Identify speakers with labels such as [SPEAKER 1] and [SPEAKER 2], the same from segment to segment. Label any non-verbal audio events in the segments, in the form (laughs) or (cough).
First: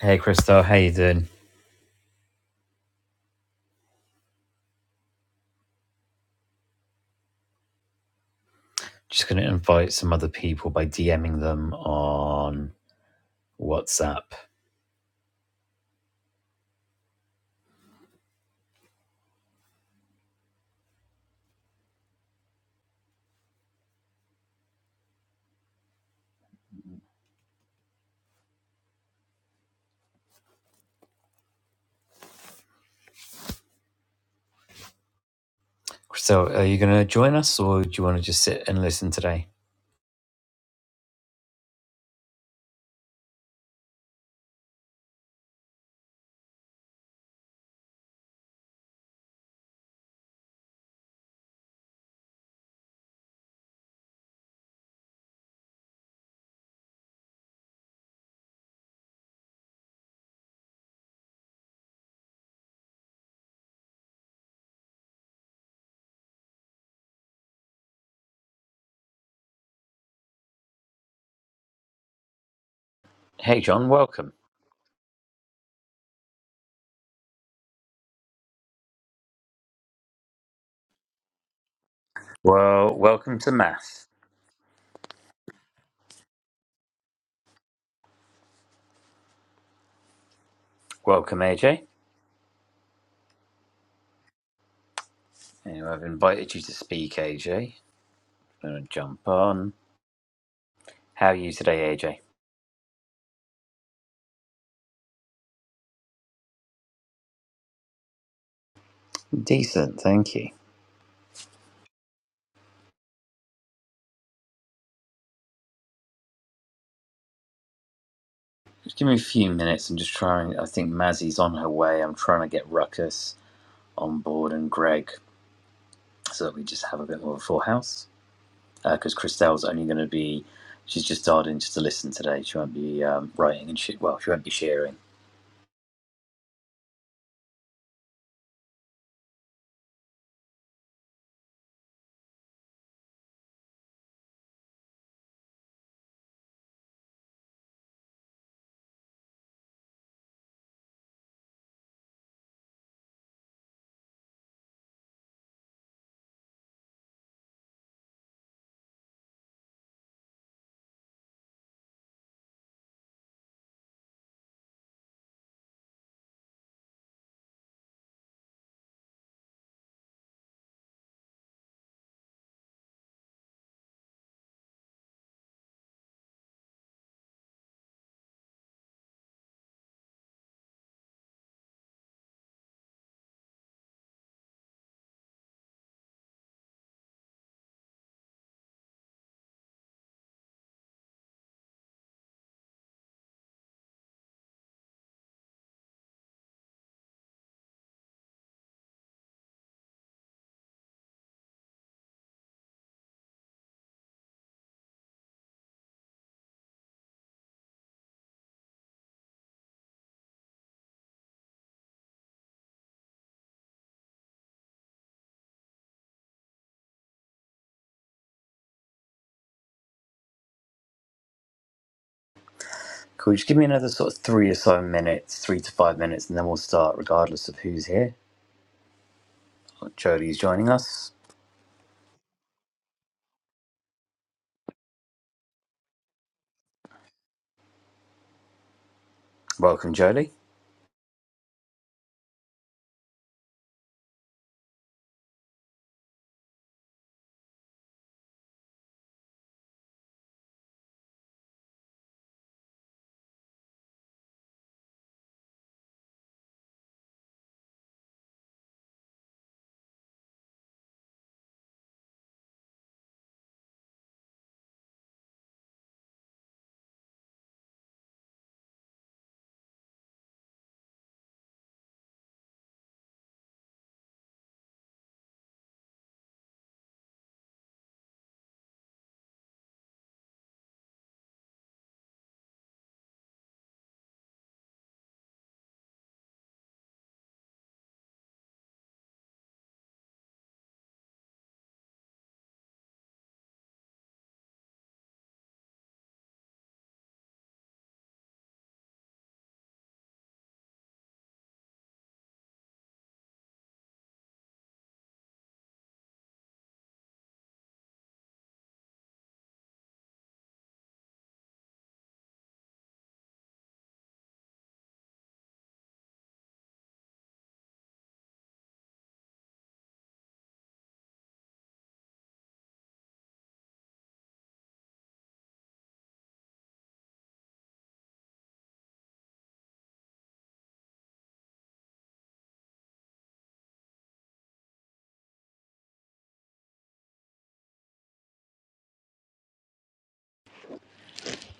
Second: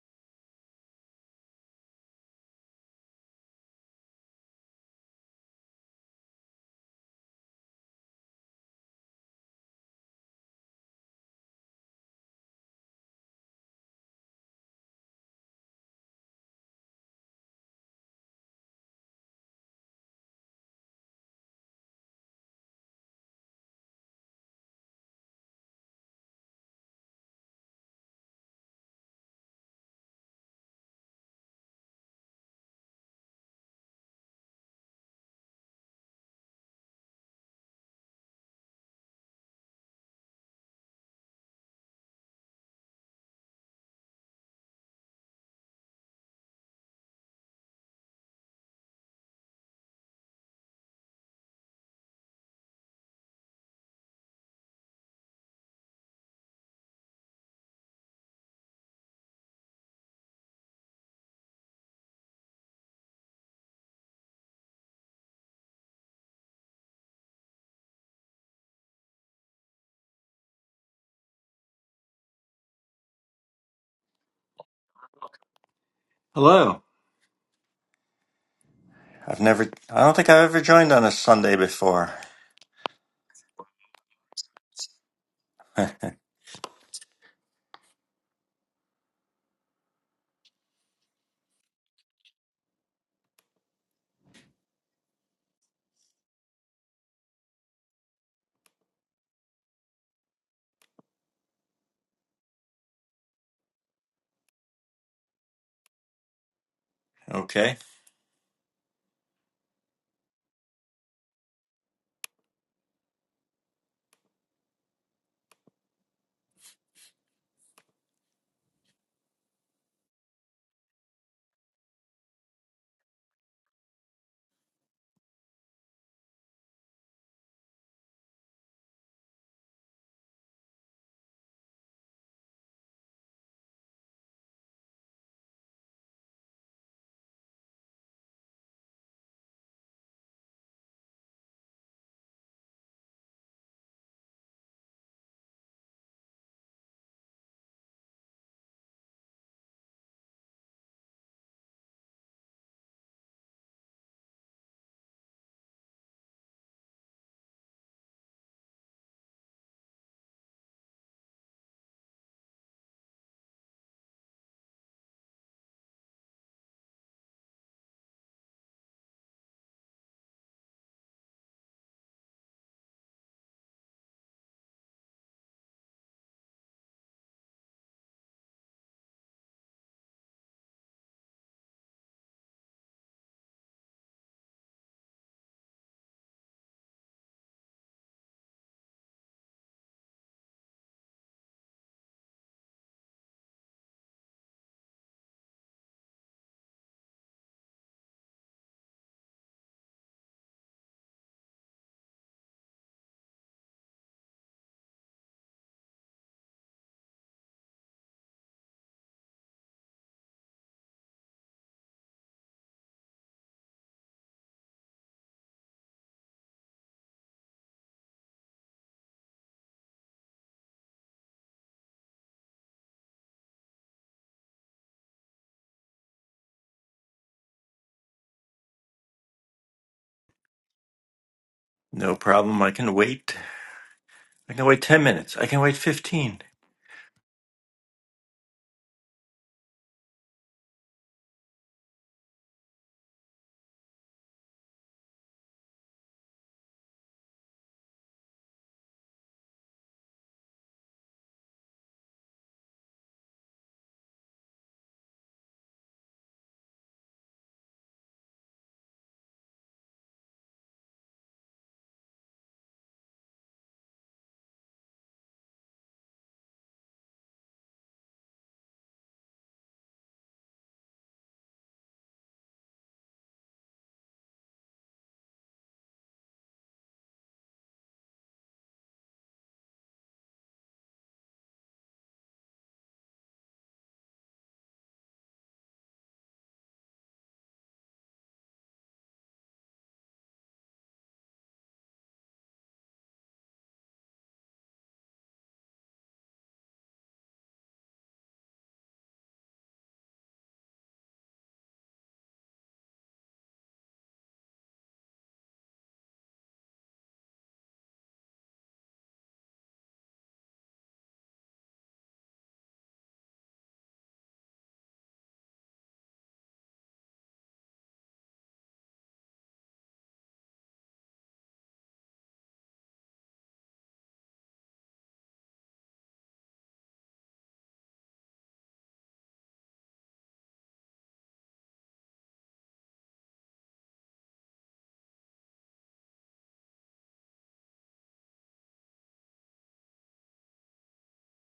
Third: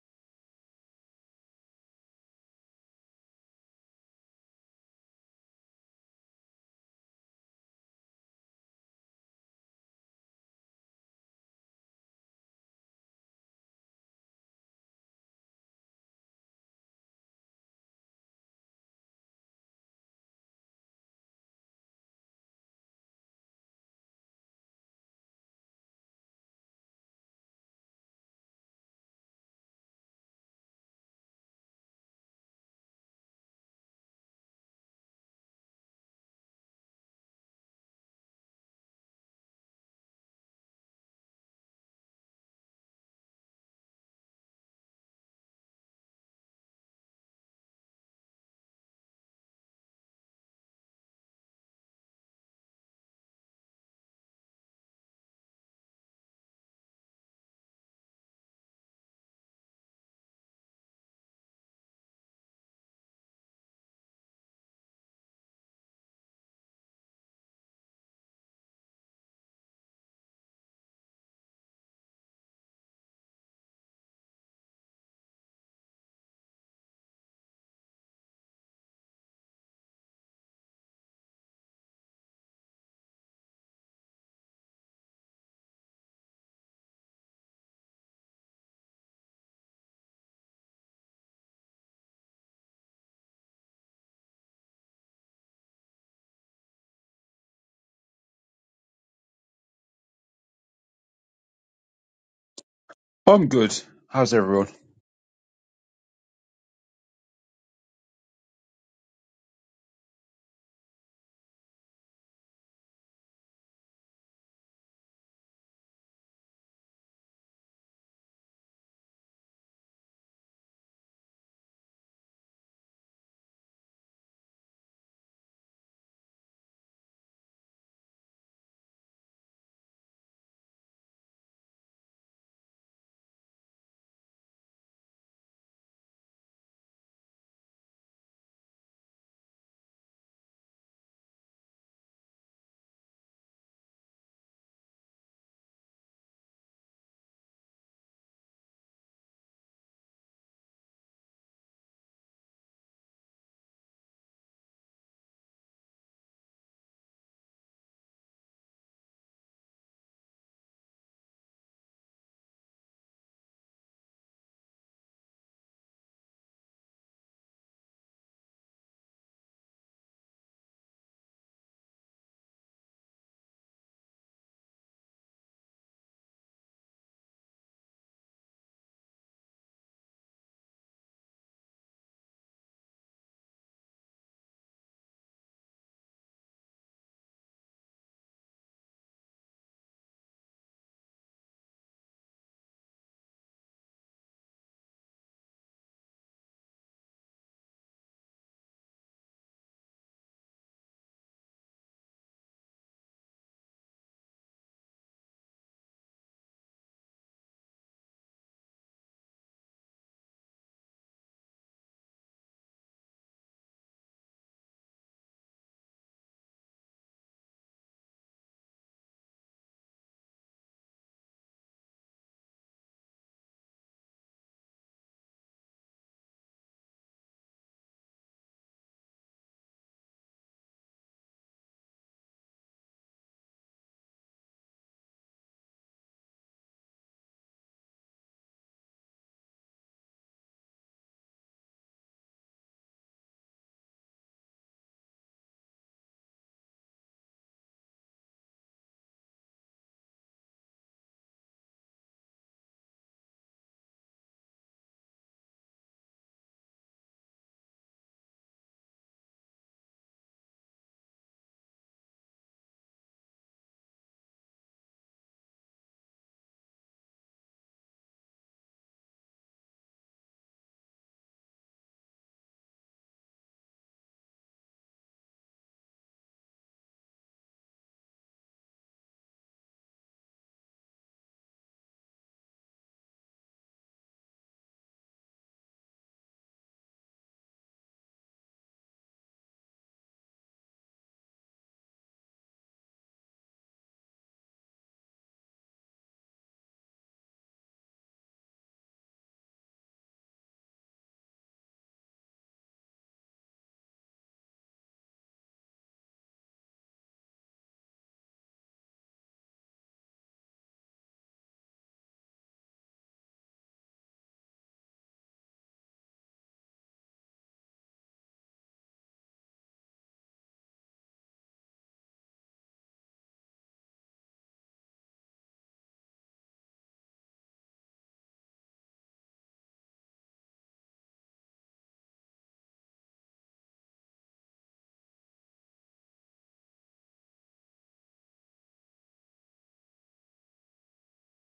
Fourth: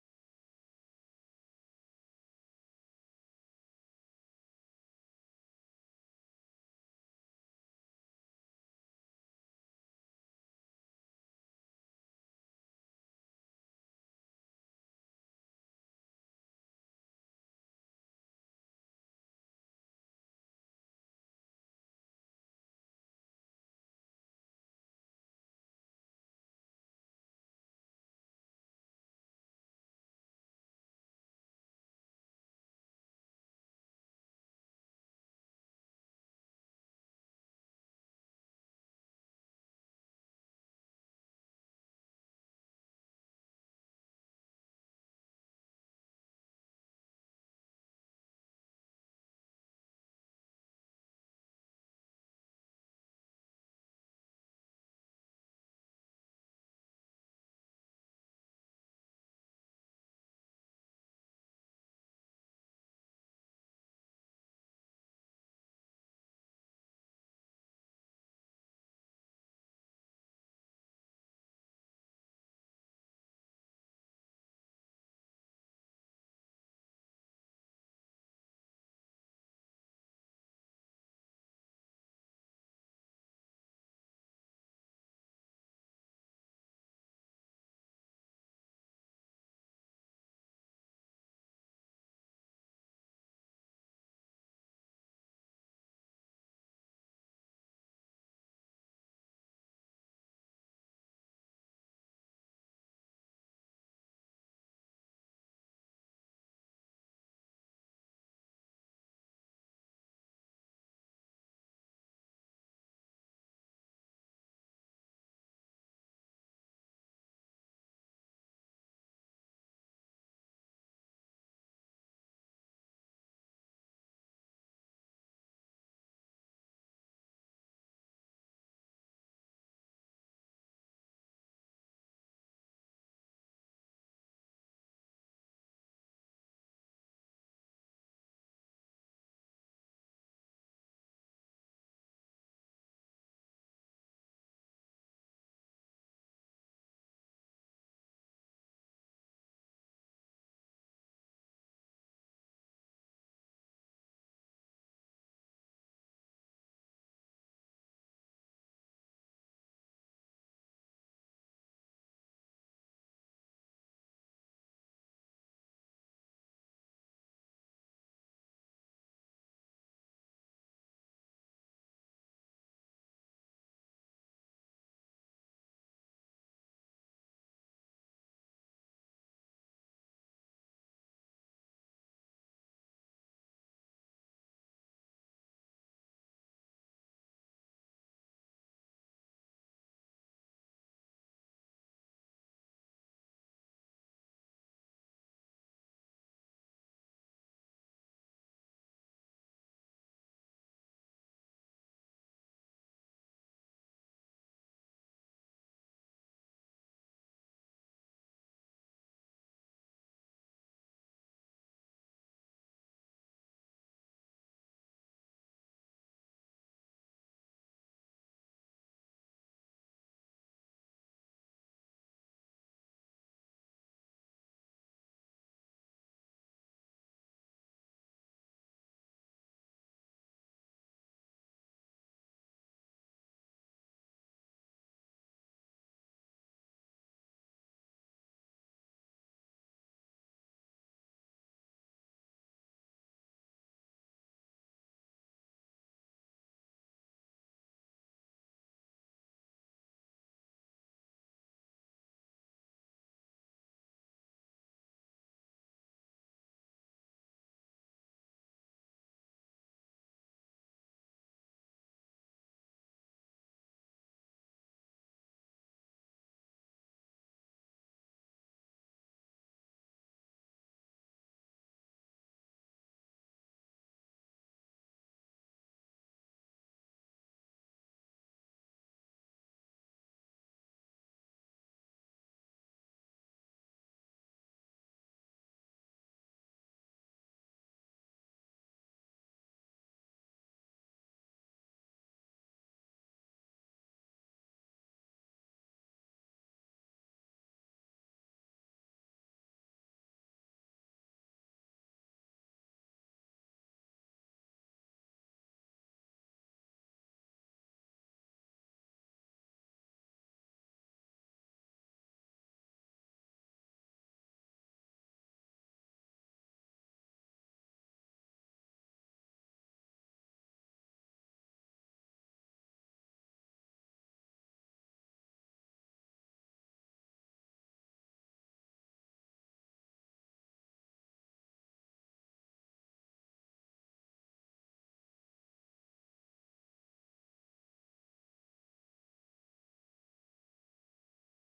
[SPEAKER 1] Hey, Crystal, how you doing? Just going to invite some other people by DMing them on WhatsApp. Crystal, are you going to join us or do you want to just sit and listen today? Hey, John, welcome.
[SPEAKER 2] Hello. I've never, I don't think I've ever joined on a Sunday before.
[SPEAKER 1] Well, welcome to Math.
[SPEAKER 2] (laughs)
[SPEAKER 1] Welcome, AJ. Anyway, I've invited you to speak, AJ. going to jump on. How are you today, AJ?
[SPEAKER 3] I'm good. How's everyone?
[SPEAKER 2] okay.
[SPEAKER 1] Decent, thank you. Just give me a few minutes. I'm just trying. I think Mazzy's on her way. I'm trying to get Ruckus on board and Greg so that we just have a bit more of a full house. because uh, Christelle's only going to be, she's just dialed in just to listen today. She won't be um, writing and shit. well, she won't be sharing. Cool. Just give me another sort of three or so minutes, three to five minutes, and then we'll start regardless of who's here. Well, Jolie's joining us.
[SPEAKER 2] No problem. I can wait. I can wait 10 minutes. I can wait 15.
[SPEAKER 1] Welcome, Jolie.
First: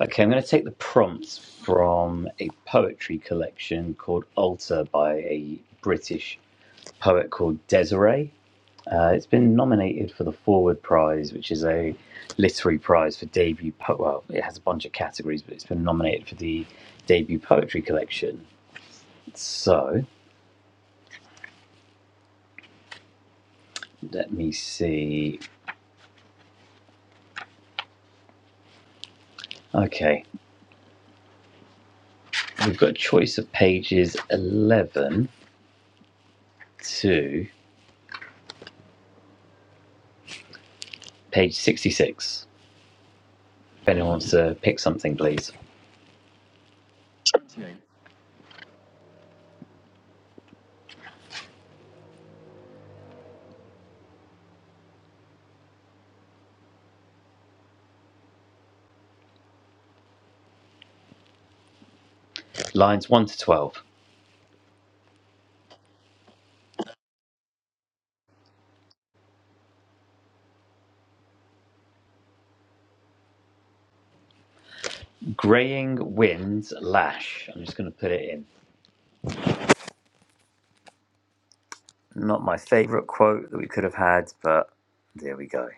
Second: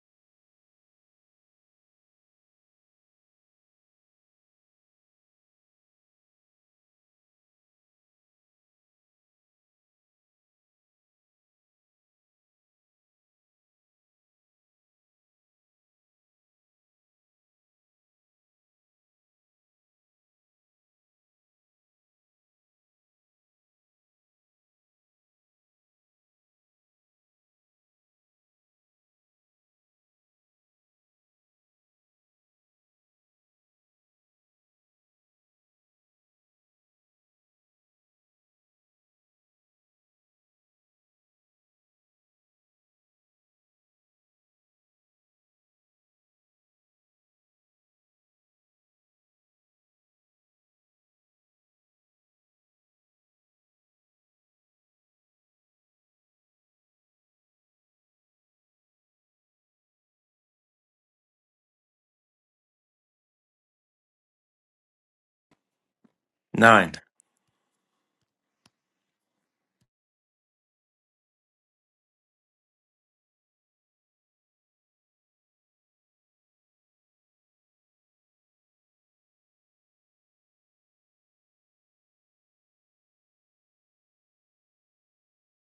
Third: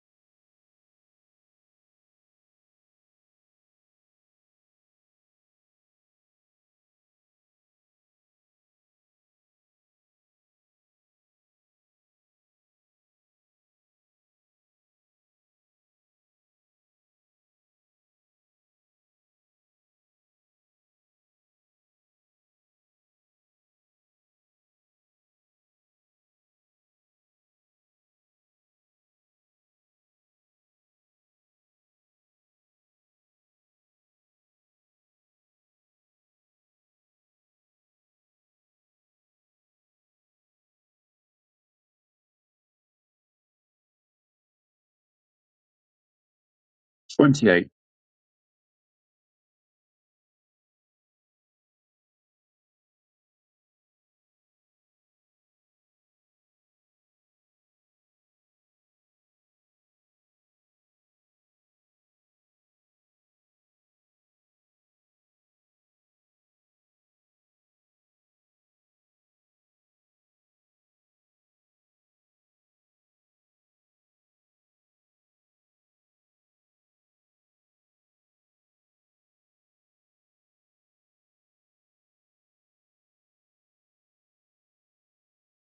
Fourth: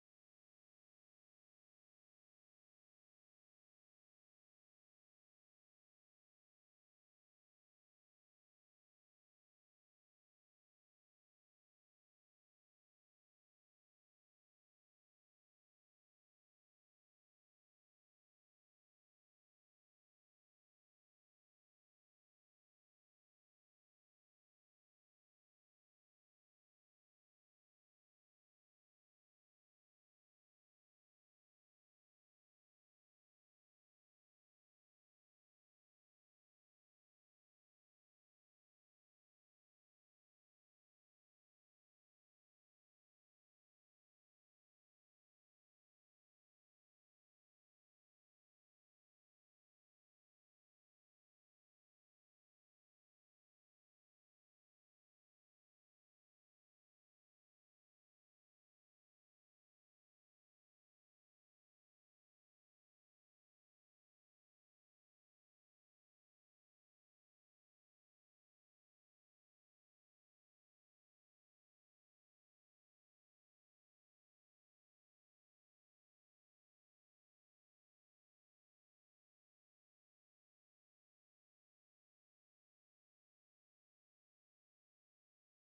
[SPEAKER 1] Okay, I'm going to take the prompt from a poetry collection called Alter by a British poet called Desiree. Uh, it's been nominated for the Forward Prize, which is a literary prize for debut. Po- well, it has a bunch of categories, but it's been nominated for the debut poetry collection. So let me see. Okay, we've got a choice of pages 11 to page 66. If anyone wants to pick something, please.
[SPEAKER 3] 28.
[SPEAKER 1] Lines 1 to 12.
[SPEAKER 2] Nine.
[SPEAKER 1] Graying winds lash. I'm just going to put it in. Not my favourite quote that we could have had, but there we go.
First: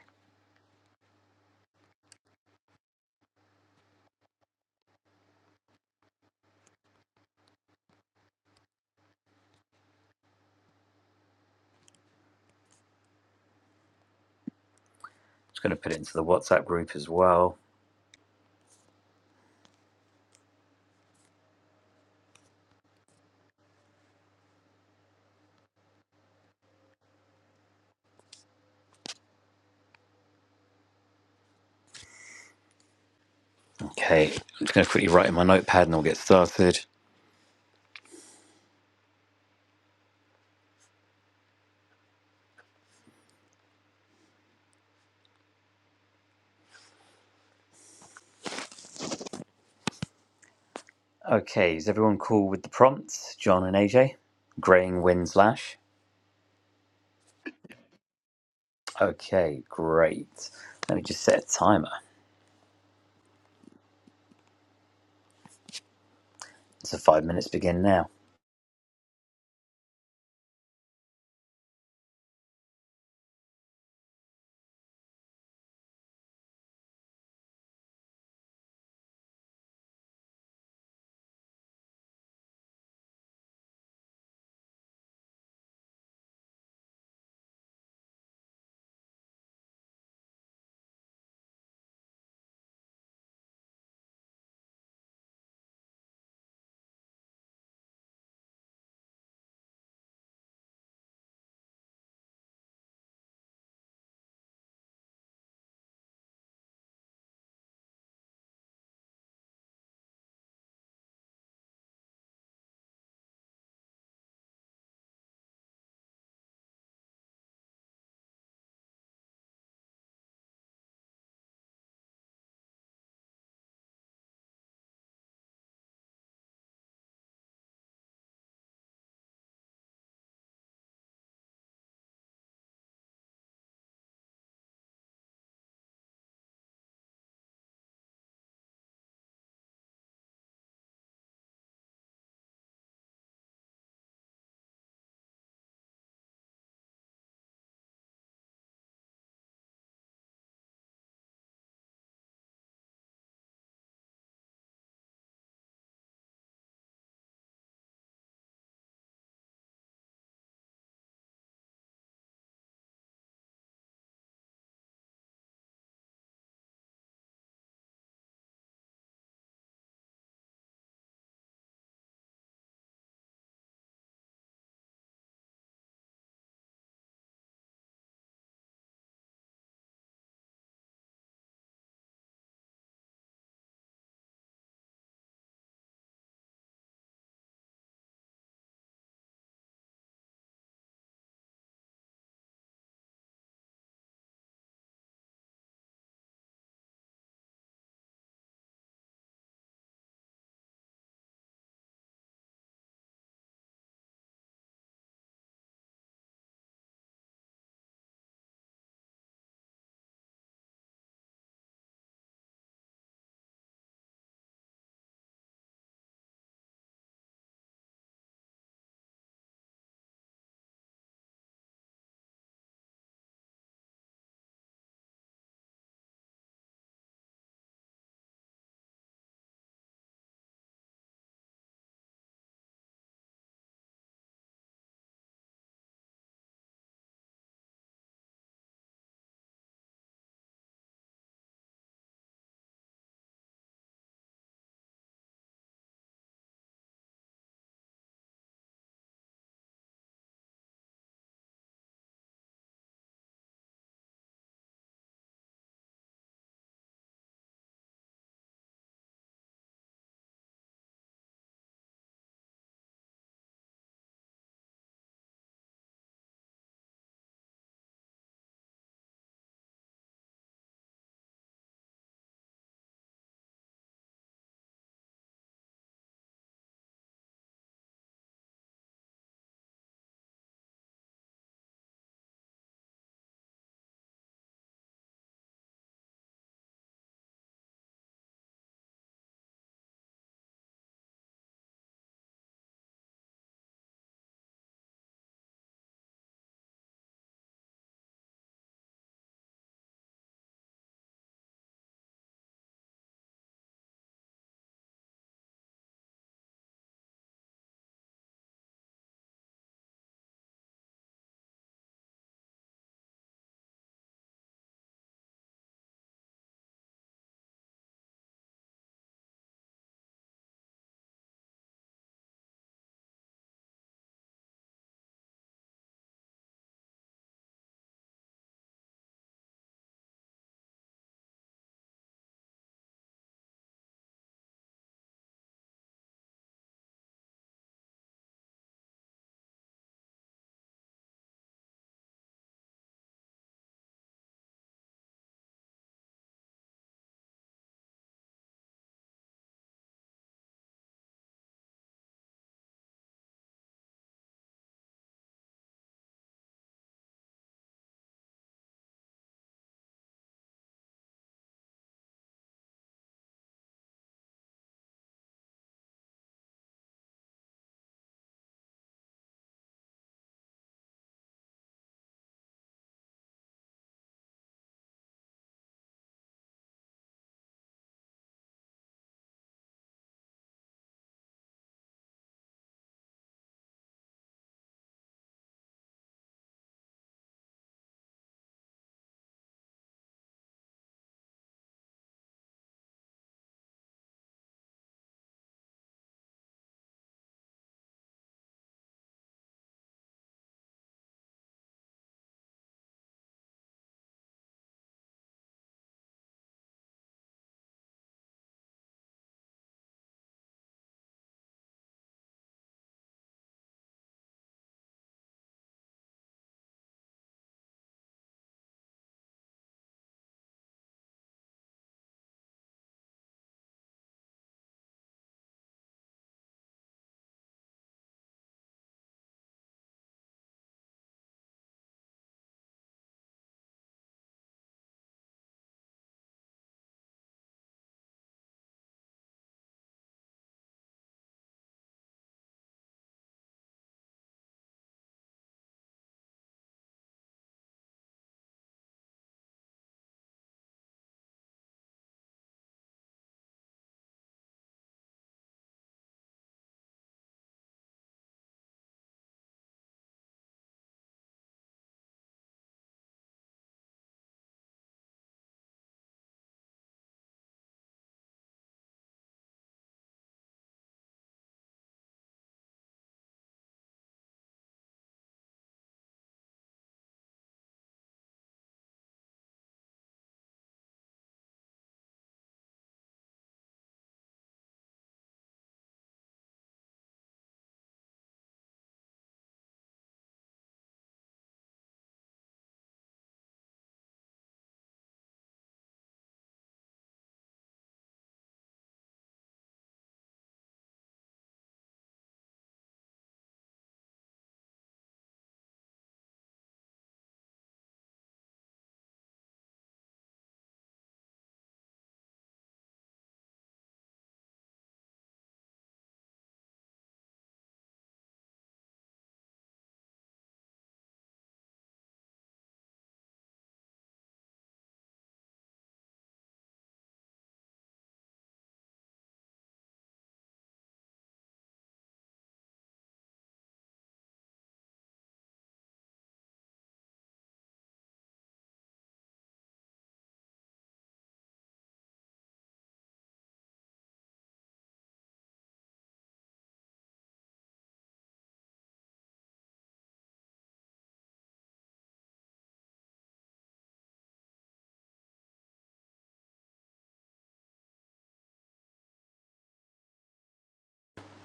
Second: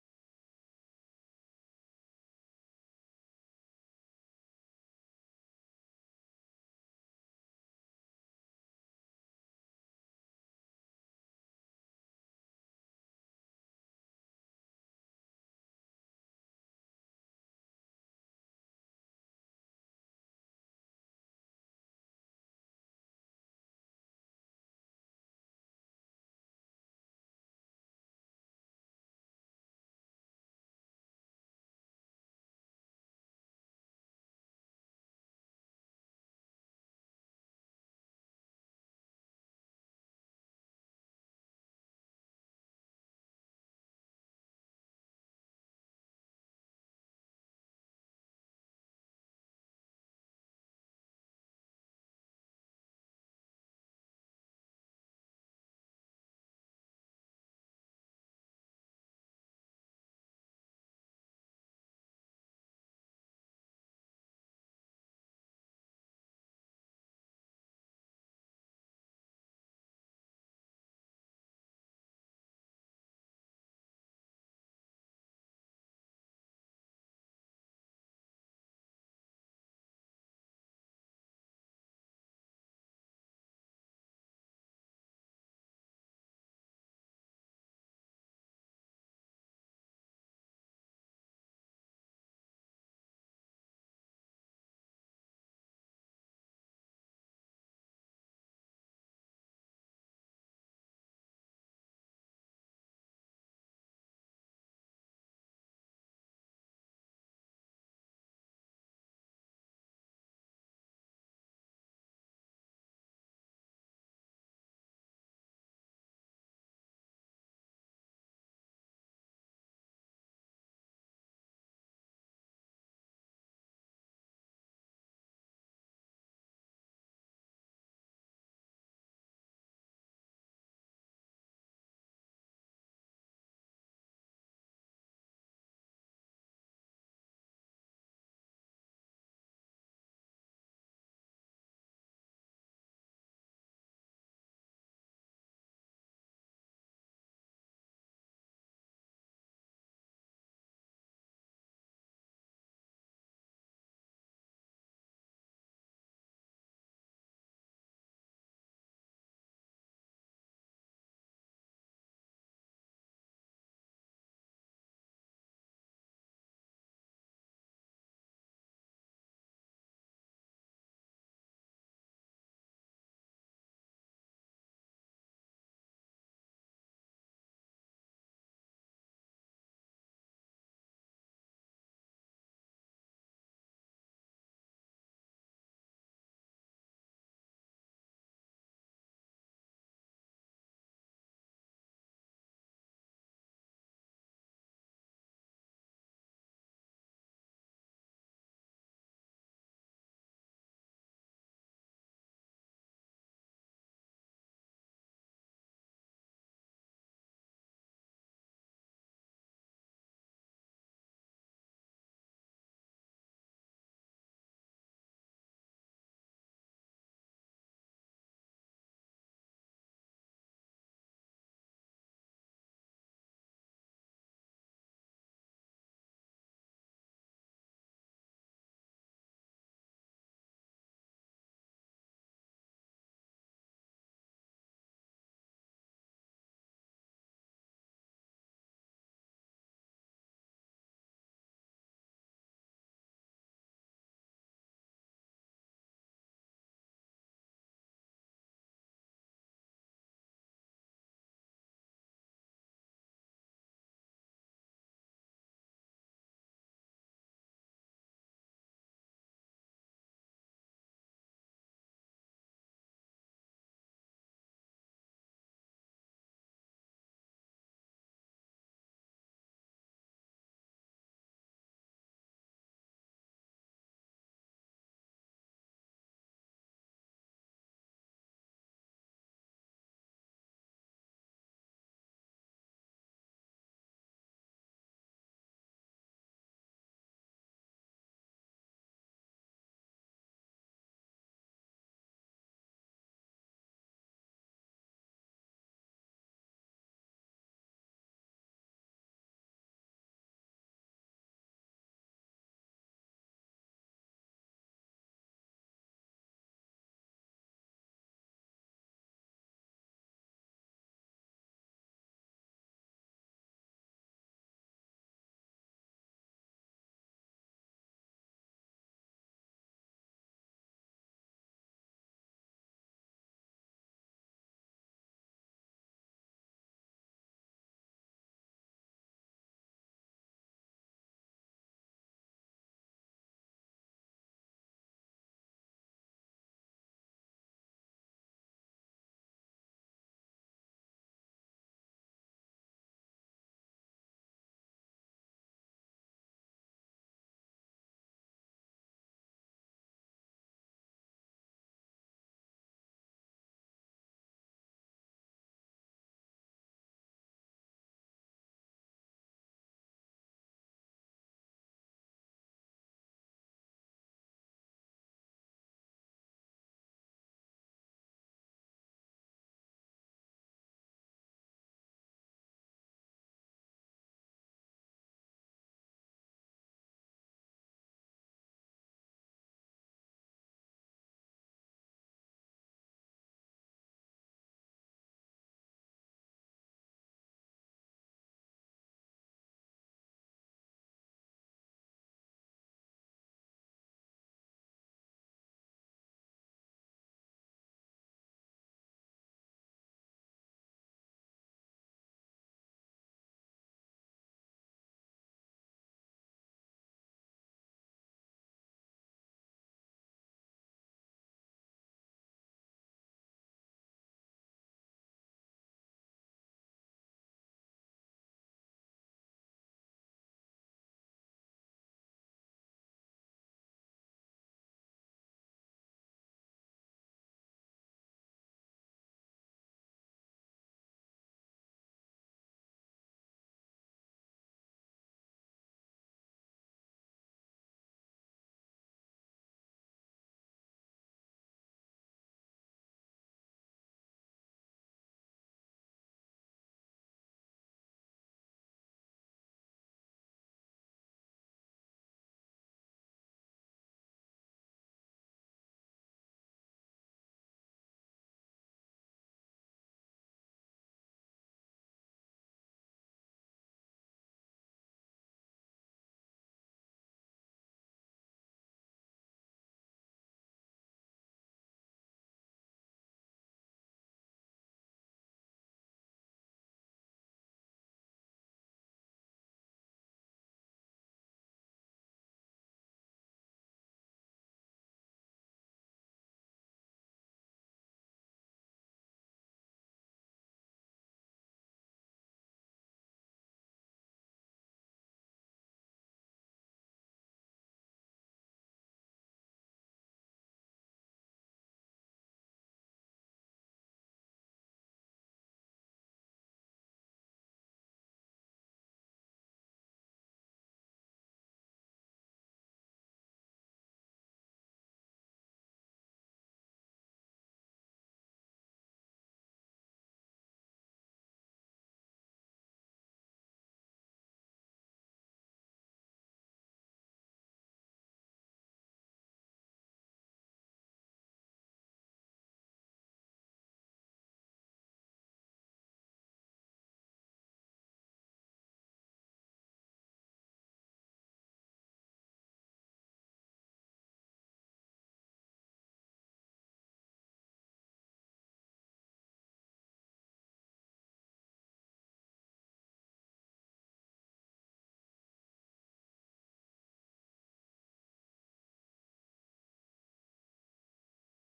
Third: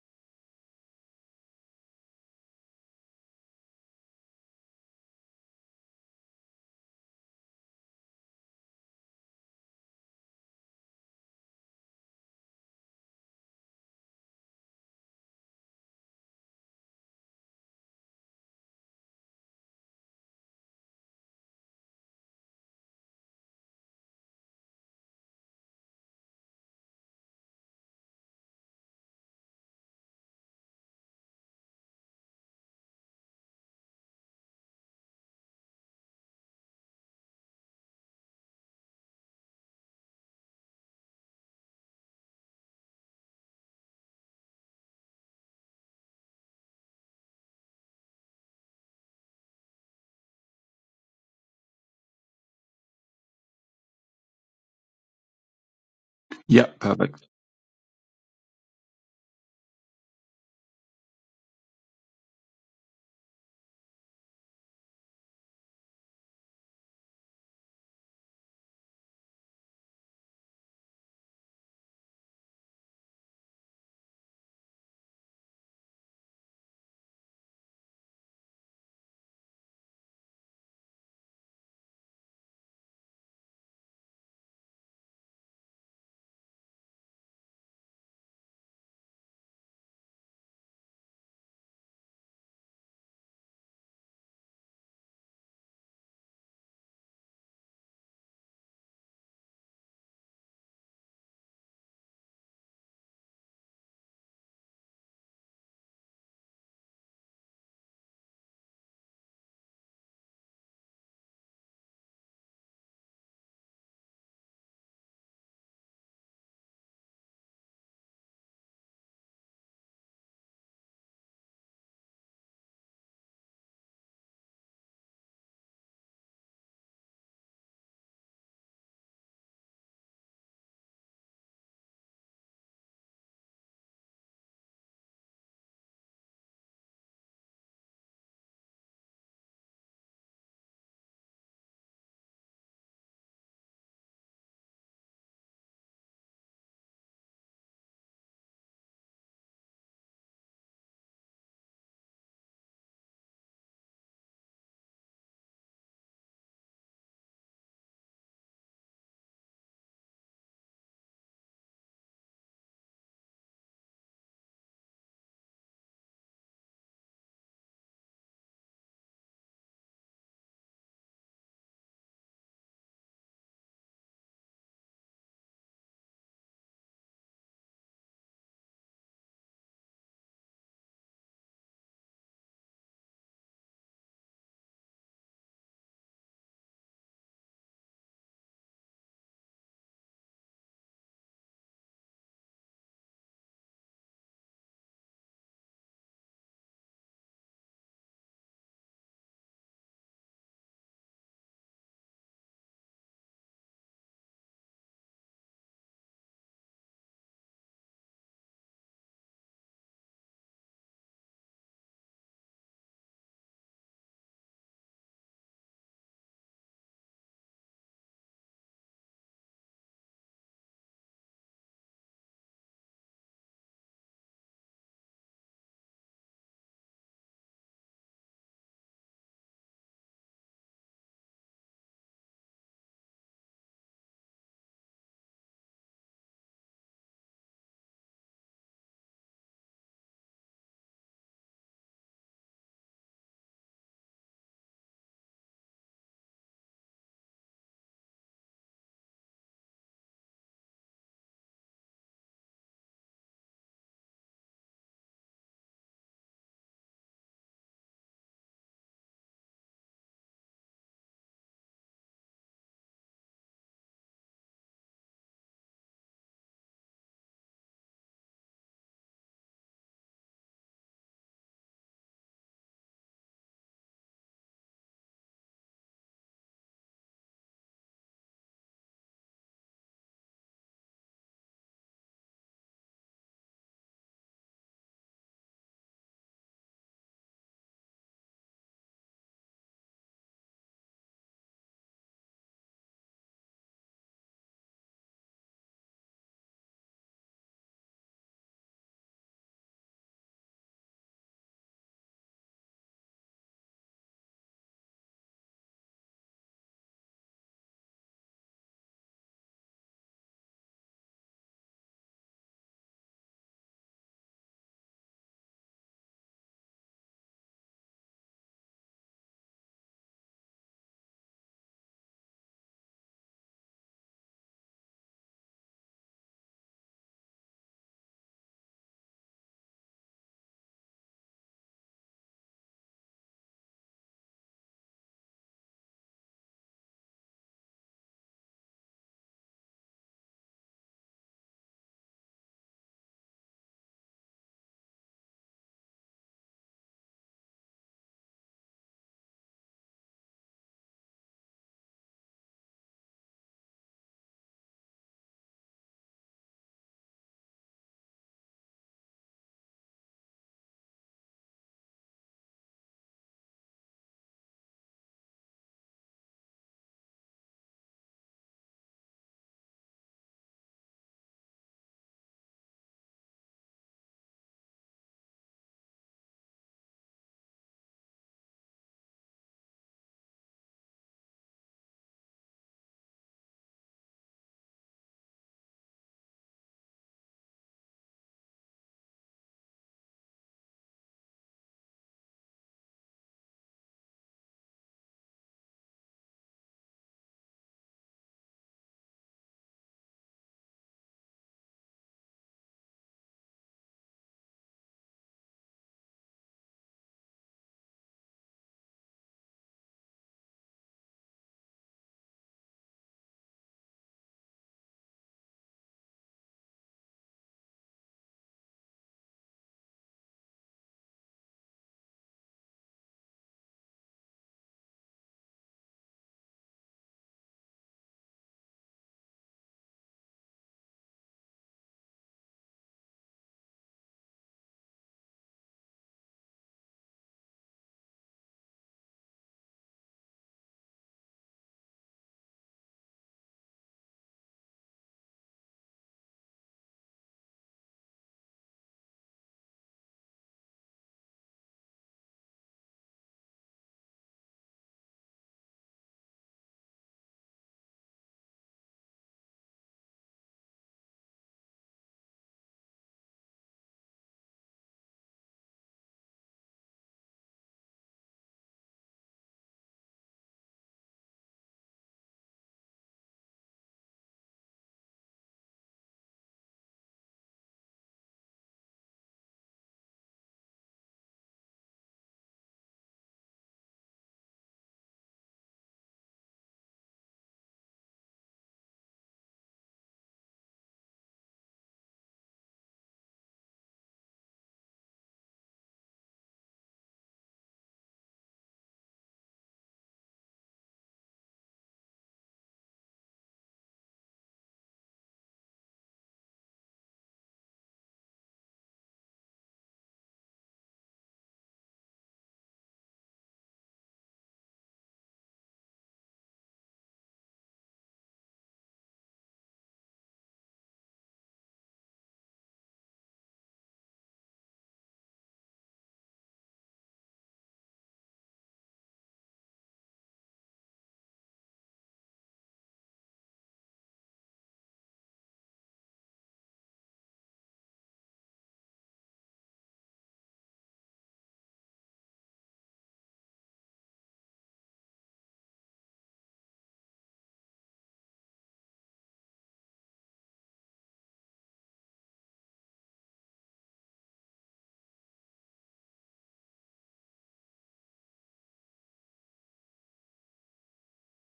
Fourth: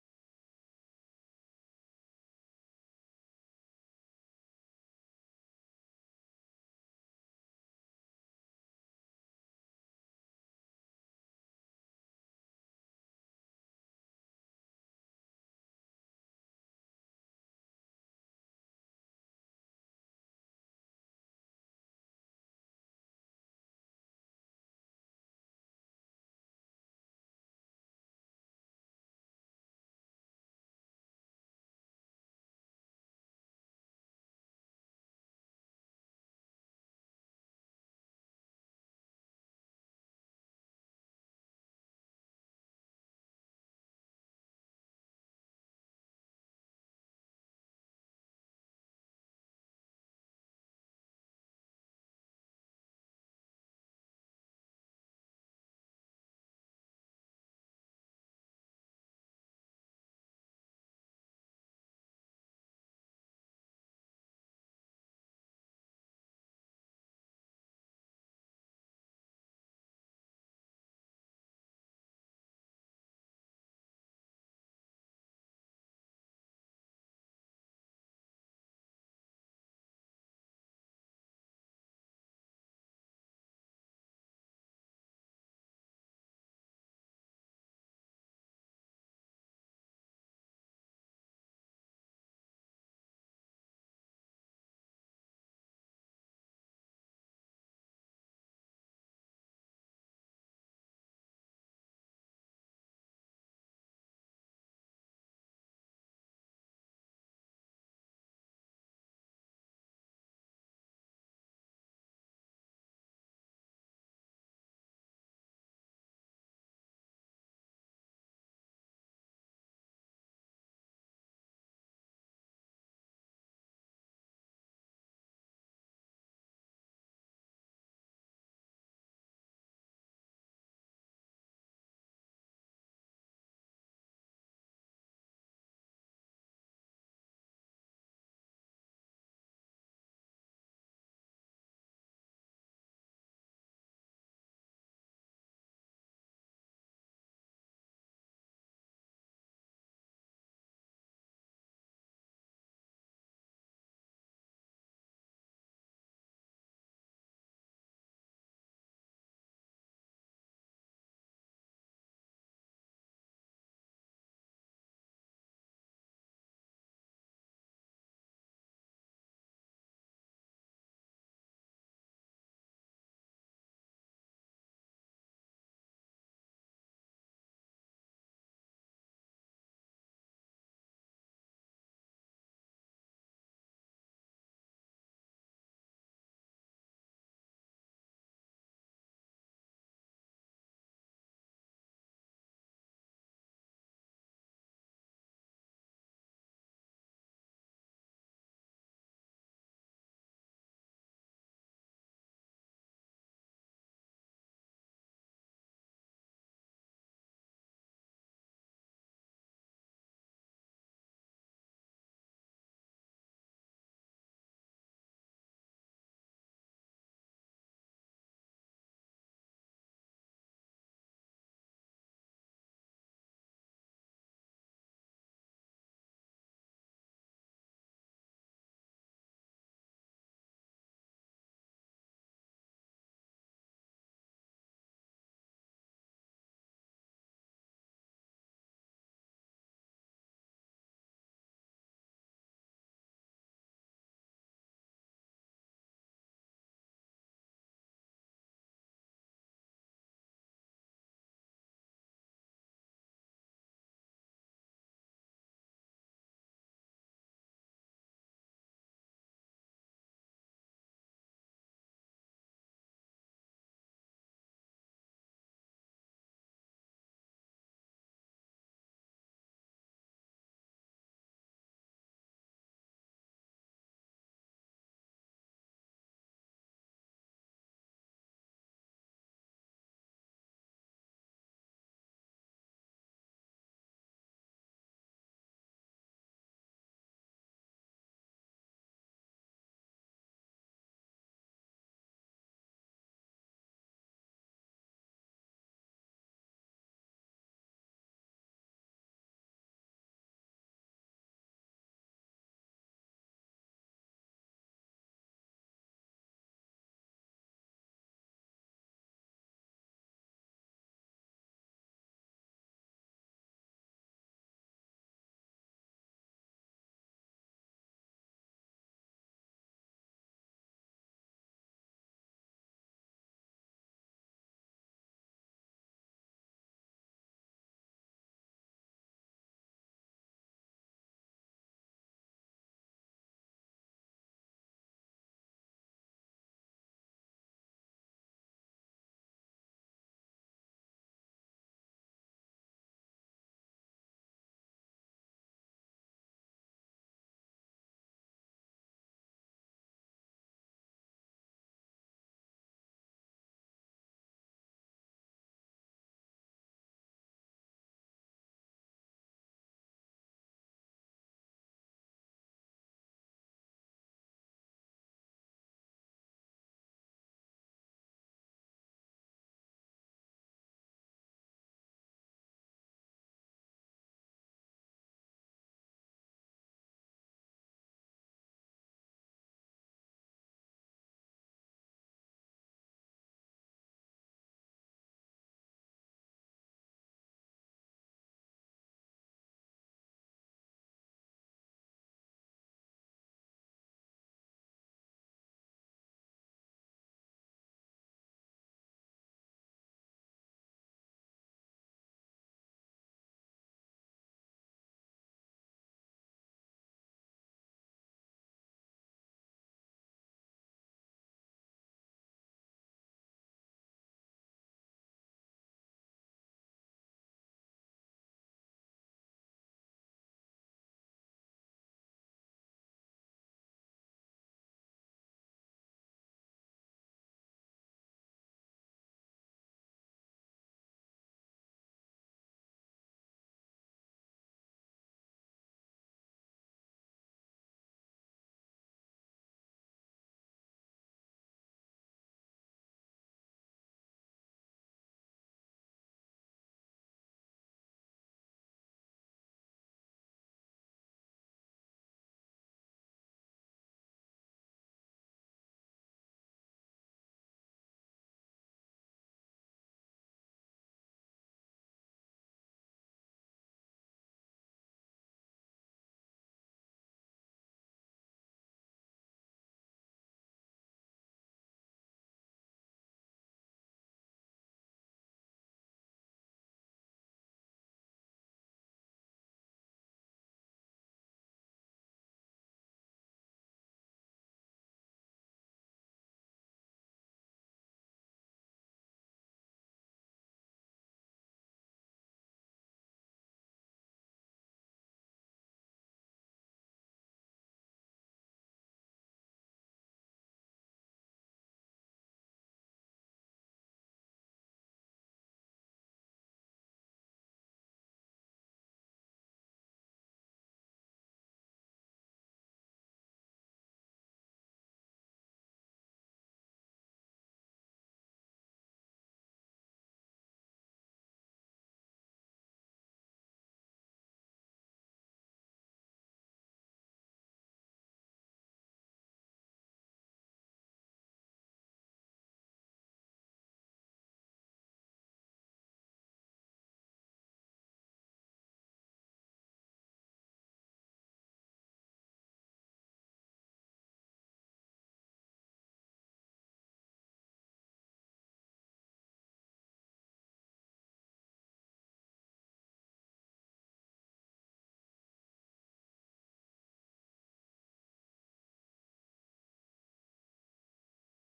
[SPEAKER 1] just going to put it into the WhatsApp group as well. Okay, I'm just going to quickly write in my notepad and we'll get started. Okay, is everyone cool with the prompts? John and AJ? Graying winds lash?
[SPEAKER 3] Yep, perfect.
[SPEAKER 1] Okay, great. Let me just set a timer. So five minutes begin now.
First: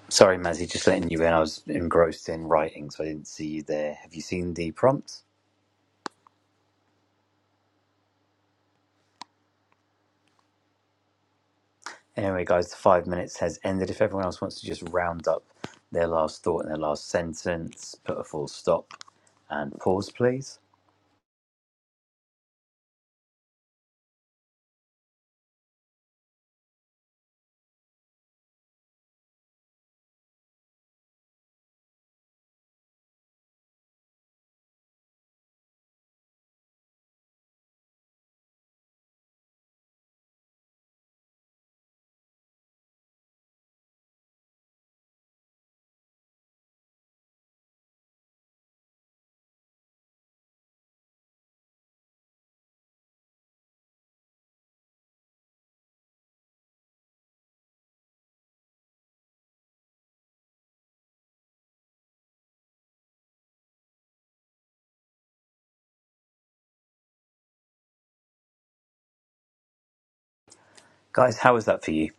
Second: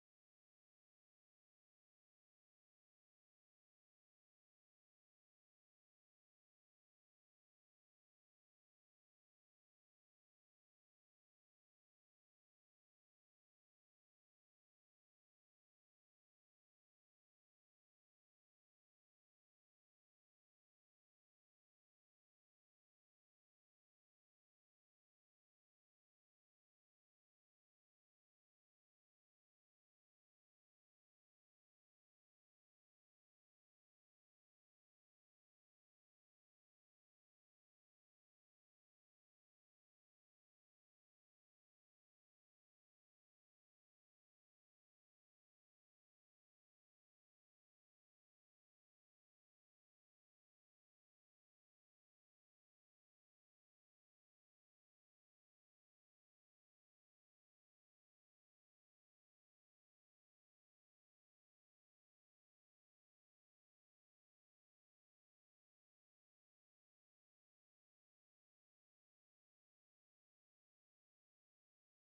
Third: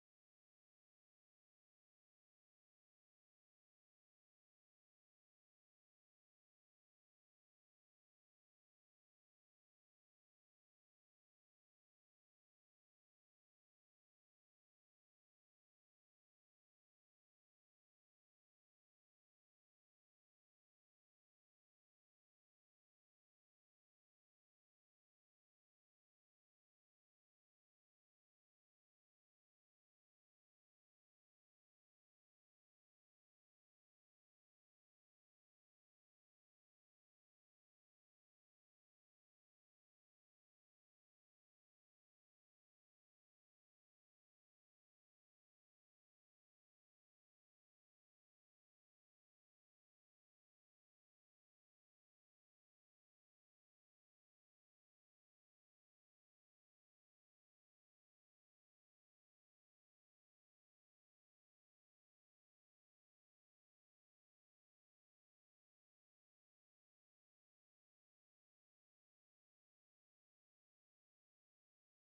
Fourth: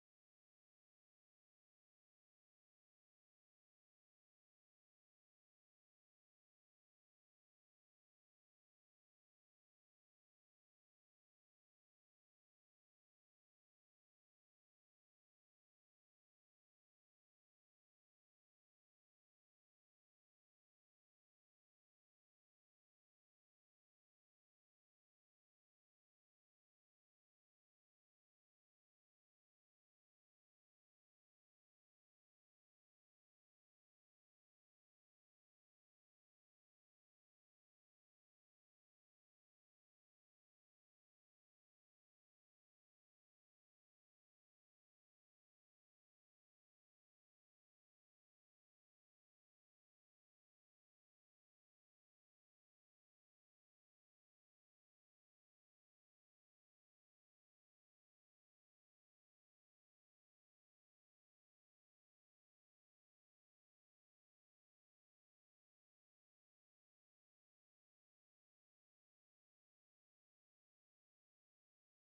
[SPEAKER 1] Sorry, Mazzy, just letting you in. I was engrossed in writing, so I didn't see you there. Have you seen the prompt? Anyway, guys, the five minutes has ended. If everyone else wants to just round up their last thought and their last sentence, put a full stop and pause, please. Guys, how was that for you?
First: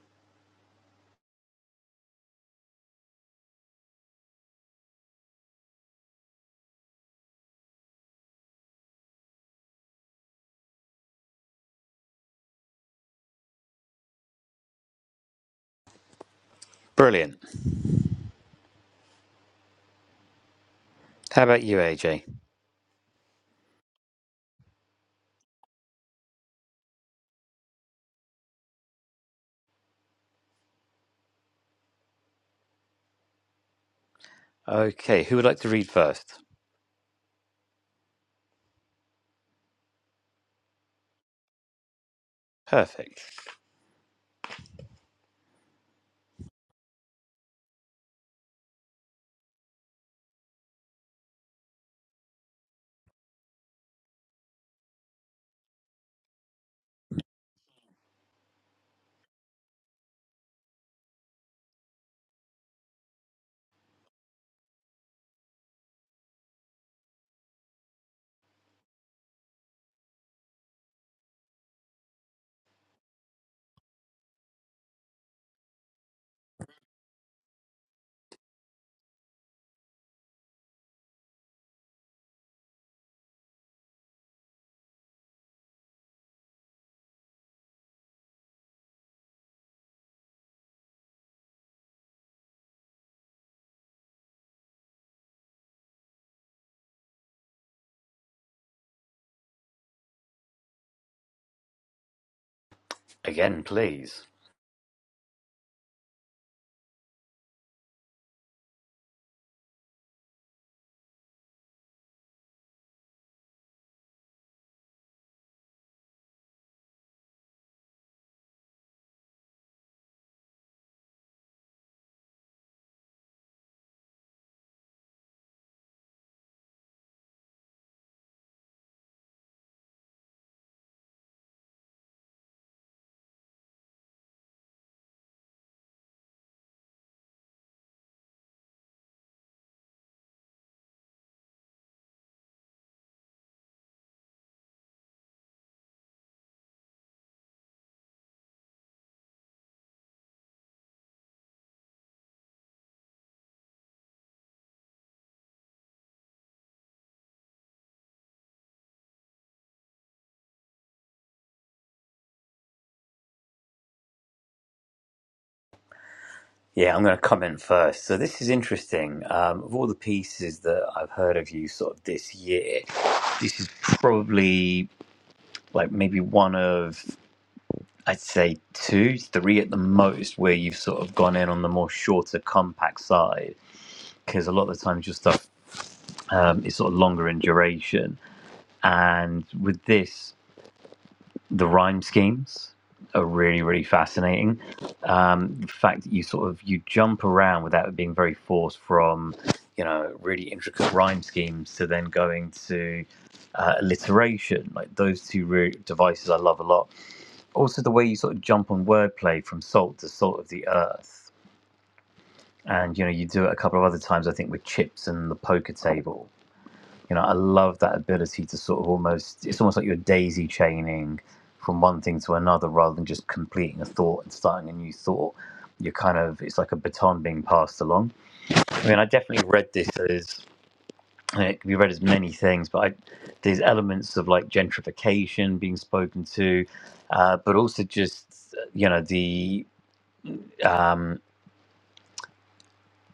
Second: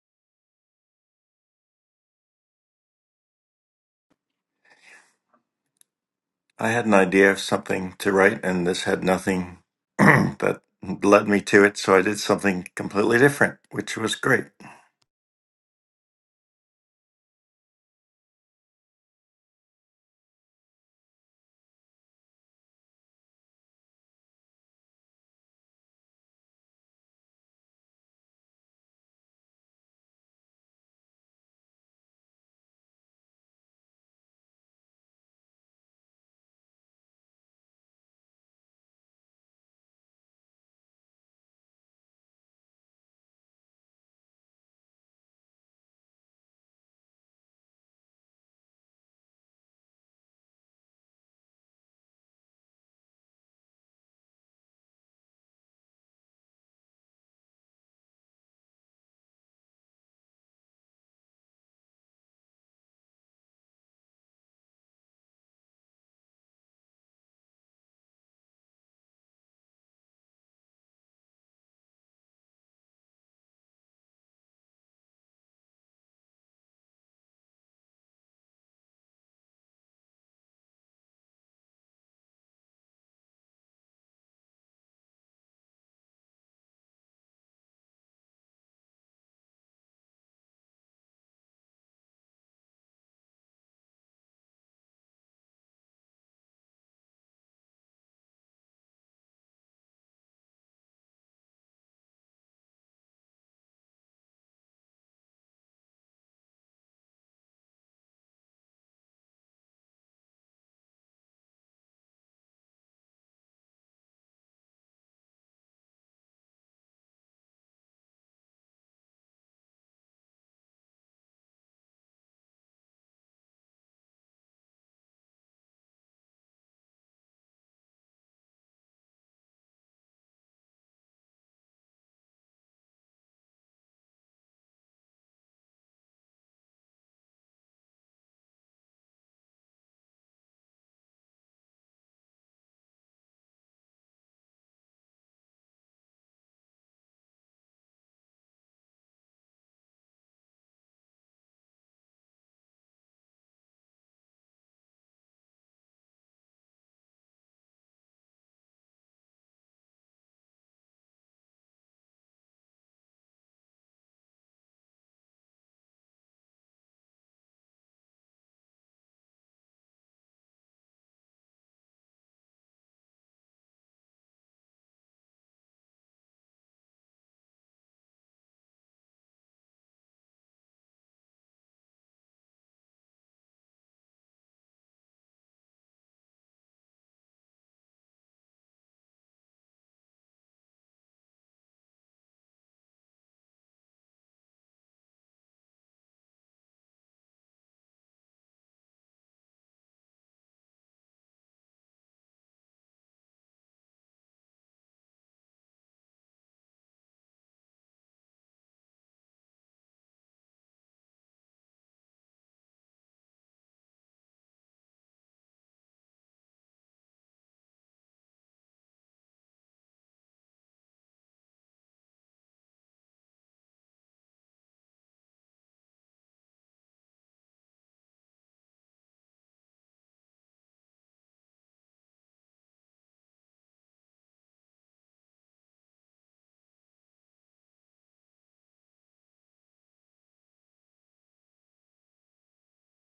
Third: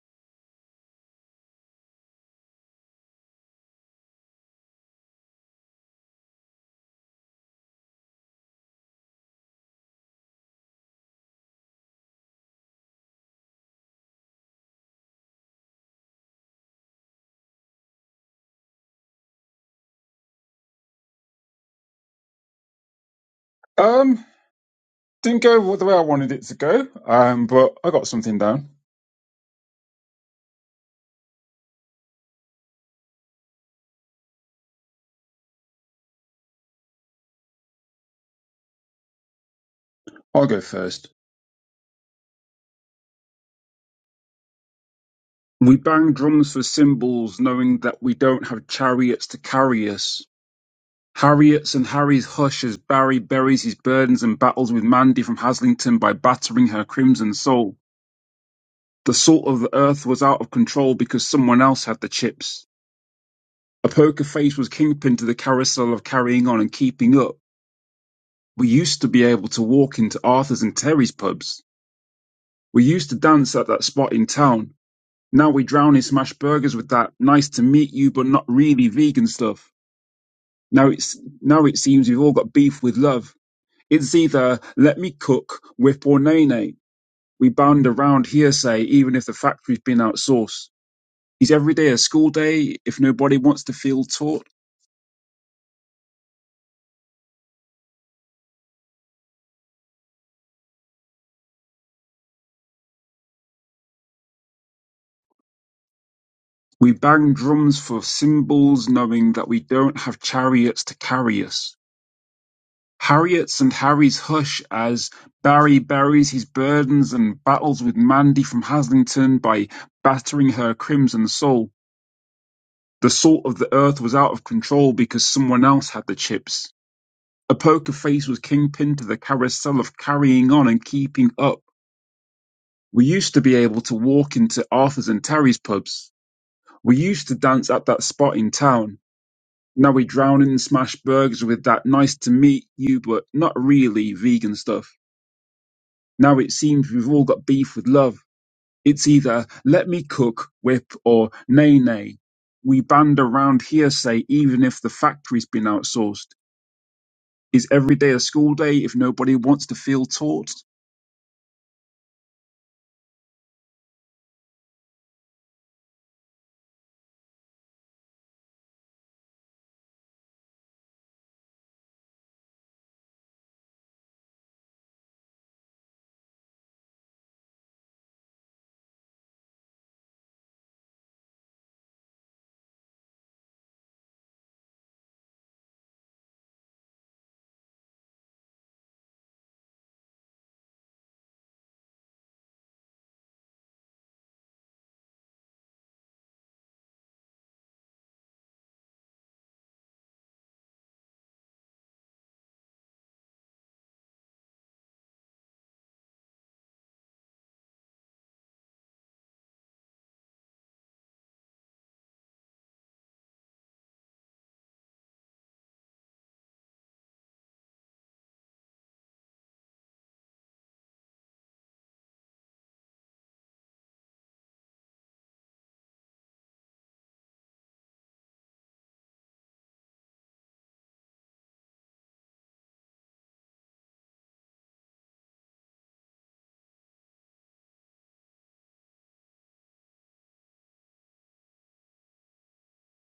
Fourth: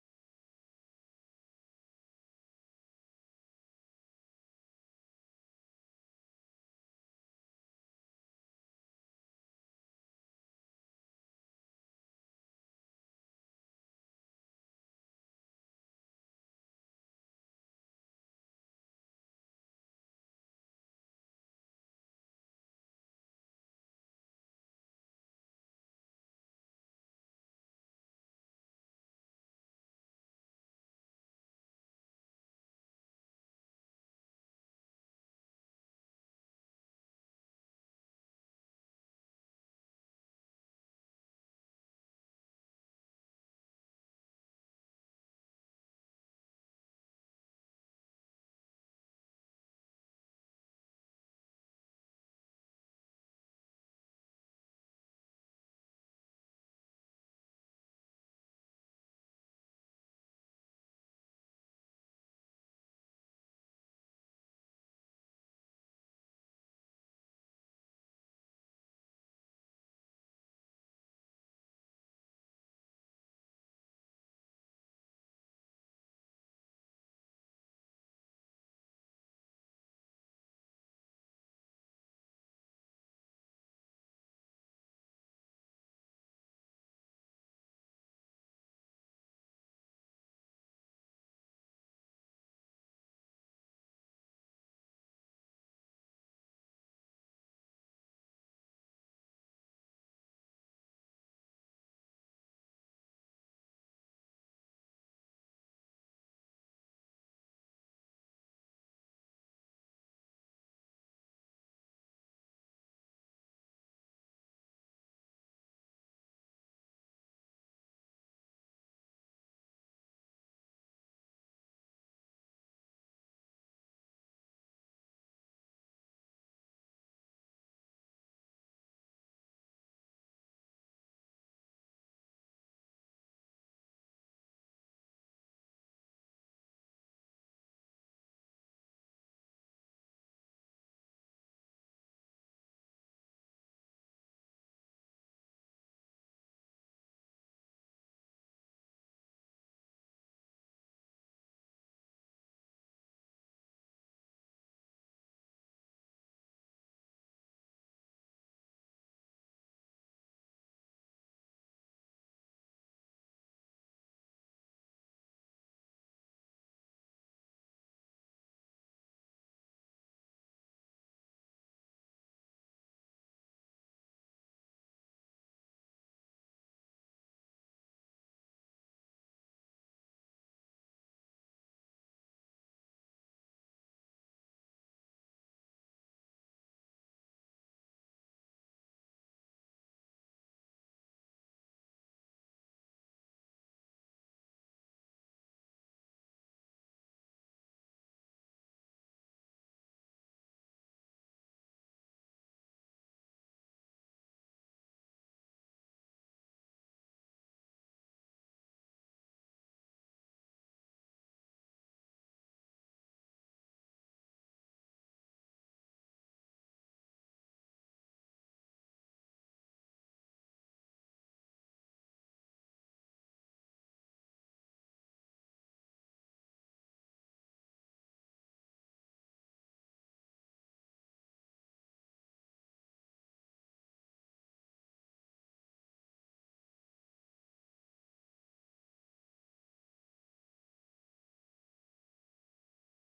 [SPEAKER 2] I had an idea of something to write, and this had nothing (clears throat) that led me to it, so I did something completely different, which was great.
[SPEAKER 1] Brilliant. How about you, AJ?
[SPEAKER 3] Um, didn't go the way I wanted it to go, um, but I got something down.
[SPEAKER 1] Okay, who would like to read first?
[SPEAKER 3] I'll go first.
[SPEAKER 1] Perfect.
[SPEAKER 3] We bang drums for cymbals, knowing that we don't have chariots to carry us. Harriet's and Harry's hush as Barry buries his burdens and battles with Mandy from Haslington by battering her crimson soul. The salt of the earth was out of control because someone else had the chips. A poker face was kingpin to the carousel of carrying on and keeping up We used to be able to walk into Arthur's and Terry's pubs. We used to dance at that spot in town. Now we drown in smash burgers with that nice to meet you but not really vegan stuff. Now it's now it seems we've all got beef with love. It's either let me cook, whip or nay nay. We bound around hearsay even if the factory's been outsourced. Is every day a school day if nobody wants to feel taught?
[SPEAKER 1] Again, please.
[SPEAKER 3] We bang drums for cymbals knowing that we don't have chariots to carry us. Harriet's and Harry's Hush as Barry buries his burdens and battles with Mandy from Haslington by battering her crimson soul. The salt of the earth was out of control because someone else had the chips. A poker face was kingpin to the carousel of carrying on and keeping up. We used to be able to walk into Arthur's and Terry's pubs. We used to dance at that spot in town. Now we drown in smash burgers with that nice to meet you but not really vegan stuff. Now it seems we've all got beef with love. It's either let me cook, whip, or nay, nay. We band around hearsay even if the factory's been outsourced. Is every day a school day if nobody wants to feel taught?
[SPEAKER 1] Yeah, I'm going to come in first. So this is interesting. Um, of all the pieces that I've heard of you sort of this year, this is probably like maybe one of I'd say two, three at the most where you've sort of gone in on the more shorter, compact side. Because a lot of the times your stuff um, is sort of longer in duration, and with this. the rhyme schemes are really really fascinating um the fact that you sort of you jump around without it being very forced from you know really intricate rhyme schemes to then going to uh, alliteration like those two re- devices i love a lot also the way you sort of jump on wordplay from salt to salt of the earth and you know you do it a couple of other times i think with chips and the poker table you know, I love that ability to sort of almost, it's almost like you're daisy chaining from one thing to another rather than just completing a thought and starting a new thought. You're kind of, it's like a baton being passed along. I mean, I definitely read this as, and it can be read as many things, but I, there's elements of like gentrification being spoken to, uh, but also just, you know, the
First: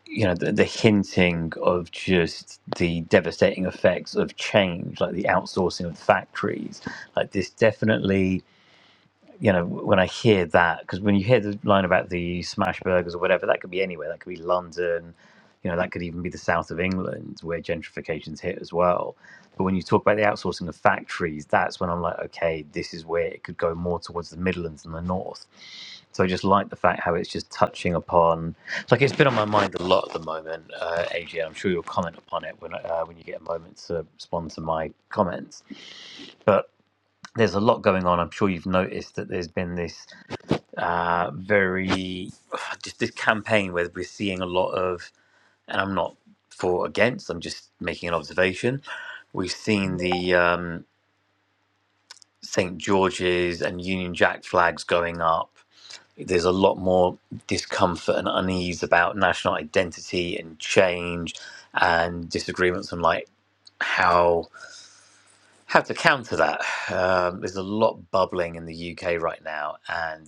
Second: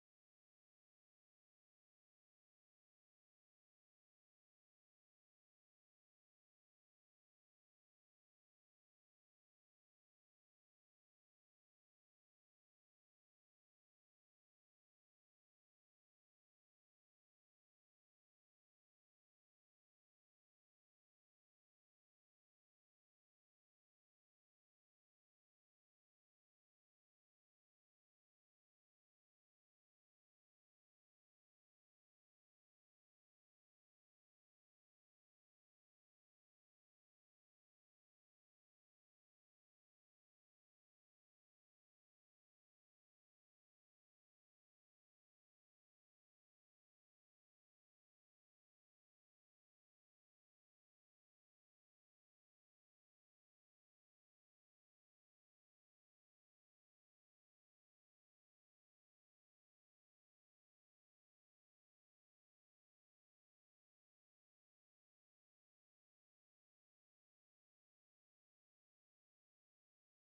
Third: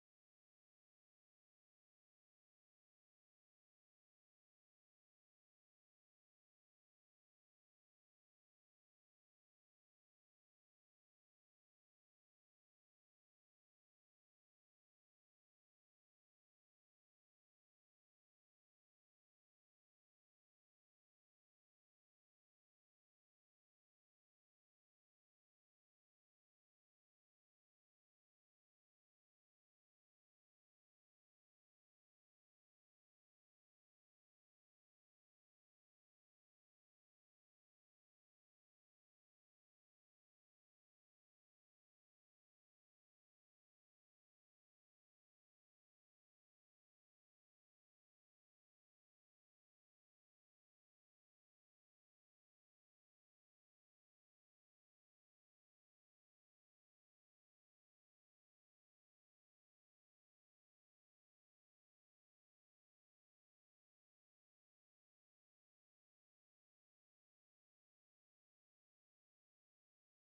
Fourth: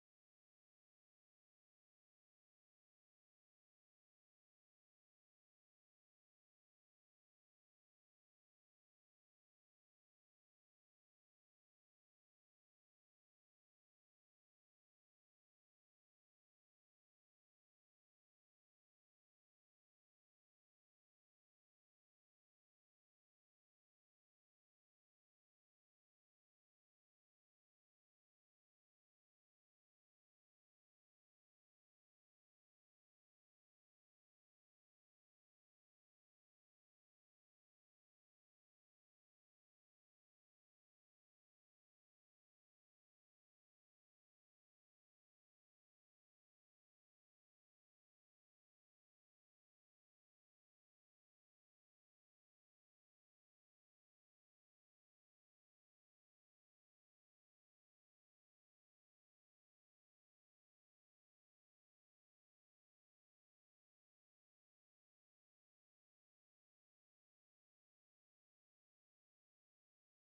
[SPEAKER 1] you know the, the hinting of just the devastating effects of change like the outsourcing of factories like this definitely you know, when I hear that, because when you hear the line about the smash burgers or whatever, that could be anywhere. That could be London, you know, that could even be the south of England where gentrification's hit as well. But when you talk about the outsourcing of factories, that's when I'm like, okay, this is where it could go more towards the Midlands and the north. So I just like the fact how it's just touching upon. It's like it's been on my mind a lot at the moment, uh, AJ. I'm sure you'll comment upon it when uh, when you get a moment to respond to my comments. But there's a lot going on. I'm sure you've noticed that there's been this uh, very (sighs) just this campaign where we're seeing a lot of, and I'm not for or against. I'm just making an observation. We've seen the um, St George's and Union Jack flags going up. There's a lot more discomfort and unease about national identity and change, and disagreements on like how how to counter that. (sighs) Um, there's a lot bubbling in the UK right now, and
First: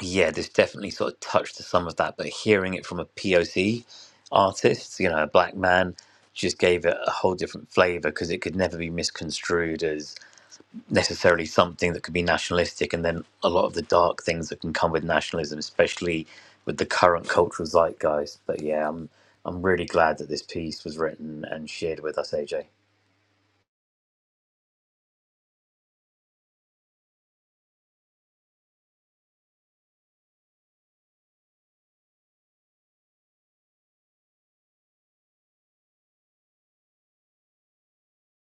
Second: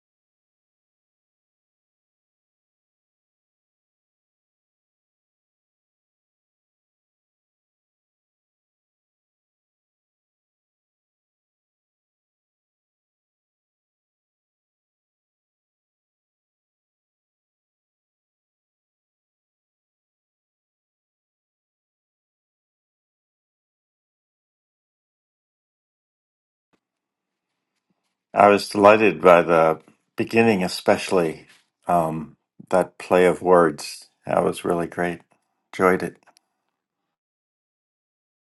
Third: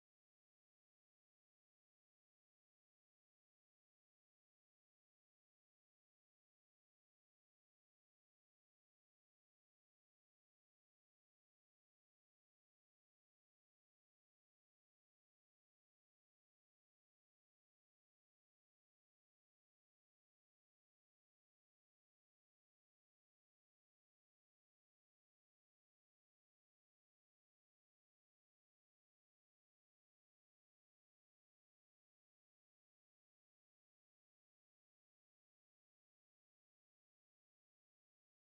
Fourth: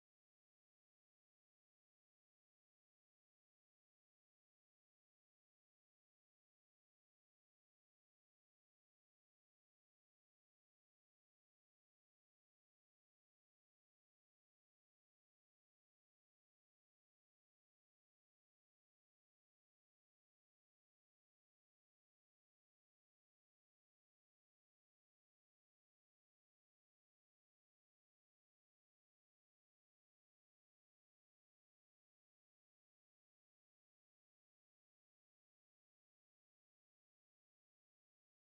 [SPEAKER 1] yeah, this definitely sort of touched to some of that, but hearing it from a POC artist, you know, a black man, just gave it a whole different flavor because it could never be misconstrued as necessarily something that could be nationalistic. And then a lot of the dark things that can come with nationalism, especially with the current cultural zeitgeist. But yeah, I'm I'm really glad that this piece was written and shared with us, AJ.
[SPEAKER 2] I was delighted by the beginning, especially um, that play of words. That was really great. Enjoyed it.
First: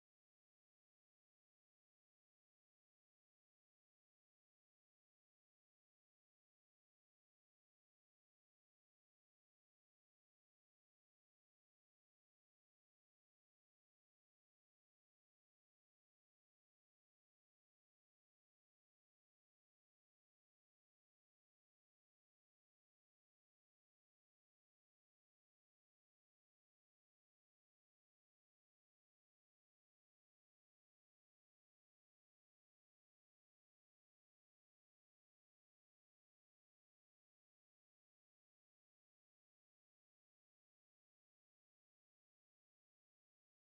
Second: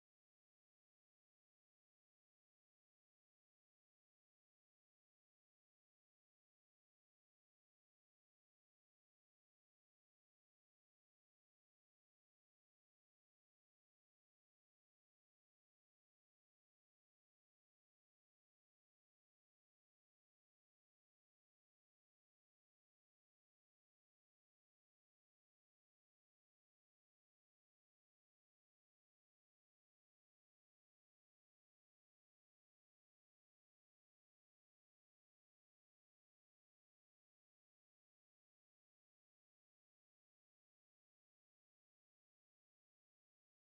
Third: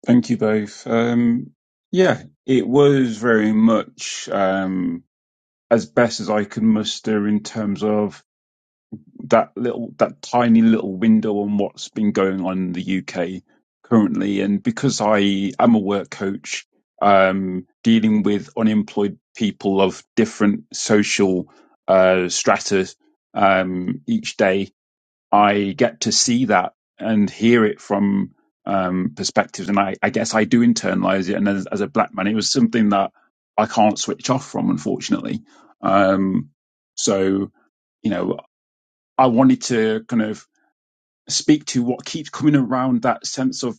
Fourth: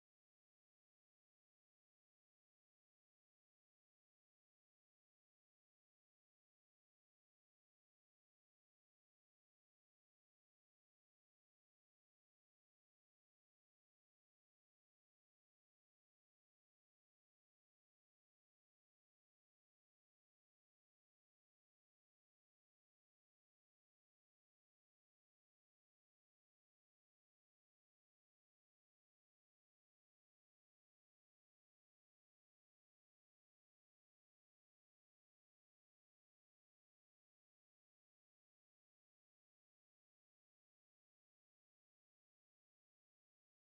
[SPEAKER 3] Thank you both. Um, yeah, it was very much um, as best as I could muster in terms of that little that tiny little window on what's been going on in the UK currently. And because I am a work coach, um, dealing with unemployed people of different social uh, strata um, each day, I get to see that and hear it from um, perspectives. And I, I guess I do internalize it. And as, as a black man, it was something that I can't switch off from, unfortunately. Um, so, you know, I wanted to kind of speak to what keeps coming around that sense of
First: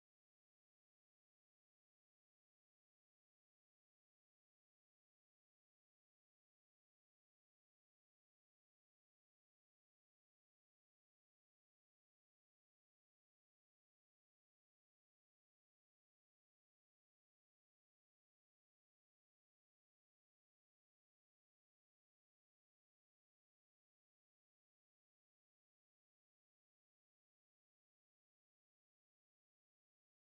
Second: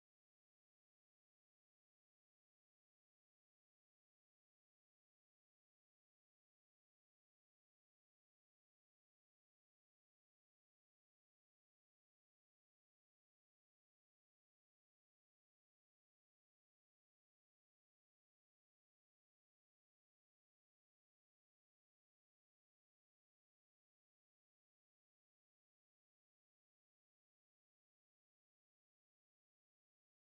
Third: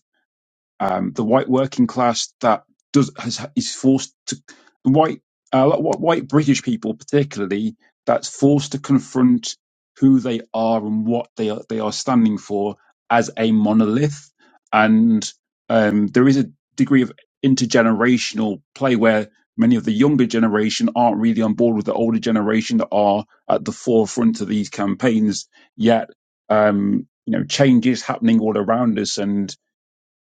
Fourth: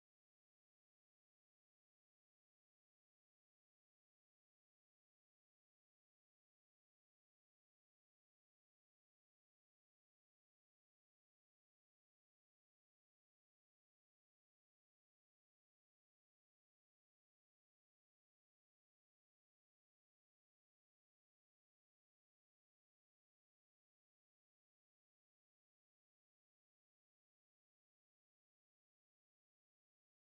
[SPEAKER 3] um, the white working class that does has, is forced to white uh, lot- wh- white British people particularly that's forced to confront who they are and what they are they are standing for as a monolith, and um, there is a degree of intergenerational play where many of the younger generation aren't really on board with the older generation that are at the forefront of these campaigns yet um, you know change is happening all around us and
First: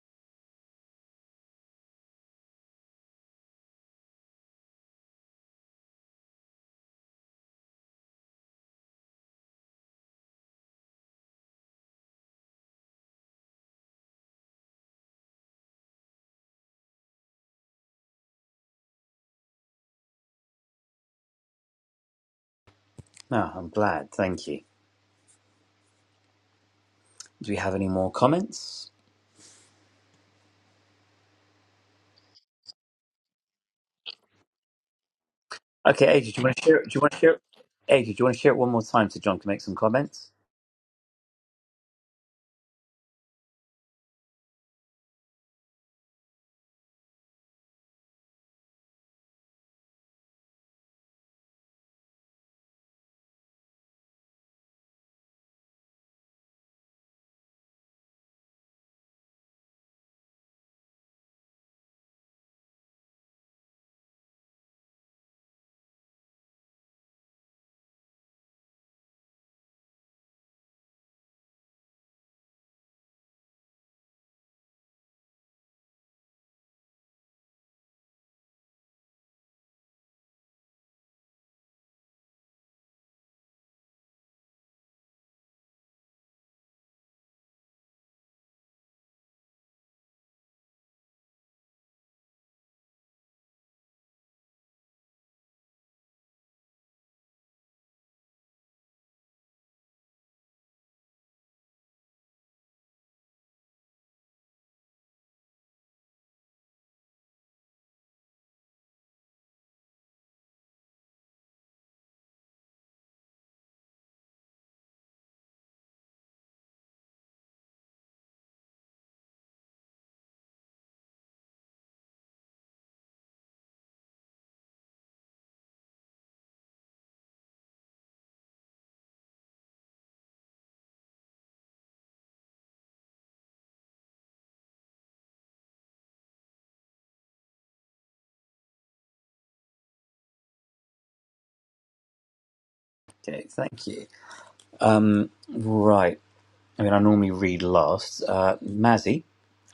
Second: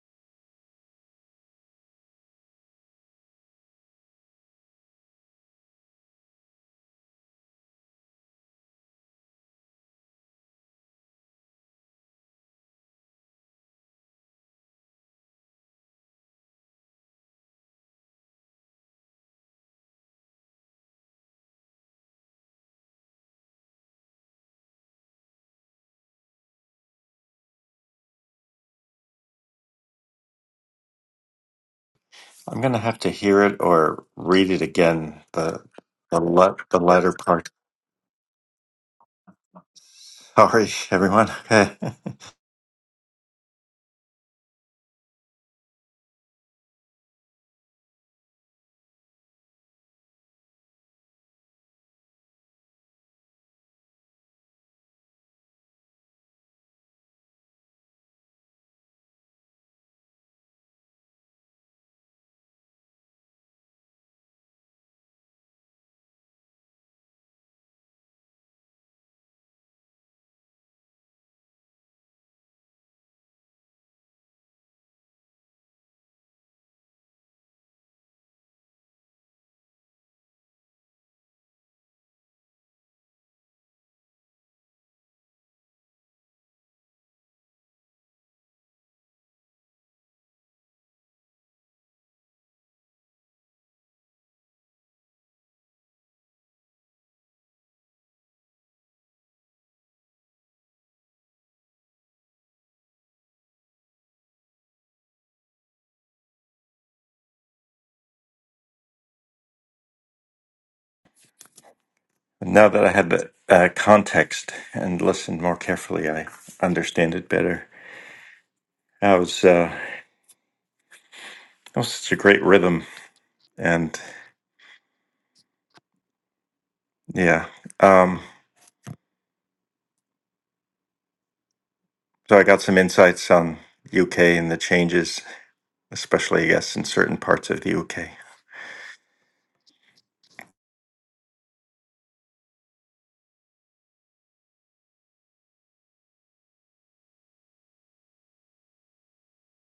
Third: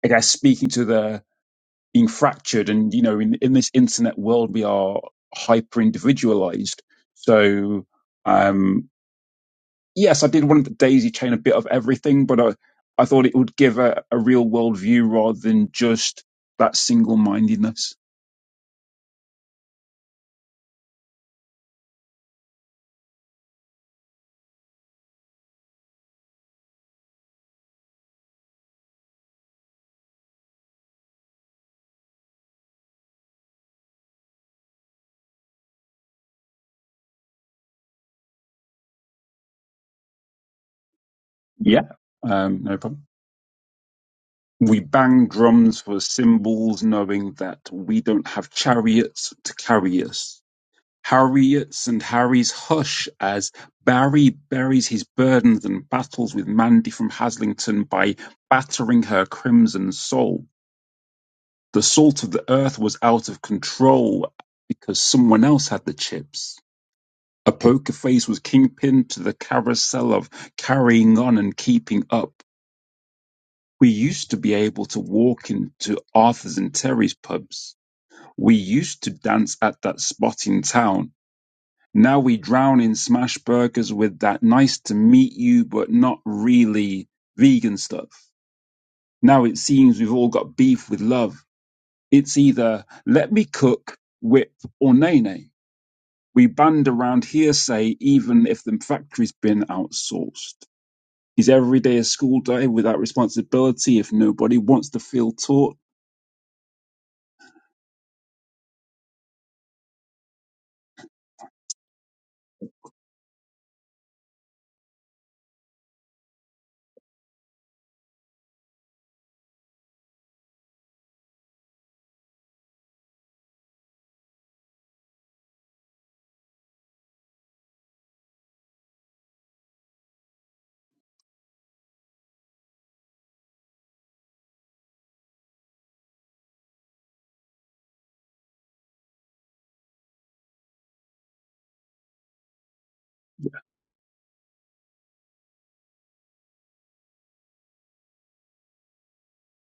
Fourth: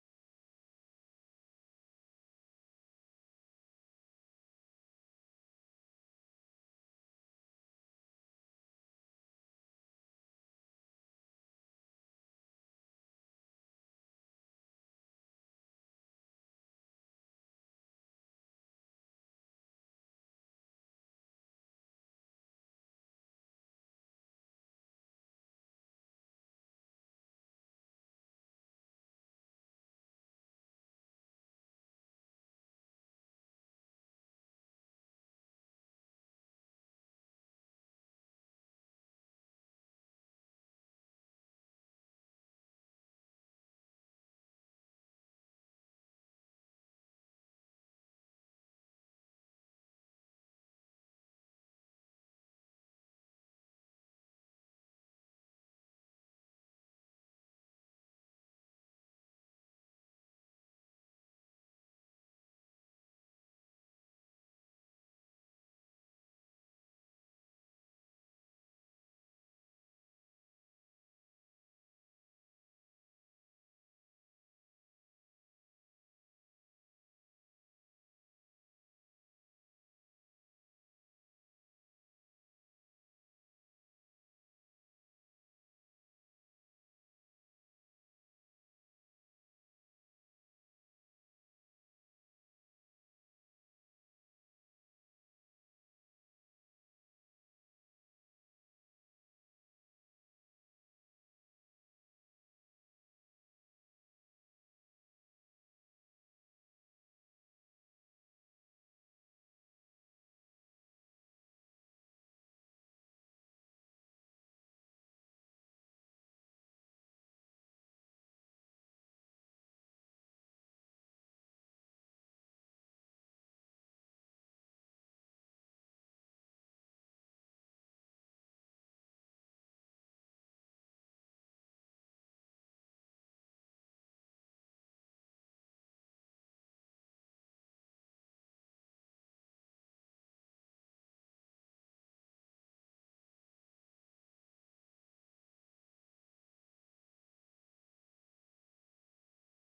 [SPEAKER 3] I guess speaking to the being fractured and you know in, in this internet world we are hyper individualized so um yes I did want the daisy chain a bit of everything but I I thought it would give a, a real world view rather than just that single mindedness
[SPEAKER 1] No, I'm glad. Thank you. Do we have any more comments?
[SPEAKER 2] I'm gonna have to hear it or read it again. The
[SPEAKER 1] Okay,
[SPEAKER 2] the
[SPEAKER 1] Adrian, do you
[SPEAKER 2] let
[SPEAKER 1] want to share
[SPEAKER 2] the
[SPEAKER 1] it? Do you
[SPEAKER 2] latter
[SPEAKER 1] want to share it?
[SPEAKER 2] part.
[SPEAKER 1] Adrian, do you want to share it one more time so John can make some comments?
[SPEAKER 2] Sorry, everyone. Okay.
[SPEAKER 3] yeah um no problem we bang drums for cymbals knowing that we don't have chariots to carry us Harriet's and Harry's Hush as Barry buries his burdens and battles with Mandy from Haslington by battering her crimson soul. The salt of the earth was out of control because someone else had the chips. A poker face was kingpin to the carousel of carrying on and keeping up. We used to be able to walk into Arthur's and Terry's pubs. We used to dance at that spot in town Now we drown in smash burgers with that nice to meet you but not really vegan stuff. Now it seems we've all got beef with love. It's either let me cook, whip, or nay nay. We band around hearsay even if the factory's been outsourced. Is every day a school day without responsibility if nobody wants to feel taught?
[SPEAKER 2] (laughs) now that I had the uh, context and listened more carefully, I understand it better. That was uh, that was such a great rhythm, and yeah. Um, so I got some insights on UK and the changes, especially I guess in certain parts of the UK.
[SPEAKER 1] Okay, thank you. Um, right. I mean, I normally read last. Uh, Mazzy,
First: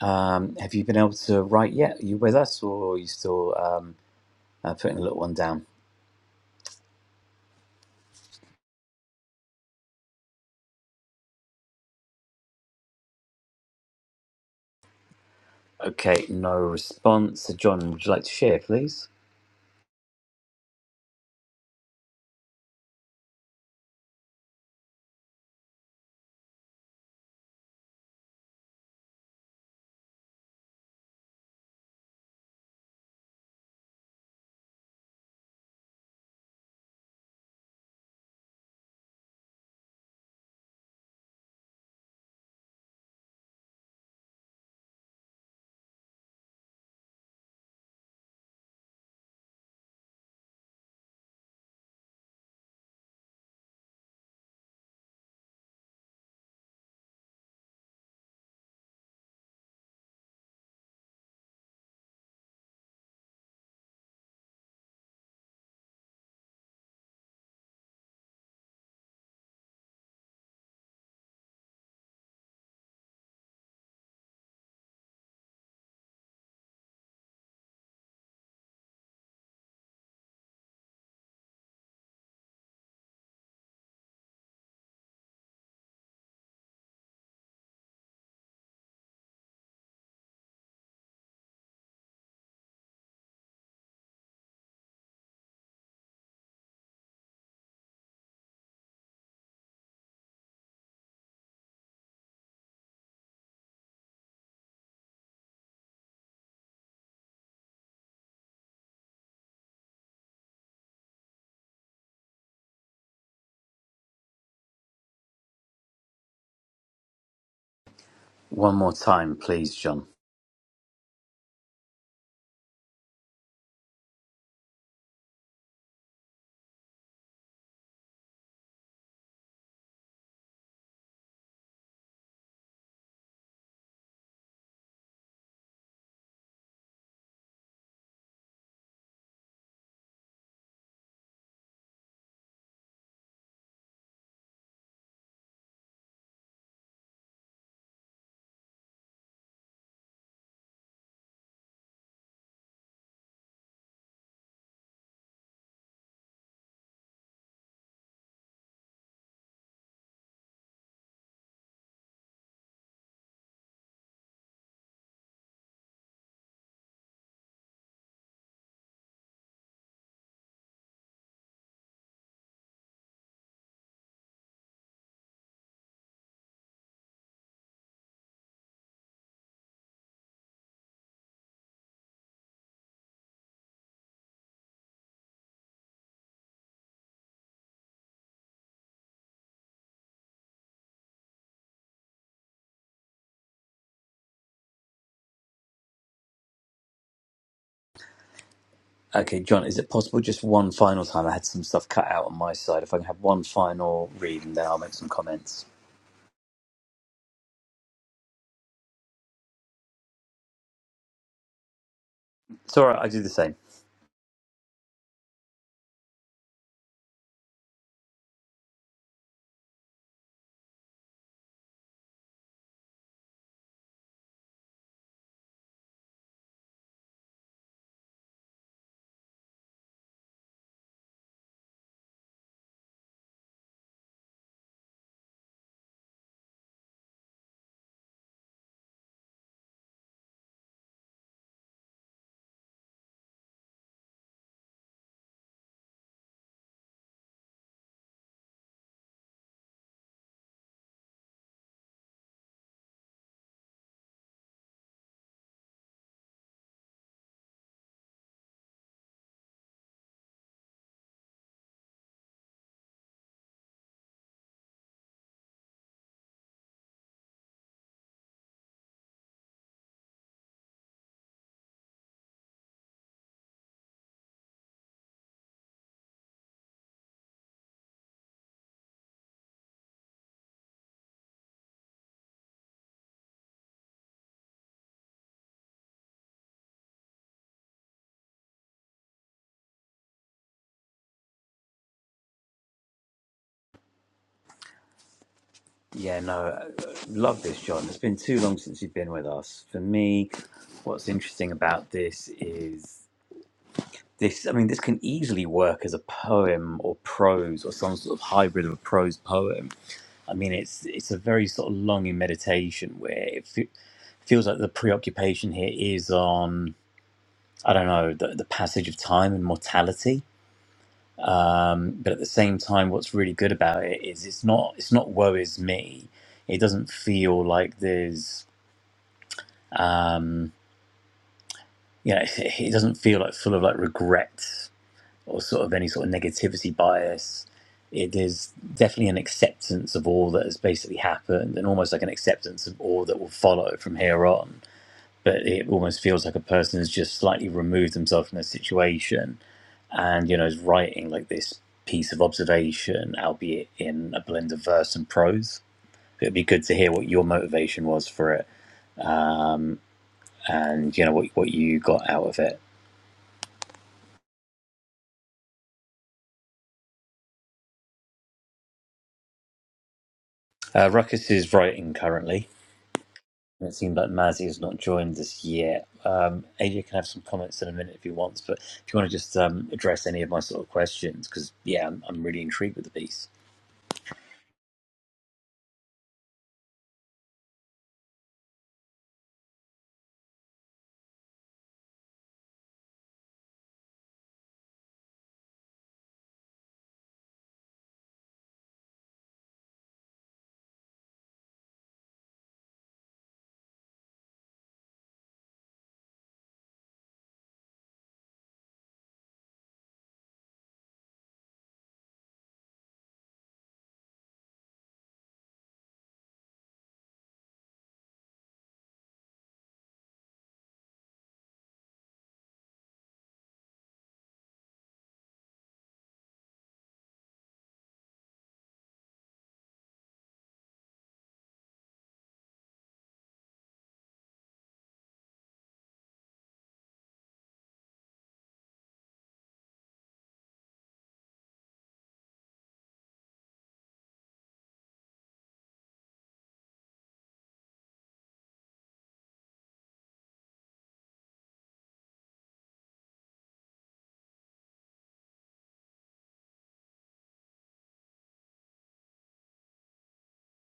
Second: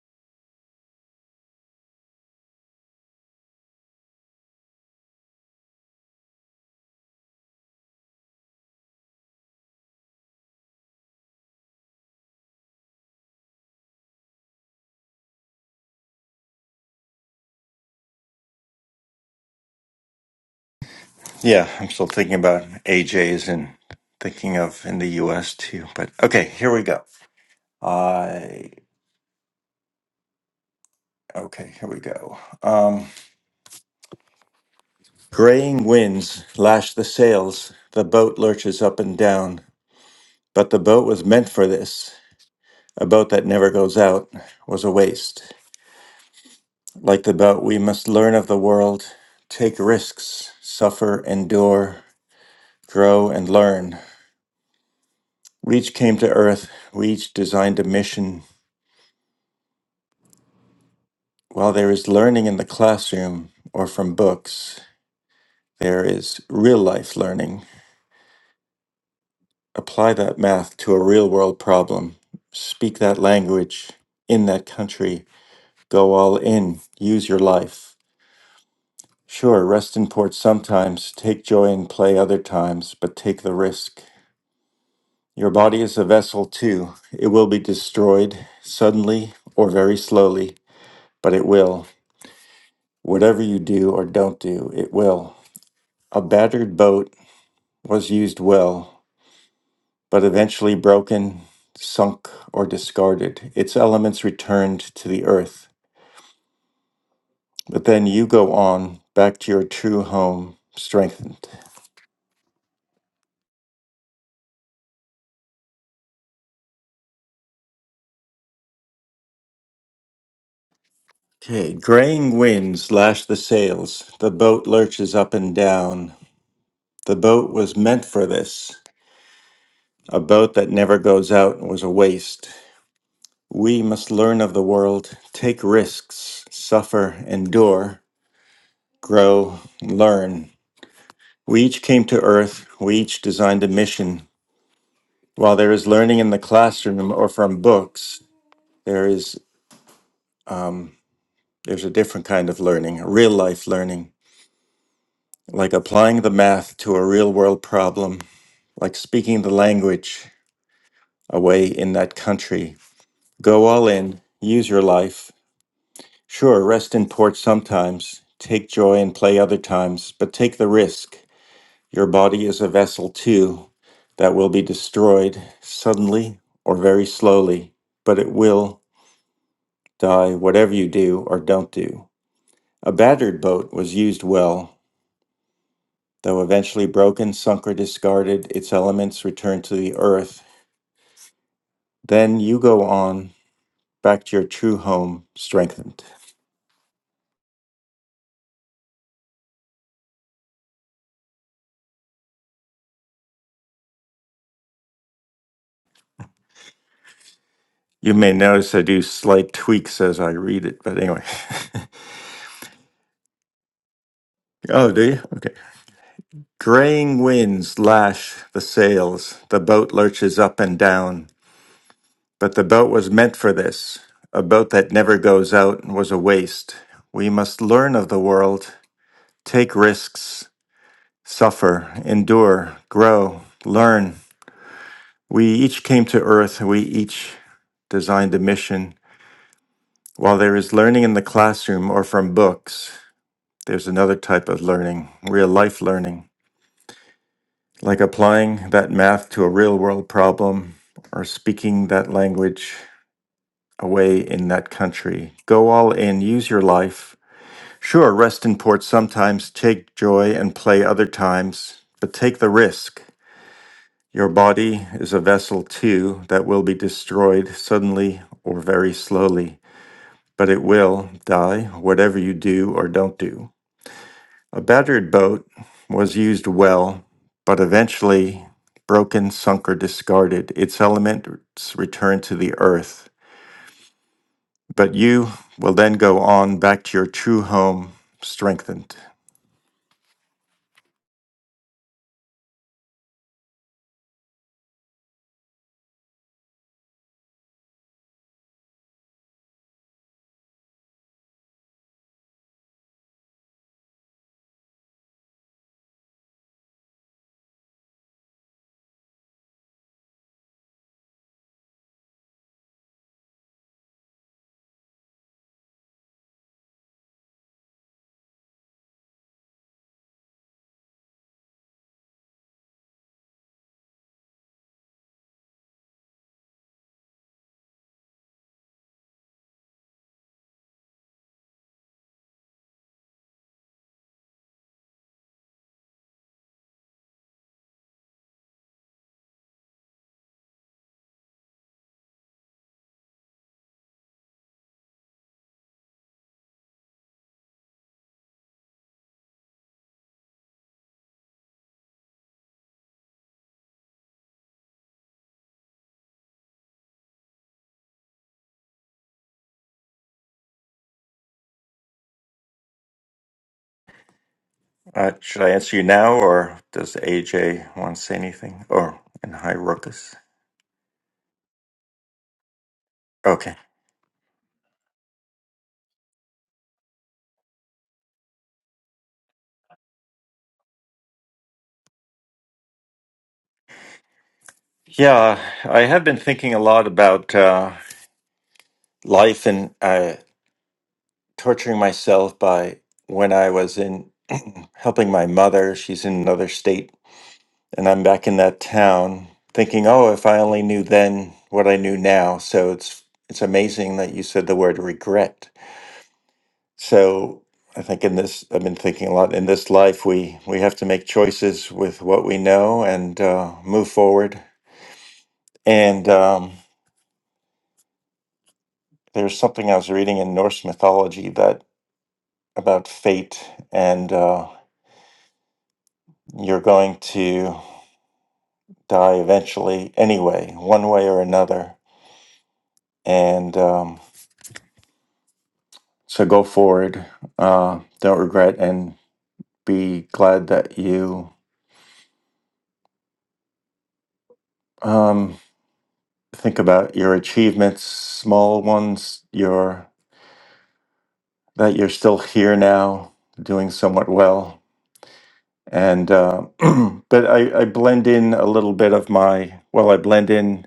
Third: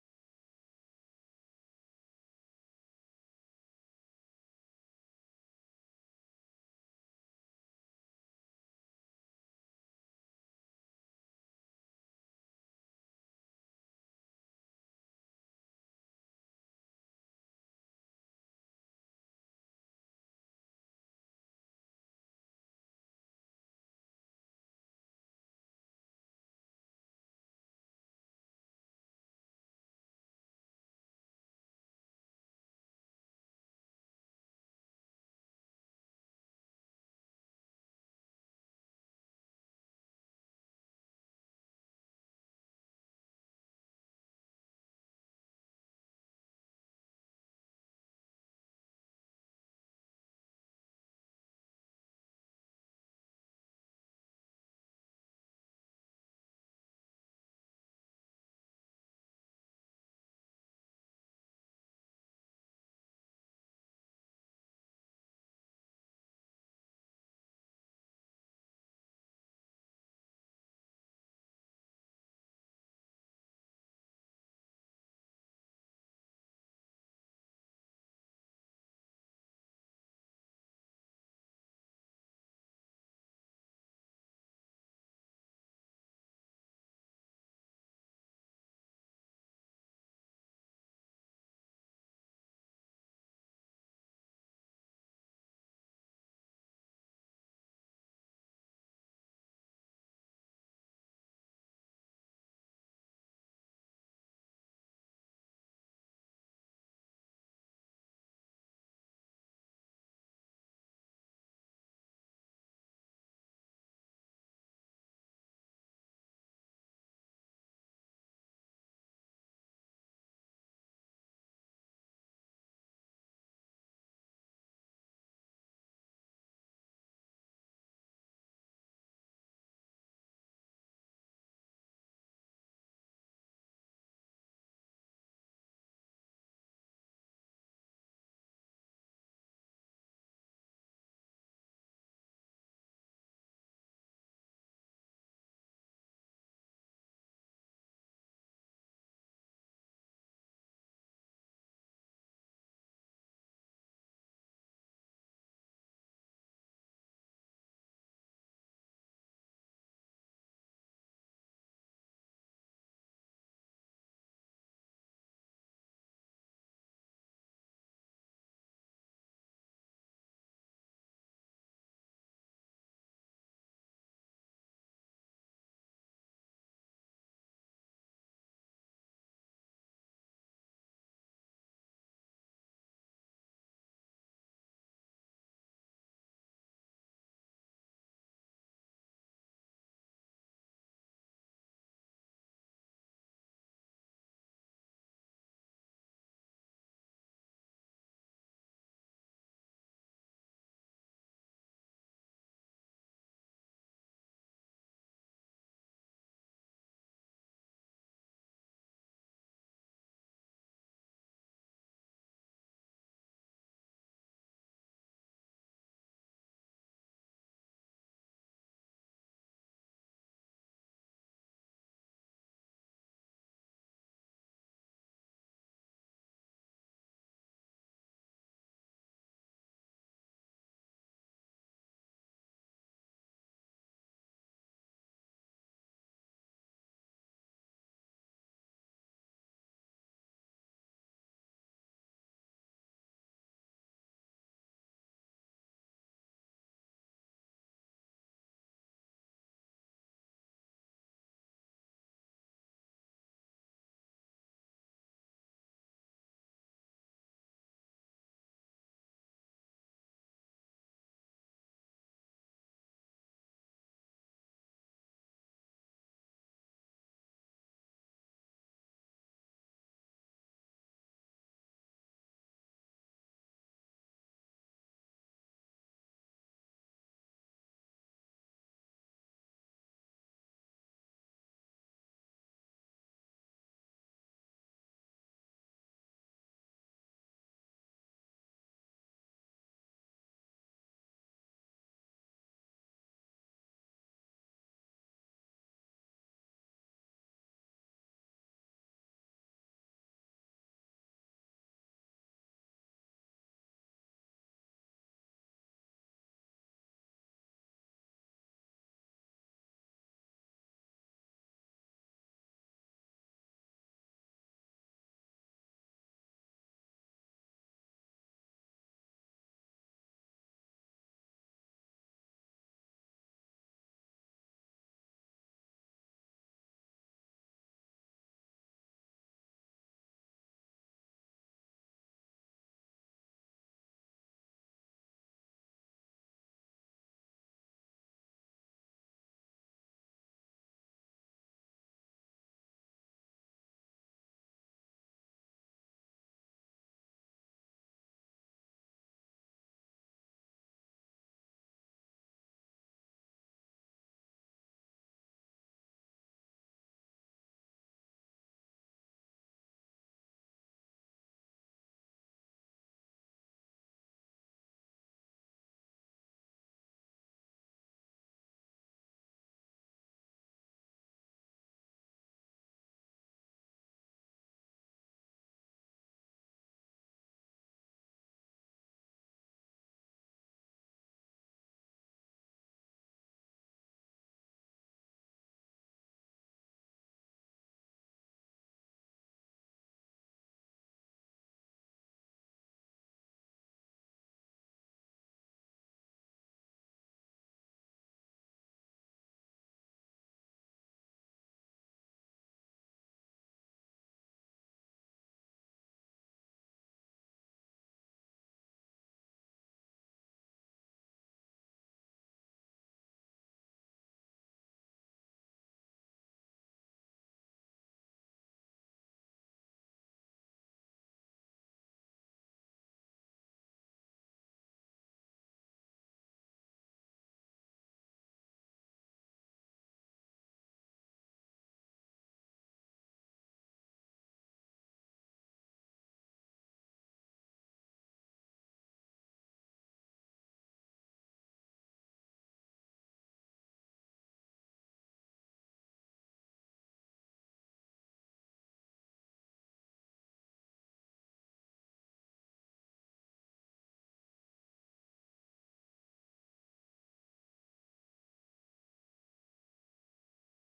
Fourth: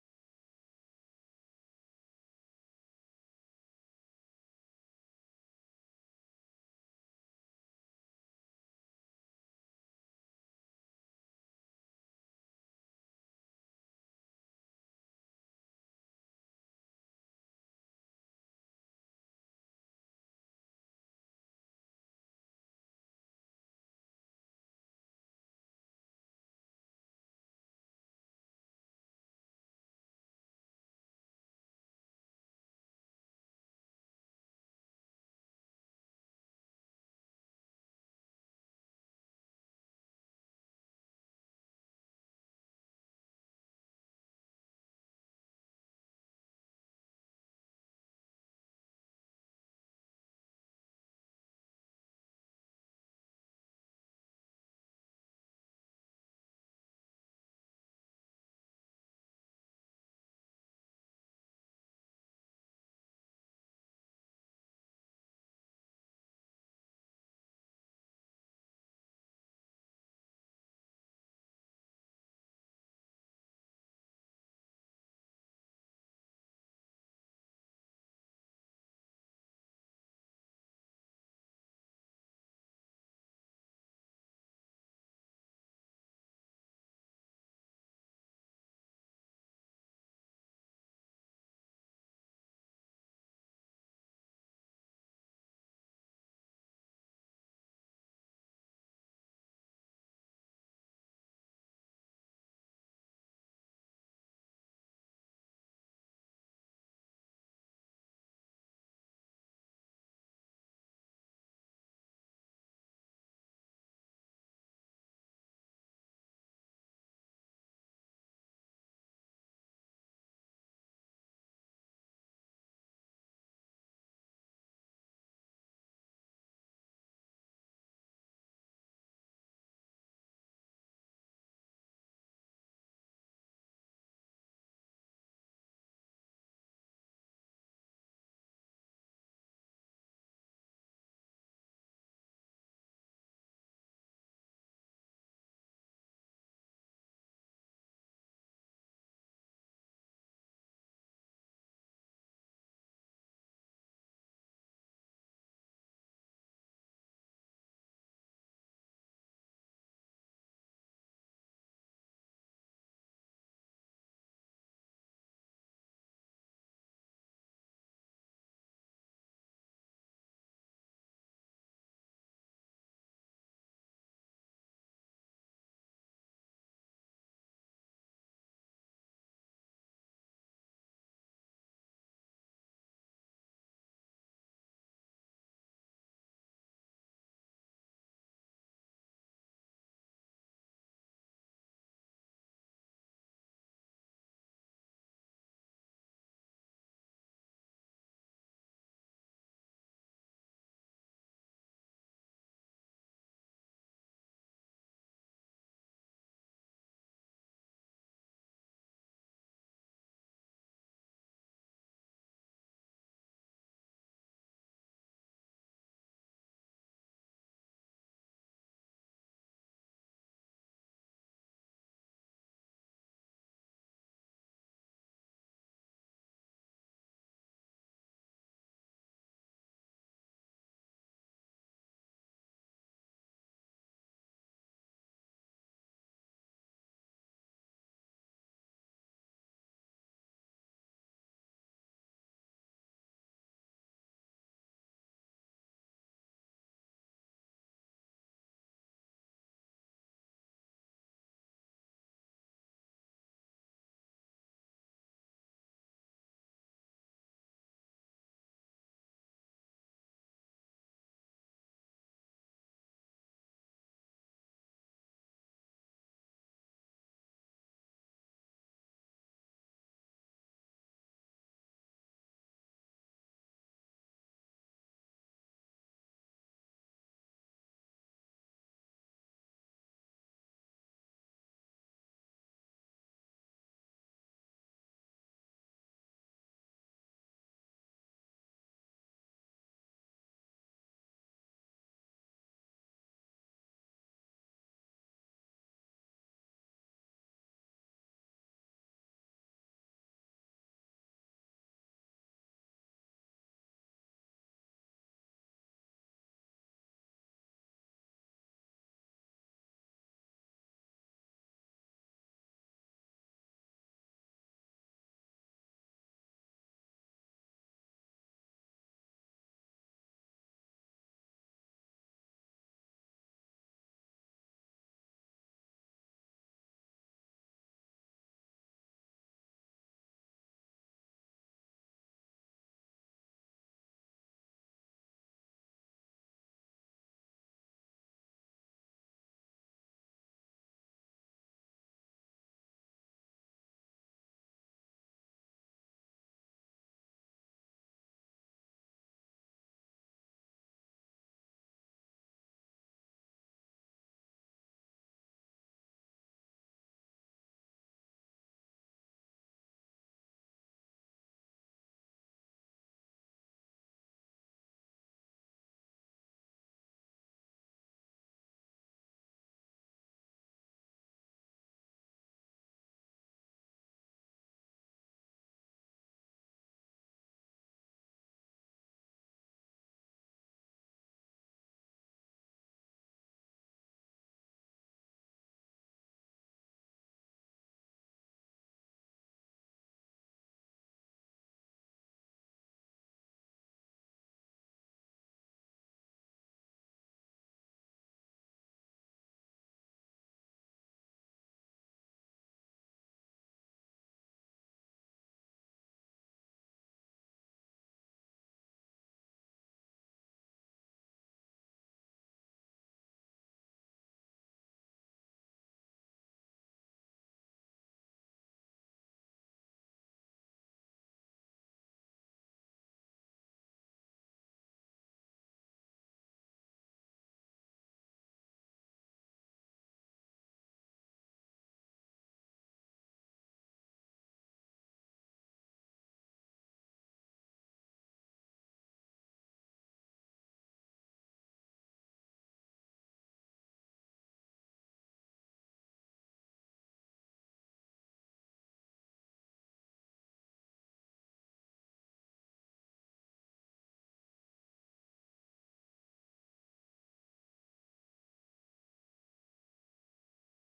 [SPEAKER 1] um, have you been able to write yet? Are you with us or are you still um, uh, putting the little one down? Okay, no response. So, John, would you like to share, please?
[SPEAKER 2] Yeah, I'm still thinking about AJ's and thinking of in the US too. But okay, here we go. I okay, here we go. Um, graying winds lash the sails, the boat lurches up and down, but the boat was meant for this. A boat that never goes out was a waste. Like the boat, we must learn of the world, take risks, suffer, endure, grow, and learn. We each came to Earth, we each designed a mission. While there is learning in the classroom or from books, there is real life learning apply that math to a real world problem, speak that language in that country, go all in, use your life. Sure, rest in port sometimes, take joy in play other times, but take the risk. Your body is a vessel too. It will be destroyed suddenly or very slowly, but it will. Whatever you do or don't do, it will. A battered boat was used well but eventually broken, sunk, or discarded. Its elements returned to the earth. But then you go on back to your true home, strengthened.
[SPEAKER 1] One more time, please, John.
[SPEAKER 2] Okay, graying winds lash the sails. The boat lurches up and down. The boat was meant for this. A boat that never goes out was a waste. We must learn of the world, take risks, suffer, endure, grow, learn. We each came to Earth. We each designed a mission. While there is learning in the classroom or from books, there is um, there's a different kind of learning, real life learning, like applying the math to a real world problem, like speaking the language away in that country. Go all in, use your life. Sure, rest in port sometimes, take joy and play other times, but take the risk. Your body is a vessel too that will be destroyed suddenly or very slowly, but it will. die, whatever you do or don't do. A battered boat was used well, though eventually broken, sunk, or discarded, its elements returned to the earth. Then you go on back to your true home, strengthened.
[SPEAKER 1] Okay, John, is it possible just one final time? I had some stuff cut out on my side. If I can have one final read and then I'll make some comments.
[SPEAKER 2] You may notice I do slight tweaks as I read it, but anyway.
[SPEAKER 1] It's all right, I do the same.
[SPEAKER 2] (laughs) oh, do you? Okay. Graying winds lash the sails. The boat lurches up and down. But the boat was meant for this. A boat that never goes out was a waste. We must learn of the world take risks, suffer, endure, grow, learn. We each came to Earth, we each designed a mission. While there is learning in the classroom or from books, there's another type of learning, real life learning, like applying that math to a real world problem or speaking that language away in that country. Go all in, use your life. Sure, rest in port sometimes, take joy and play other times, but take the risk. Your body is a vessel too that will be destroyed suddenly or very slowly, but it will die whatever you do or don't do. A battered boat was used well, but eventually broken, sunk, or discarded. Its elements return to the earth, but you will then go on back to your true home, strengthened.
[SPEAKER 1] Yeah, no, uh, love this, John. It's been too long since you've been with us. For me, what's interesting about this is this. I mean, this can easily work as a poem or prose or some sort of hybrid of a prose poem. I mean, it's it's a very sort of longing meditation where it fe- feels like the preoccupation here is on I don't know the, the passage of time and mortality. Um, but at the same time, what's really good about it is it's not it's not woe is me. It doesn't feel like there's you know, it it doesn't feel like full of like regret or sort of any sort of negativity bias. It is definitely an acceptance of all that has basically happened and almost like an acceptance of all that will follow from here on. But it almost feels like a person has just slightly removed themselves from the situation and, you know, is writing like this piece of observation, albeit in a blend of verse and prose. It'd be good to hear what your motivation was for it and, you know, what, what you got out of it.
[SPEAKER 2] Uh, should I answer you now, or does AJ want to say anything? Or in Hyrocus?
[SPEAKER 1] Uh, Ruckus is writing currently
[SPEAKER 2] Okay.
[SPEAKER 1] It seems like Mazzy has not joined us yet. Um, AJ can have some comments in a minute if he wants, but if you want to just um, address any of my sort of questions, because yeah, I'm, I'm really intrigued with the piece.
[SPEAKER 2] Yeah, I have been thinking a lot about uh, life and uh, torturing myself by when I was in (clears throat) helping my mother. She's in another state, and I'm back in that town. Thinking, oh, if I only knew then what I knew now. So it's it's amazing that you said the word regret. So I think in this, I've been thinking a lot. In this life, we we have to make choices with what we know and uh, move forward. And um, There's something I was reading in Norse mythology that about fate and uh, you're going to die eventually anyway, one way or another. And um, so go forward, uh, don't regret, and be glad that you um, think about your achievements, small ones, your that you're still here now, doing somewhat well and uh, (clears throat) but I, I blend in a little bit of my well i blend in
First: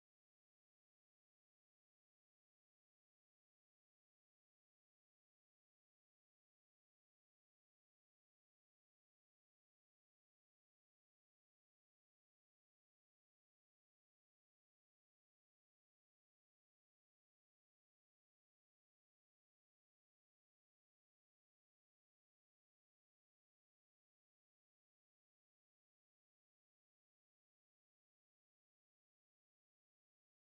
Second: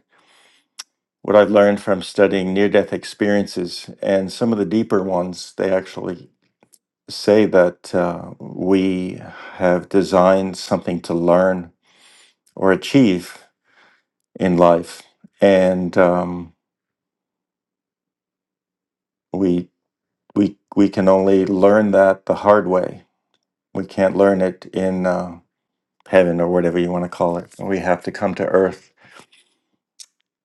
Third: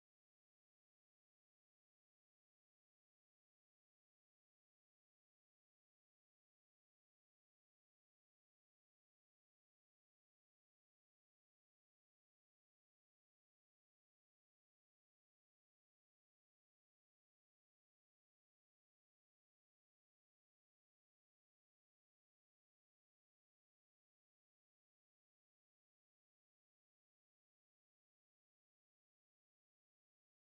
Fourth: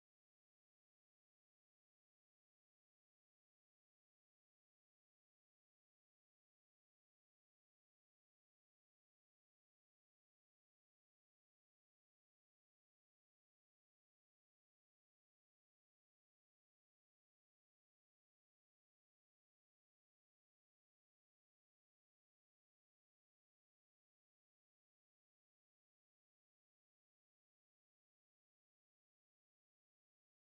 [SPEAKER 2] what I've learned from studying near death experiences and some of the deeper ones, they actually say that uh, we have designed something to learn or achieve in life. And um, we, we, we can only learn that the hard way. We can't learn it in uh, heaven or whatever you want to call it. We have to come to earth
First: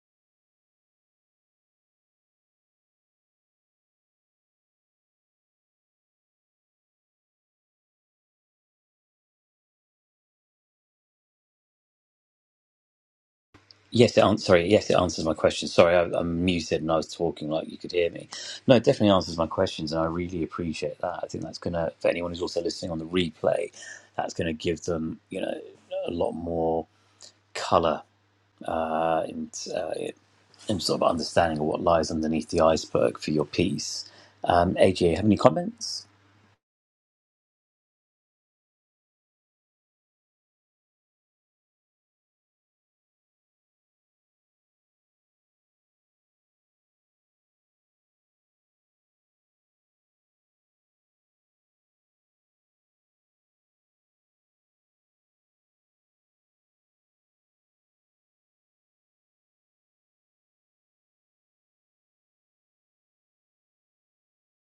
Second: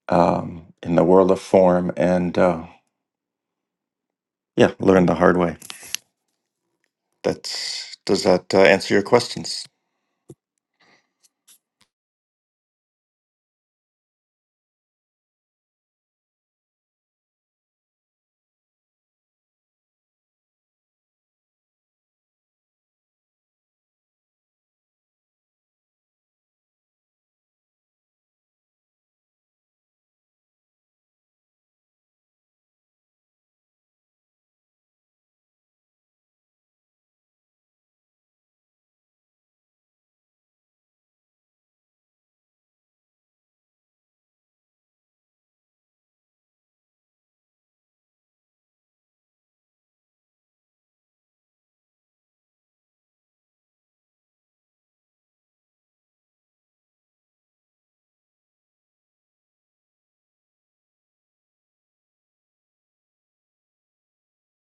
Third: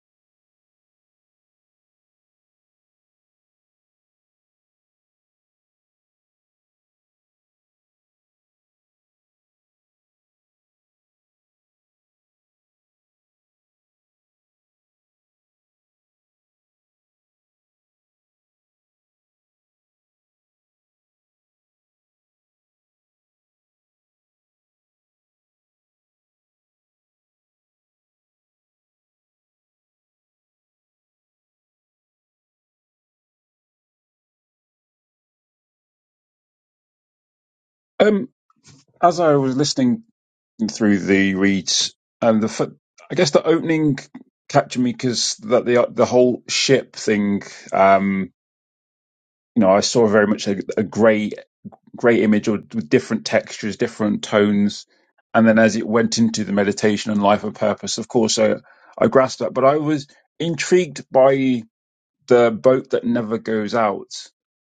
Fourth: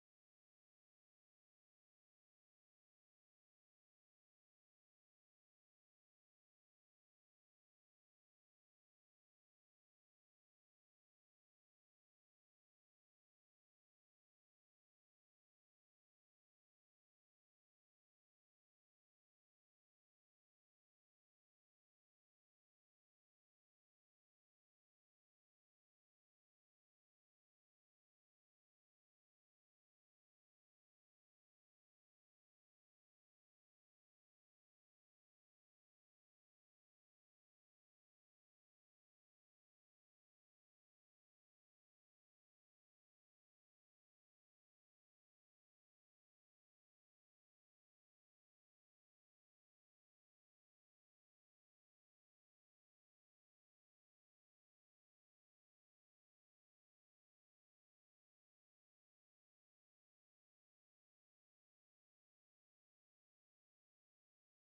[SPEAKER 2] um, in the world of form and, uh, yeah, learn the hard way. That's, does that uh, answer your questions?
[SPEAKER 1] Yes, it an- sorry. Yes, it answers my question. Sorry, I, I'm muted and I was talking like you could hear me. No, it definitely answers my questions, and I really appreciate that. I think that's gonna for anyone who's also listening on the replay, that's gonna give them you know a lot more color uh, and uh, and sort of understanding of what lies underneath the iceberg for your piece. Um, AJ, have any comments?
[SPEAKER 3] Um, as I was listening through the reeds and the fir- I guess the opening captured me because that the the whole ship thing, um, you know, I saw very much a, a grey grey image or with different textures, different tones, and then as it went into the meditation and life and purpose, of course, I, I grasped that. But I was intrigued by the boat that never goes out,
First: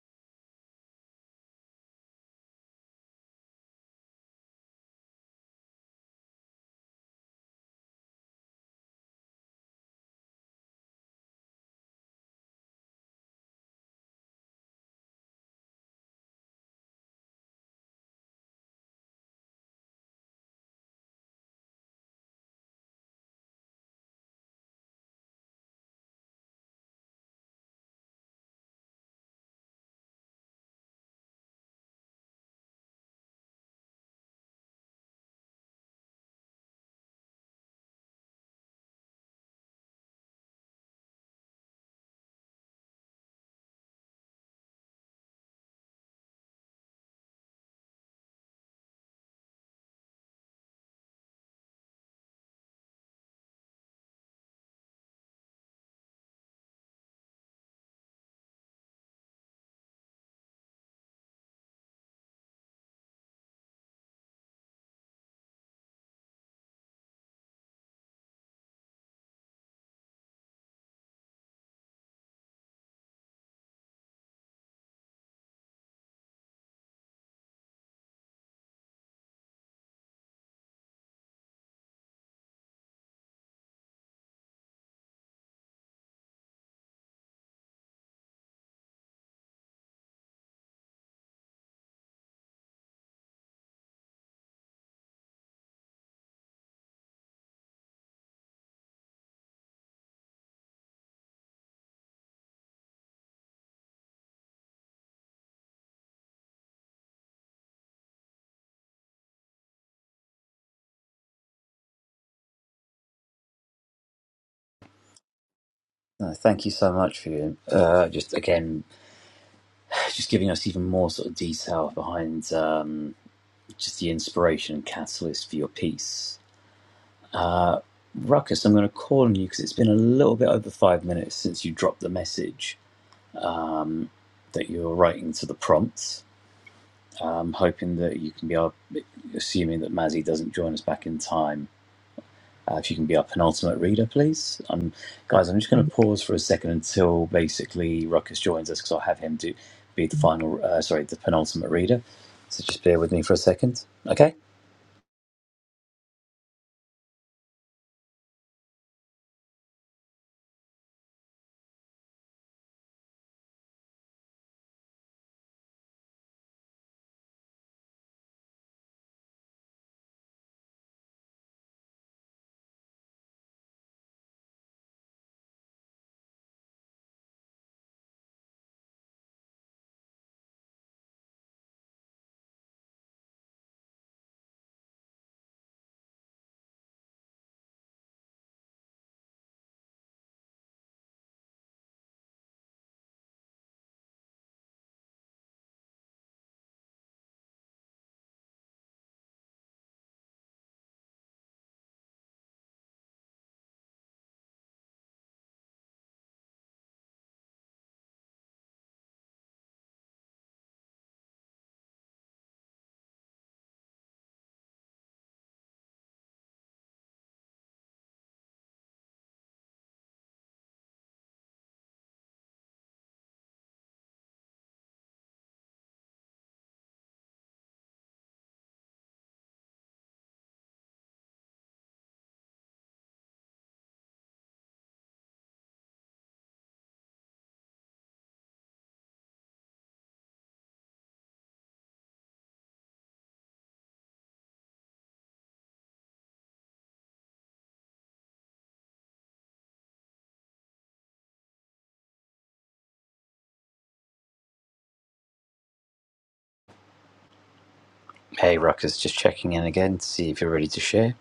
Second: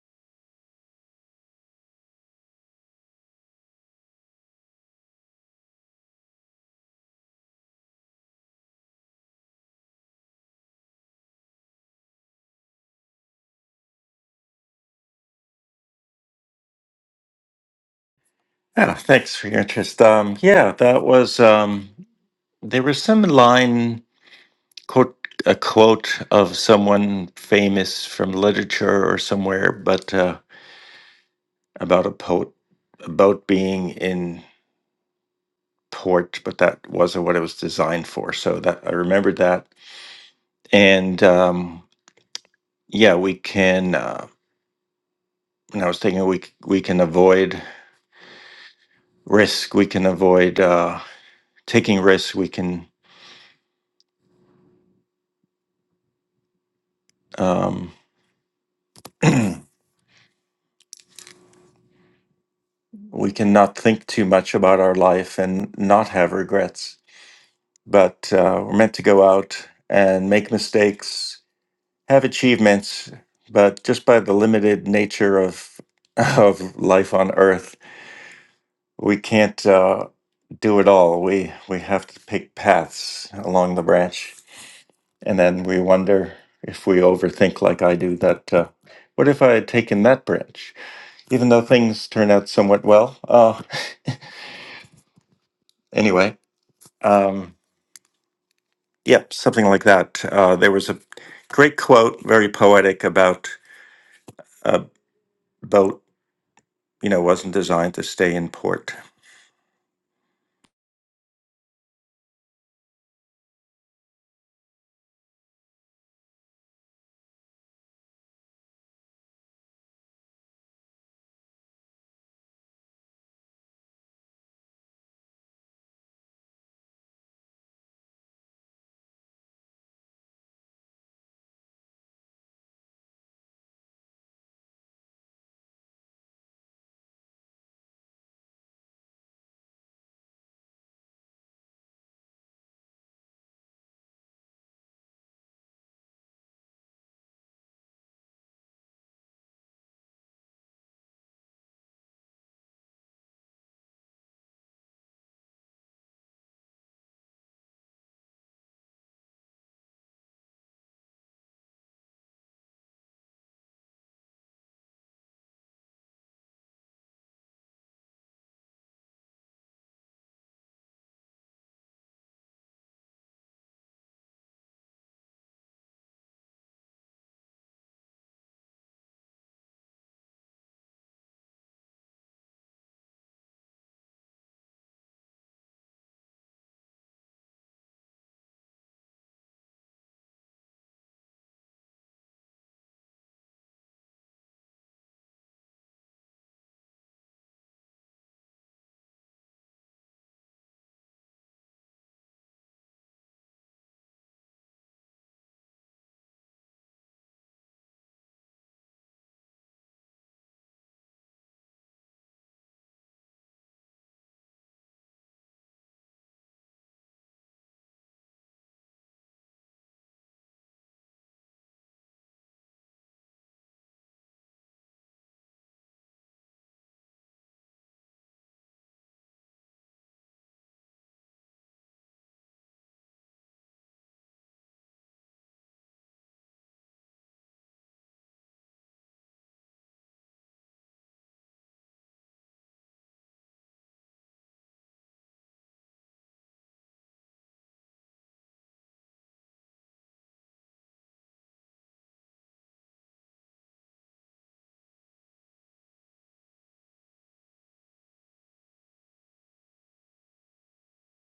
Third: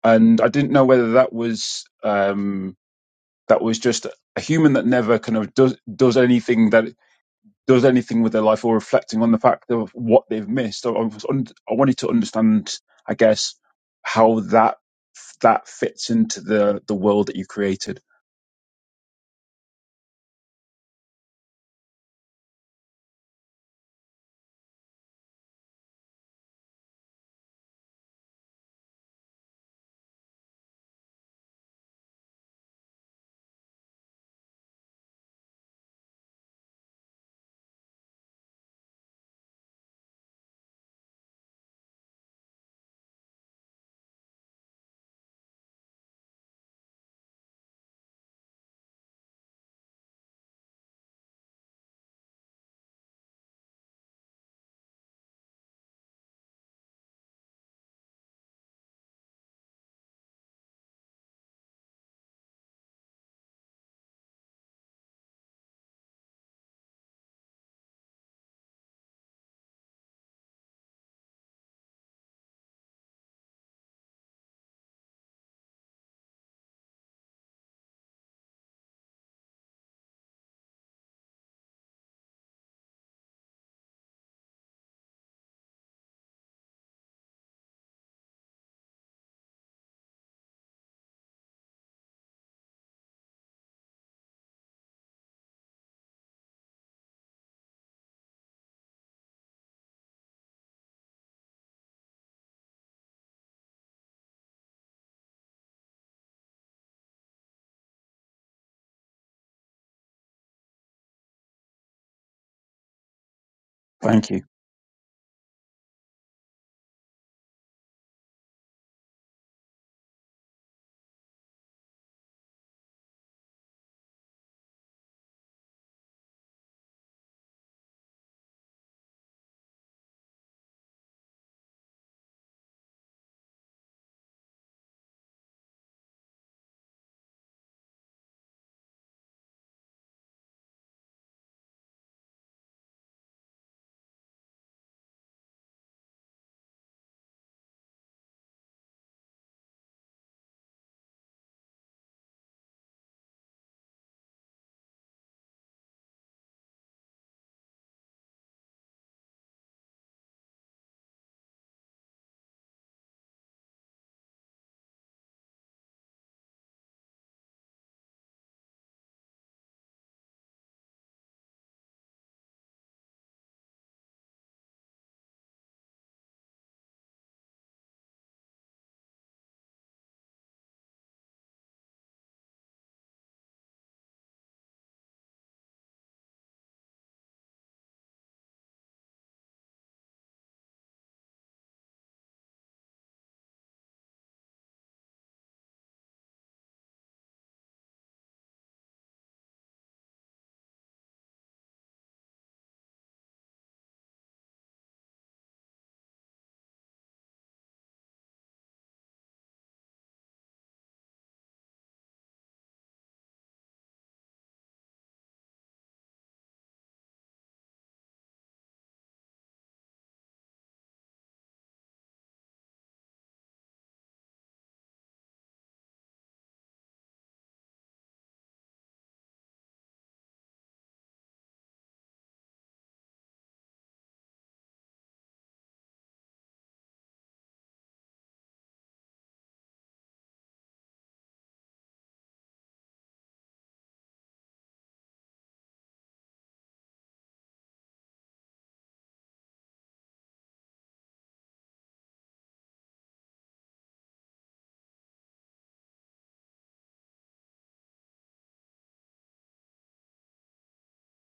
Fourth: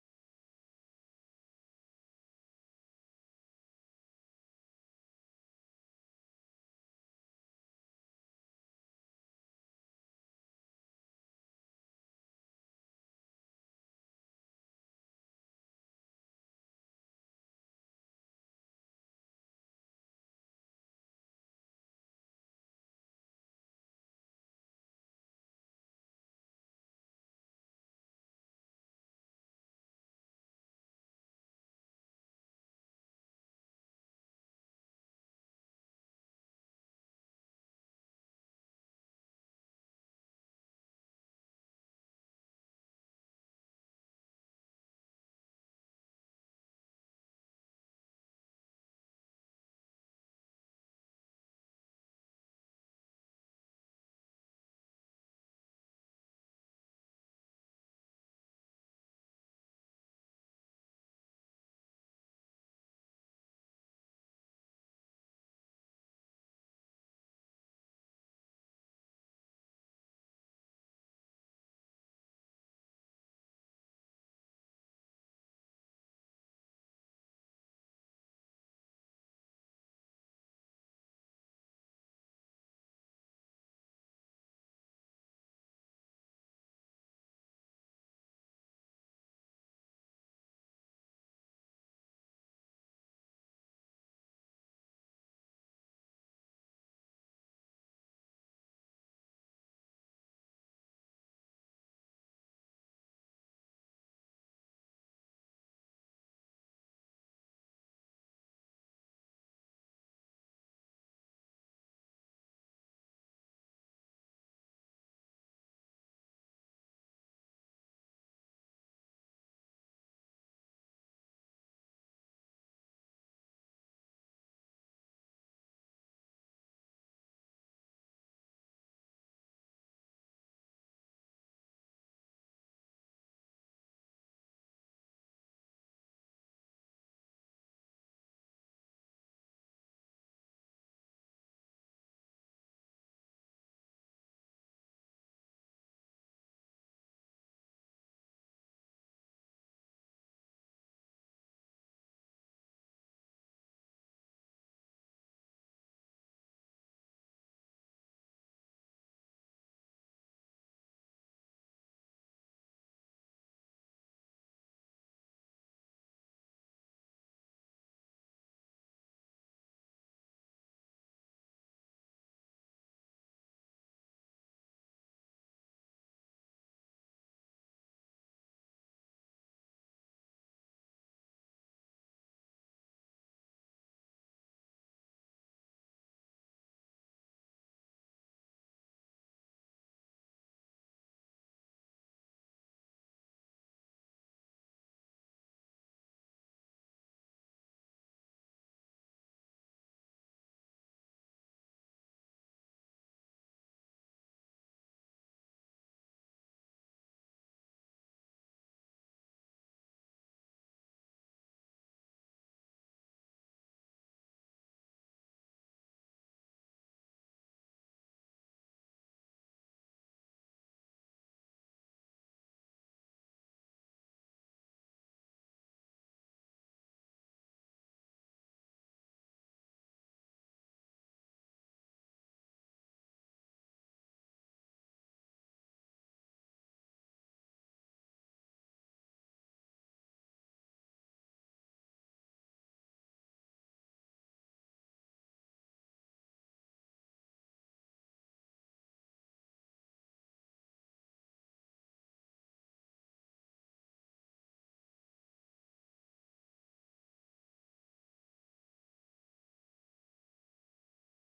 [SPEAKER 3] and I didn't know whether that was um, that was just a human that never kind of does does anything that does anything with their life or reflecting on the fact of what they've missed. I, I, was un- I wanted to understand, I guess, how that that fits into the the world that you created.
[SPEAKER 2] Yeah, thanks for your interest. Um, yeah, that was um, there was some line quote a quote of someone famous from literature or somewhere, but uh, about a poet about being in port, but that wasn't what it was designed for. So that I remembered that, and um, yeah, we can. Uh, and I was thinking we c- we can avoid risk, we can avoid uh, taking risks, we can. Um, we cannot think too much about our life and not have regrets. But uh, we're meant to go out and make mistakes, have achievements, but just by the limited nature of (laughs) of life on Earth, we can't uh, do it all. We we have to pick paths along the branch, and then we wonder if we overthink like I do that. Uh, what if I had taken that branch? Even though things turn out somewhat well. Uh, (laughs) anyway, um, Yep, something like that. Uh, there was a great quote, very poetic, about a boat, you know, wasn't designed to stay in port.
[SPEAKER 3] Thank you.
[SPEAKER 1] No, thank you so much for you. Uh, just again, (sighs) just giving us even more sort of detail behind um, just the inspiration and catalyst for your piece. Ruckus, I'm going to call on you because it's been a little bit over five minutes since you dropped the message that you're writing to the prompt. Um, hoping that you can be, our- assuming that Mazzy doesn't join us back in time, Uh, if you can be our penultimate reader, please. Um, guys, I'm just going to pause for a second until basically Ruckus joins us because I'll have him do be the final, uh, sorry, the penultimate reader. So just bear with me for a second, okay? Hey, Ruckus, just checking in again to see if you're ready to share.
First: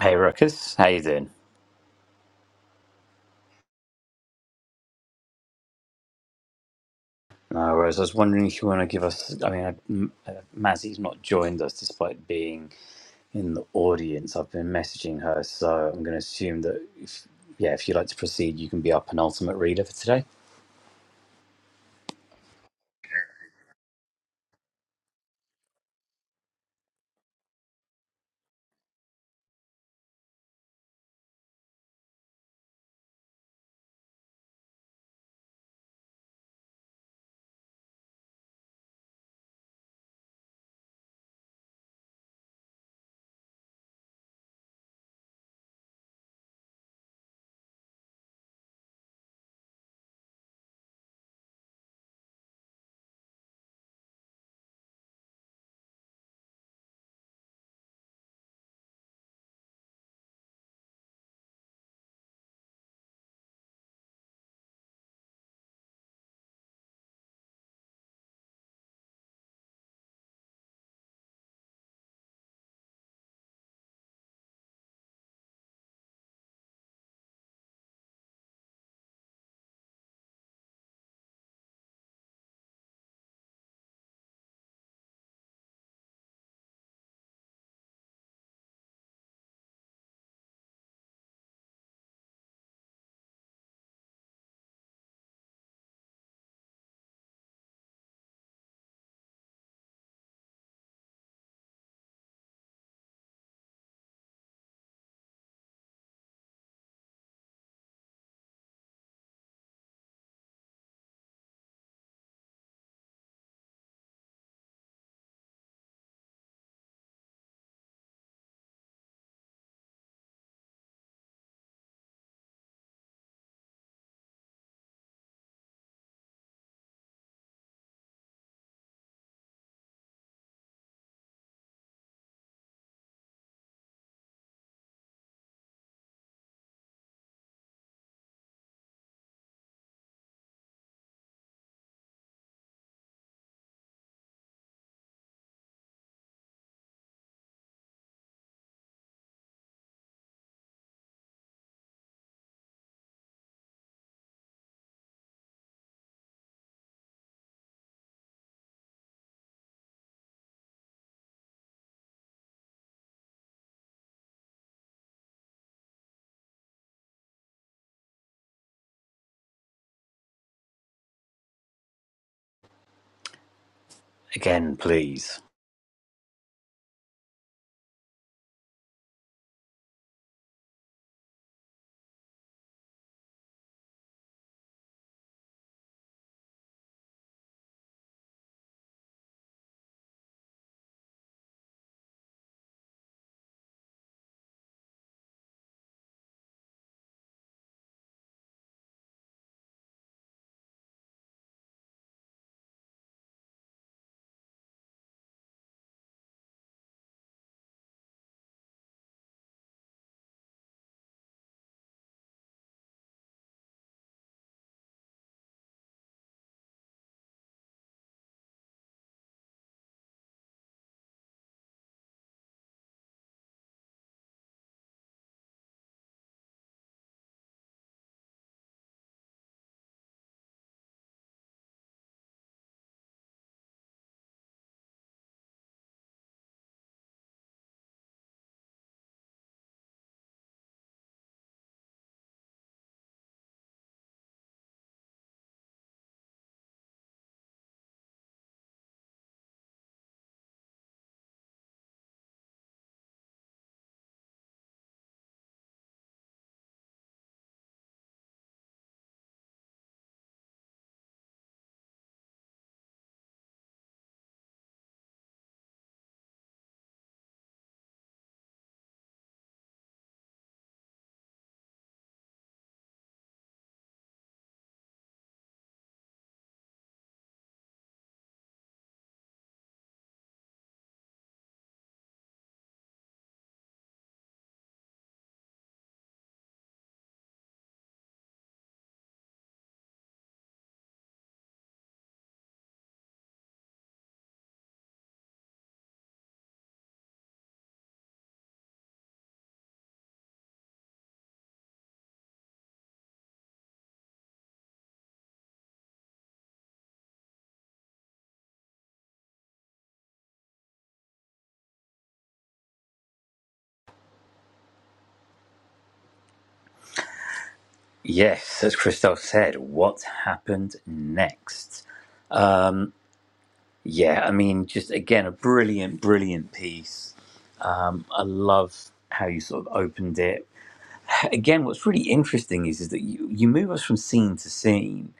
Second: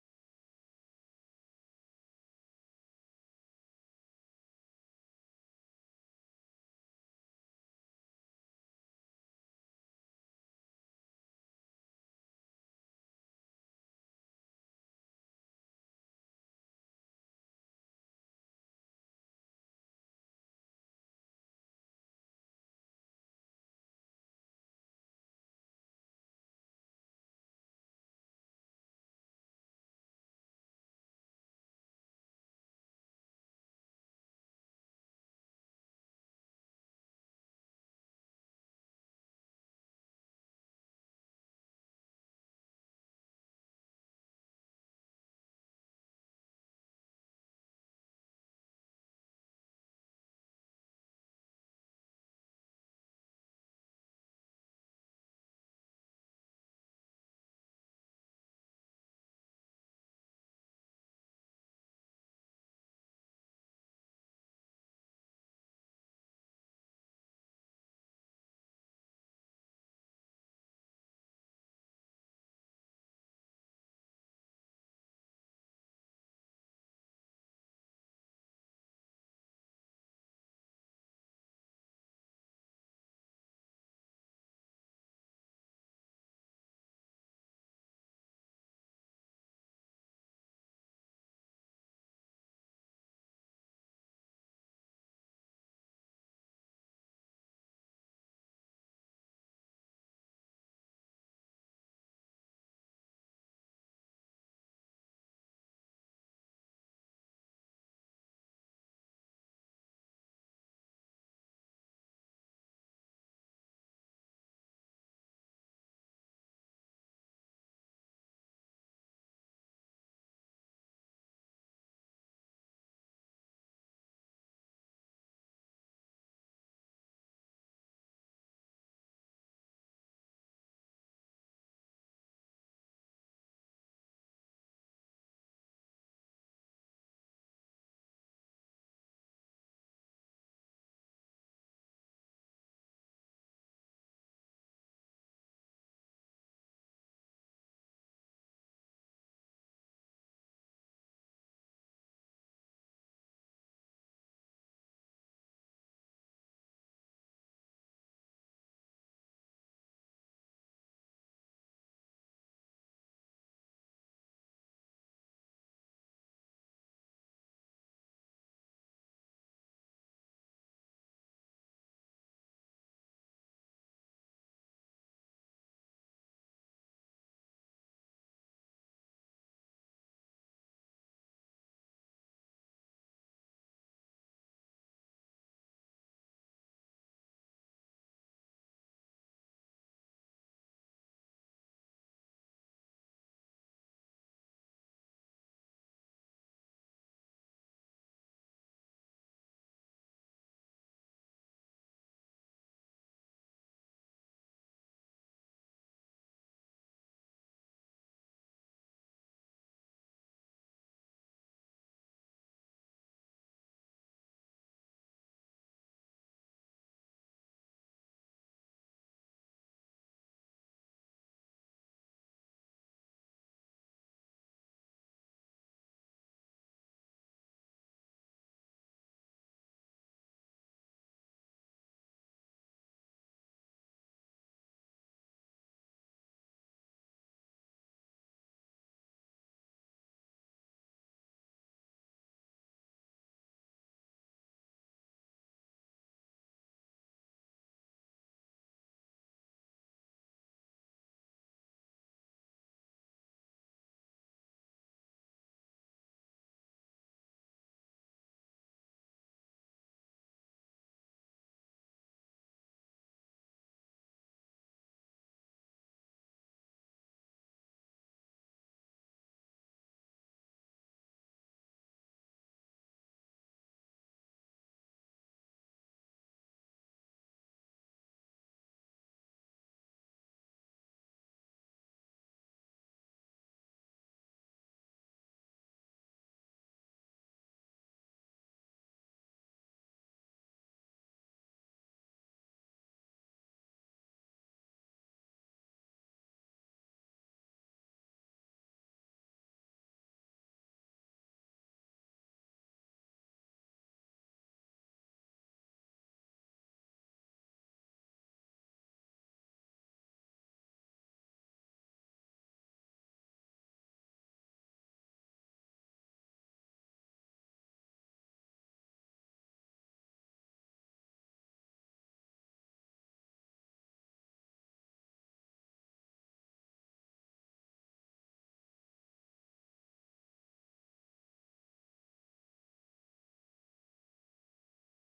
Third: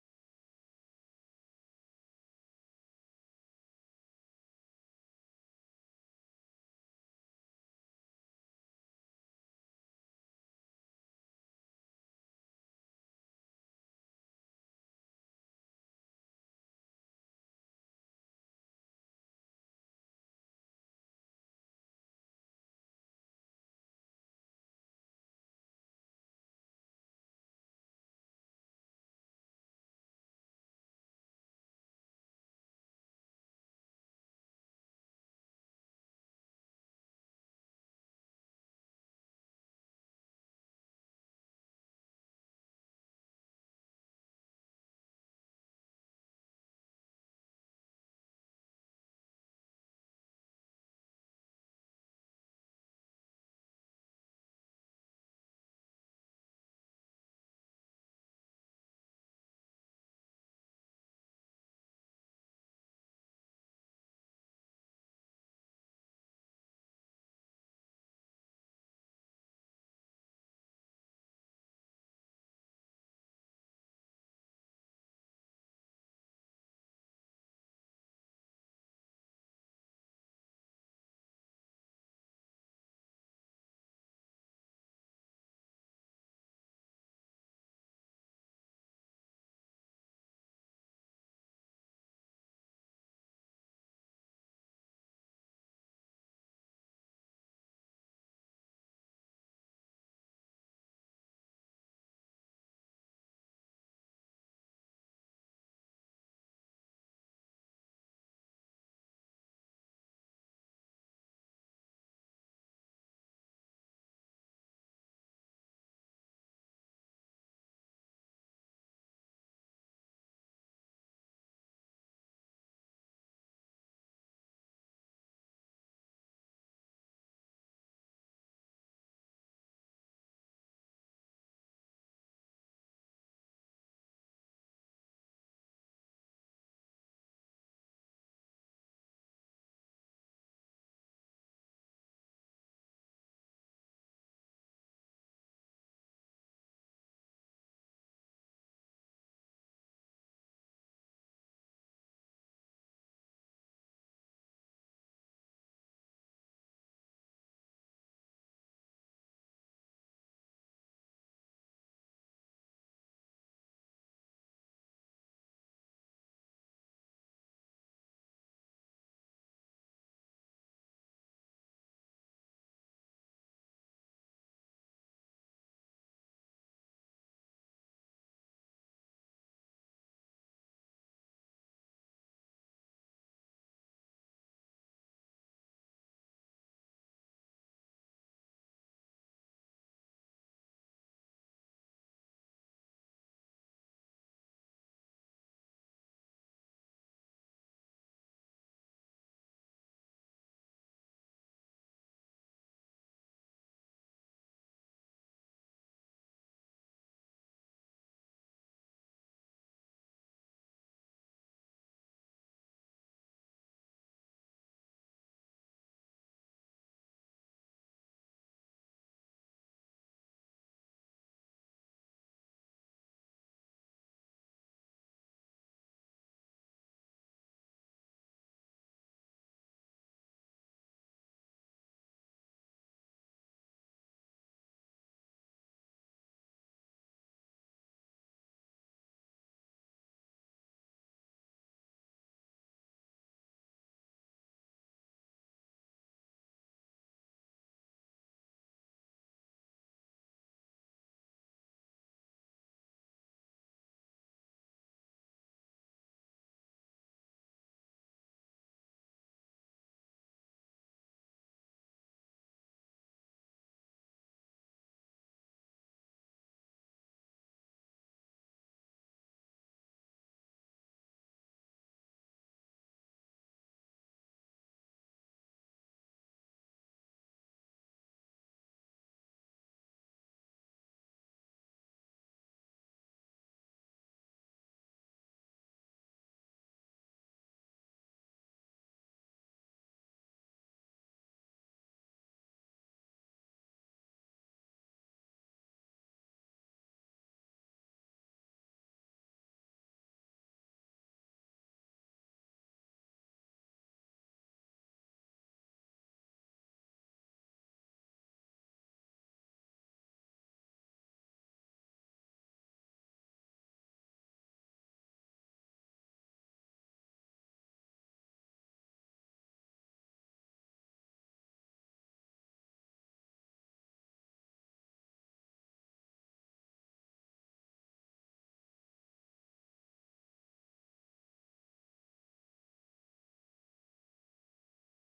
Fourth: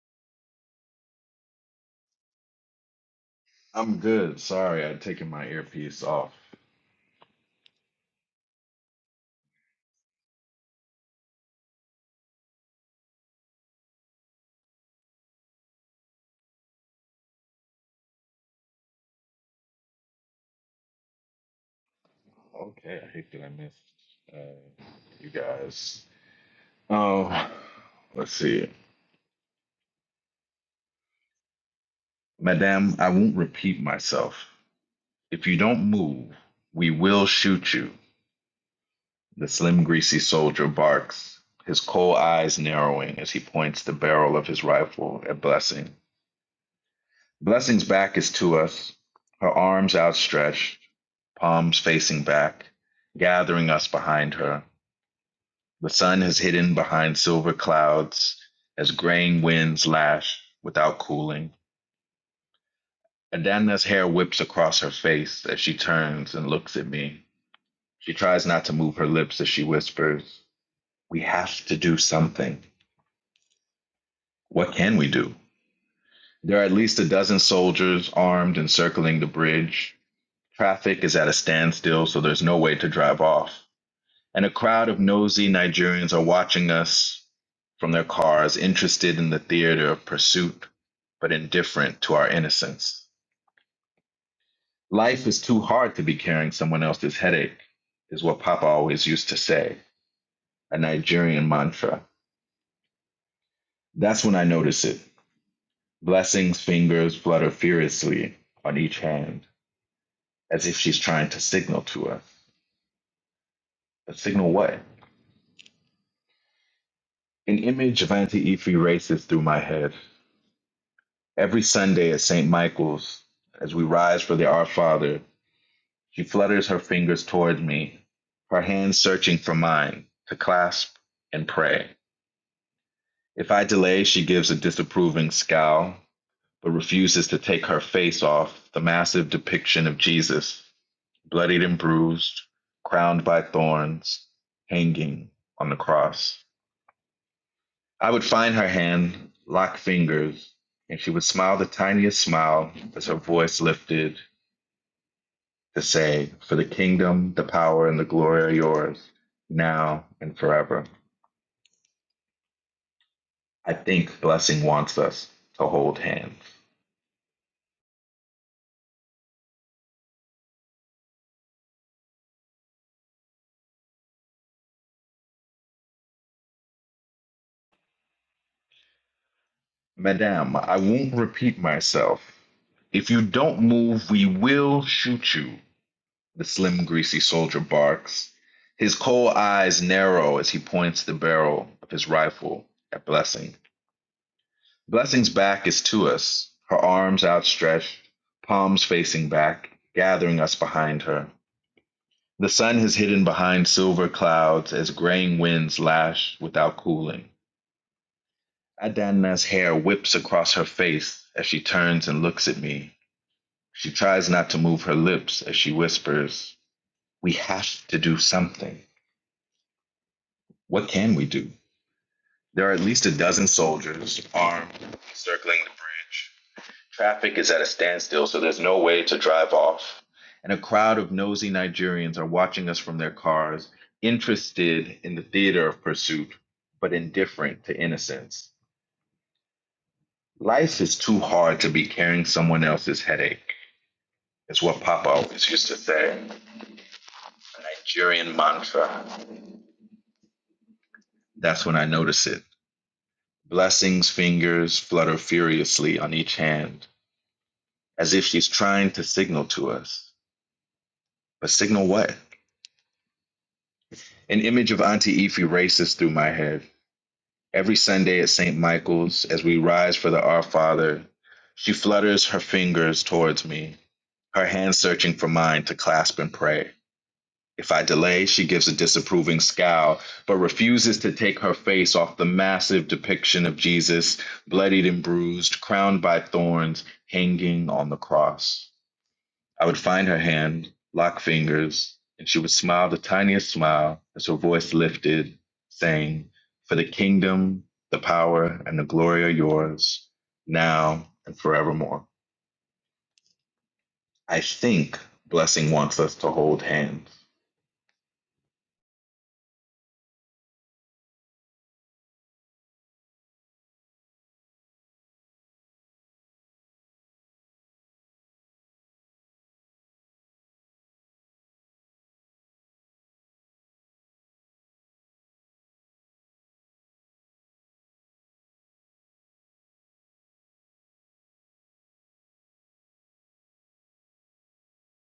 [SPEAKER 1] Hey, Ruckus, how you doing?
[SPEAKER 4] I'm good. Sorry, I'd taken my earpiece off.
[SPEAKER 1] No worries. I was wondering if you want to give us. I mean, I- M- uh, Mazzy's not joined us despite being in the audience. I've been messaging her, so I'm going to assume that if yeah, if you'd like to proceed, you can be our penultimate reader for today.
[SPEAKER 4] Okay, I hate that I missed uh, you guys. Oh, let's see. Madame, I won't repeat myself. If you don't move, we will shoot you. The slim, greasy soldier barks, his cold eyes narrowing as he points the barrel of his rifle at Blessing. Blessing's back is to us, her arms outstretched, palms facing back, gathering us behind her. The sun is hidden behind silver clouds as graying winds lash without cooling. Adana's hair whips across her face as she turns and looks at me. She tries not to move her lips as she whispers, We have to do something. What can we do? There are at least a dozen soldiers armed and circling the bridge. Traffic is at a standstill, so there's no way to drive off. and a crowd of nosy Nigerians are watching us from their cars, interested in the theater of pursuit, but indifferent to our innocence. Life is too hard to be carrying someone else's headache, is what Papa always used to say, a Nigerian mantra. That's when I notice it. Blessing's fingers flutter furiously on each hand, as if she's trying to signal to us. But signal what? An image of Auntie Ife races through my head. Every Sunday at St. Michael's, as we rise for the Our Father, she flutters her fingers toward me, her hands searching for mine to clasp and pray. If I delay, she gives a disapproving scowl, but refuses to take her face off the massive depiction of Jesus, bloodied and bruised, crowned by thorns, hanging on the cross. I would find her hand, lock fingers, and she would smile the tiniest smile as her voice lifted to say, For the kingdom, the power, and the glory are yours, now and forever. I think blessing wants us to hold hands.
[SPEAKER 1] Again, please.
[SPEAKER 4] Madame, I won't repeat myself. If you don't move, we will shoot you, the slim, greasy soldier barks. His coal eyes narrow as he points the barrel of his rifle at Blessing. Blessing's back is to us, her arms outstretched, palms facing back, gathering us behind her. The sun has hidden behind silver clouds as graying winds lash without cooling. Adana's hair whips across her face as she turns and looks at me. She tries not to move her lips as she whispers, We have to do something. What can we do? There are at least a dozen soldiers, armed, circling the bridge. Traffic is at a standstill, so there's no way to drive off. And a crowd of nosy Nigerians are watching us from their cars, interested in the theater of pursuit, but indifferent to innocence. Life is too hard to be carrying someone else's headache, is what Papa always used to say. A Nigerian mantra. That's when I notice it. Blessing's fingers flutter furiously on each hand, as if she's trying to signal to us. But signal what? An image of Auntie Efi races through my head. Every Sunday at St. Michael's, as we rise for the Our Father, she flutters her fingers towards me, her hands searching for mine to clasp and pray. If I delay, she gives a disapproving scowl, but refuses to take her face off the massive depiction of Jesus, bloodied and bruised, crowned by thorns, hanging on the cross. I would find her hand, lock fingers, and she would smile the tiniest smile as her voice lifted, saying, For the kingdom, the power, and the glory are yours, now and forevermore. I think Blessing wants us to hold hands.
[SPEAKER 1] Yes, as Christoph said, what happened next? Yeah, I mean, just again, a brilliant, brilliant piece. I love how you sort of opened it. Again, what's really interesting is, is that you, you move us from scene to scene.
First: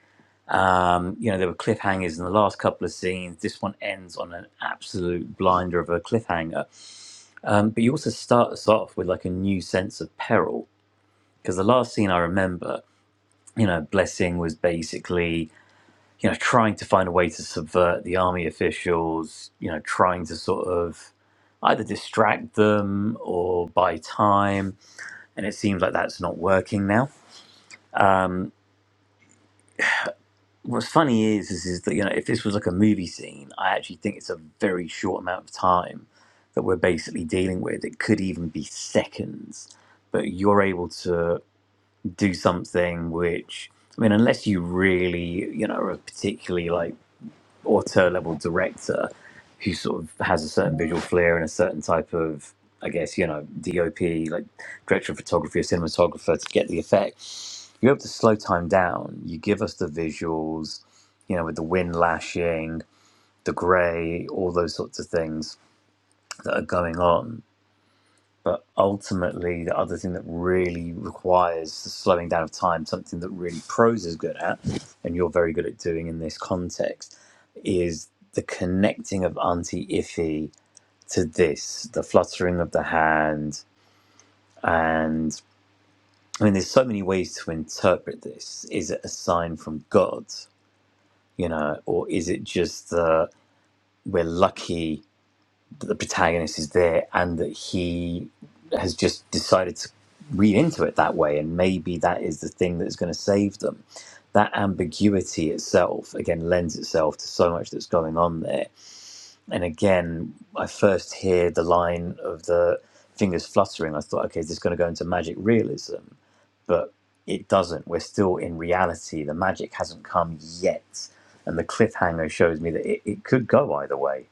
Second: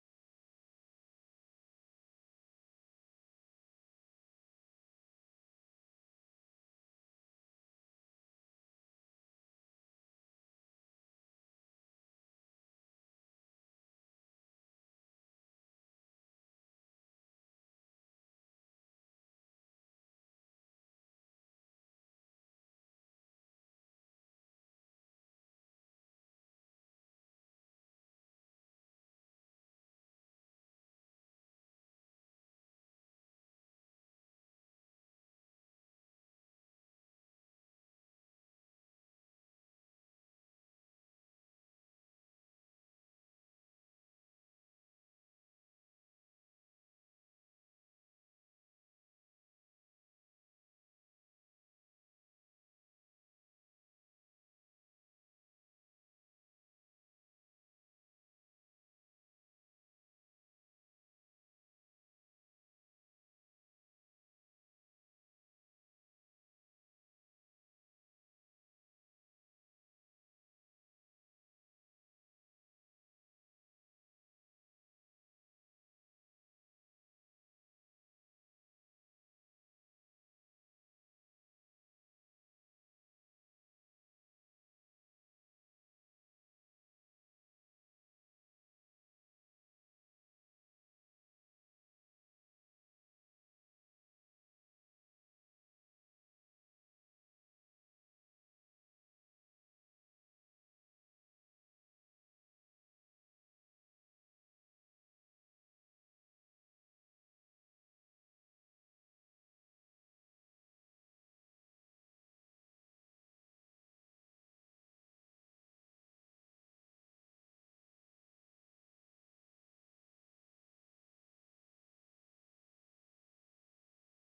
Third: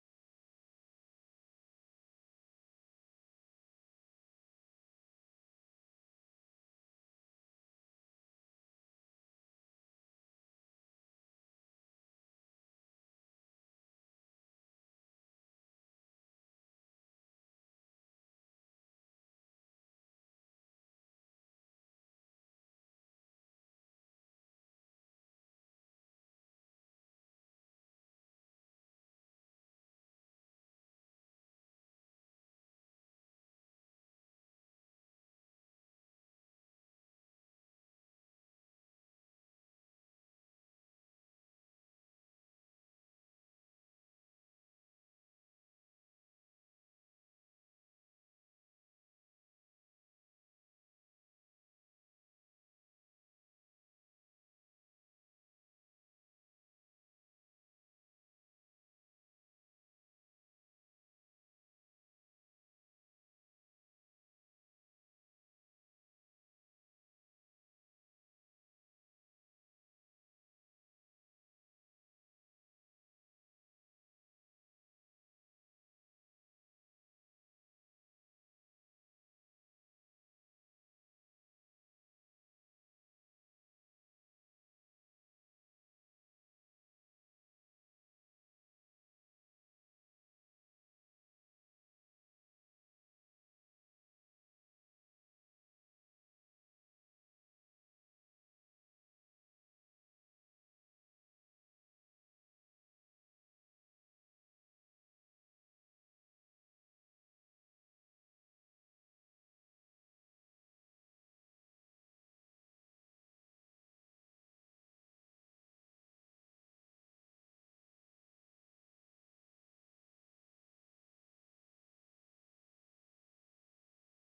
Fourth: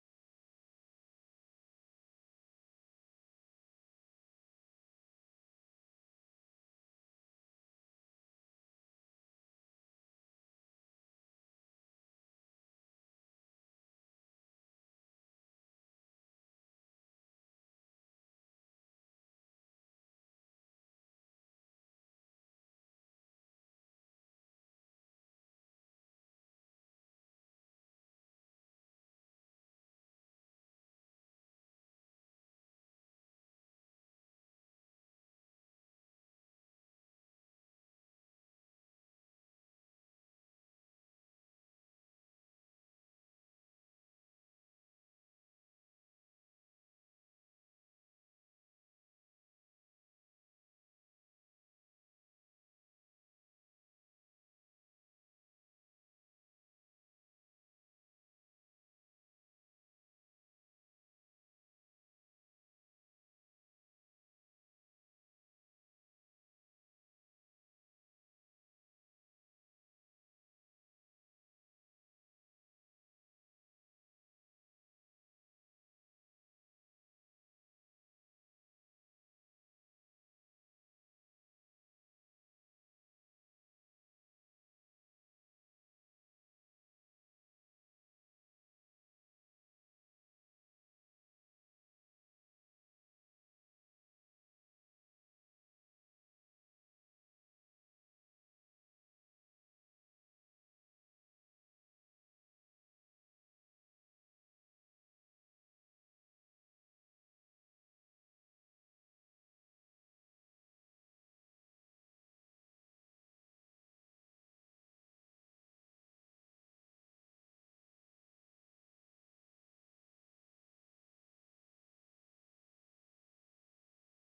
[SPEAKER 1] Um, you know, there were cliffhangers in the last couple of scenes. This one ends on an absolute blinder of a cliffhanger. Um, but you also start us off with like a new sense of peril. Because the last scene I remember, you know, Blessing was basically you know, trying to find a way to subvert the army officials, you know, trying to sort of either distract them or buy time. And it seems like that's not working now. What's funny is, is, is that, you know, if this was like a movie scene, I actually think it's a very short amount of time that we're basically dealing with. It could even be seconds, but you're able to do something which, I mean, unless you really, you know, are particularly like, auteur level director who sort of has a certain visual flair and a certain type of I guess you know DOP like director of photography or cinematographer to get the effect. You're able to slow time down. You give us the visuals, you know, with the wind lashing, the grey, all those sorts of things that are going on but ultimately, the other thing that really requires the slowing down of time, something that really prose is good at, and you're very good at doing in this context, is the connecting of Auntie Iffy to this, the fluttering of the hand. And I mean, there's so many ways to interpret this. Is it a sign from God, you know, or is it just that we're lucky that the protagonist is there and that he has just decided to read into it that way and maybe that is the thing that is going to save them that ambiguity itself again lends itself to so much that's going on there and again i first hear the line of the fingers fluttering i thought okay is this going to go into magic realism but it doesn't we're still in reality the magic hasn't come yet and the cliffhanger shows me that it, it could go either way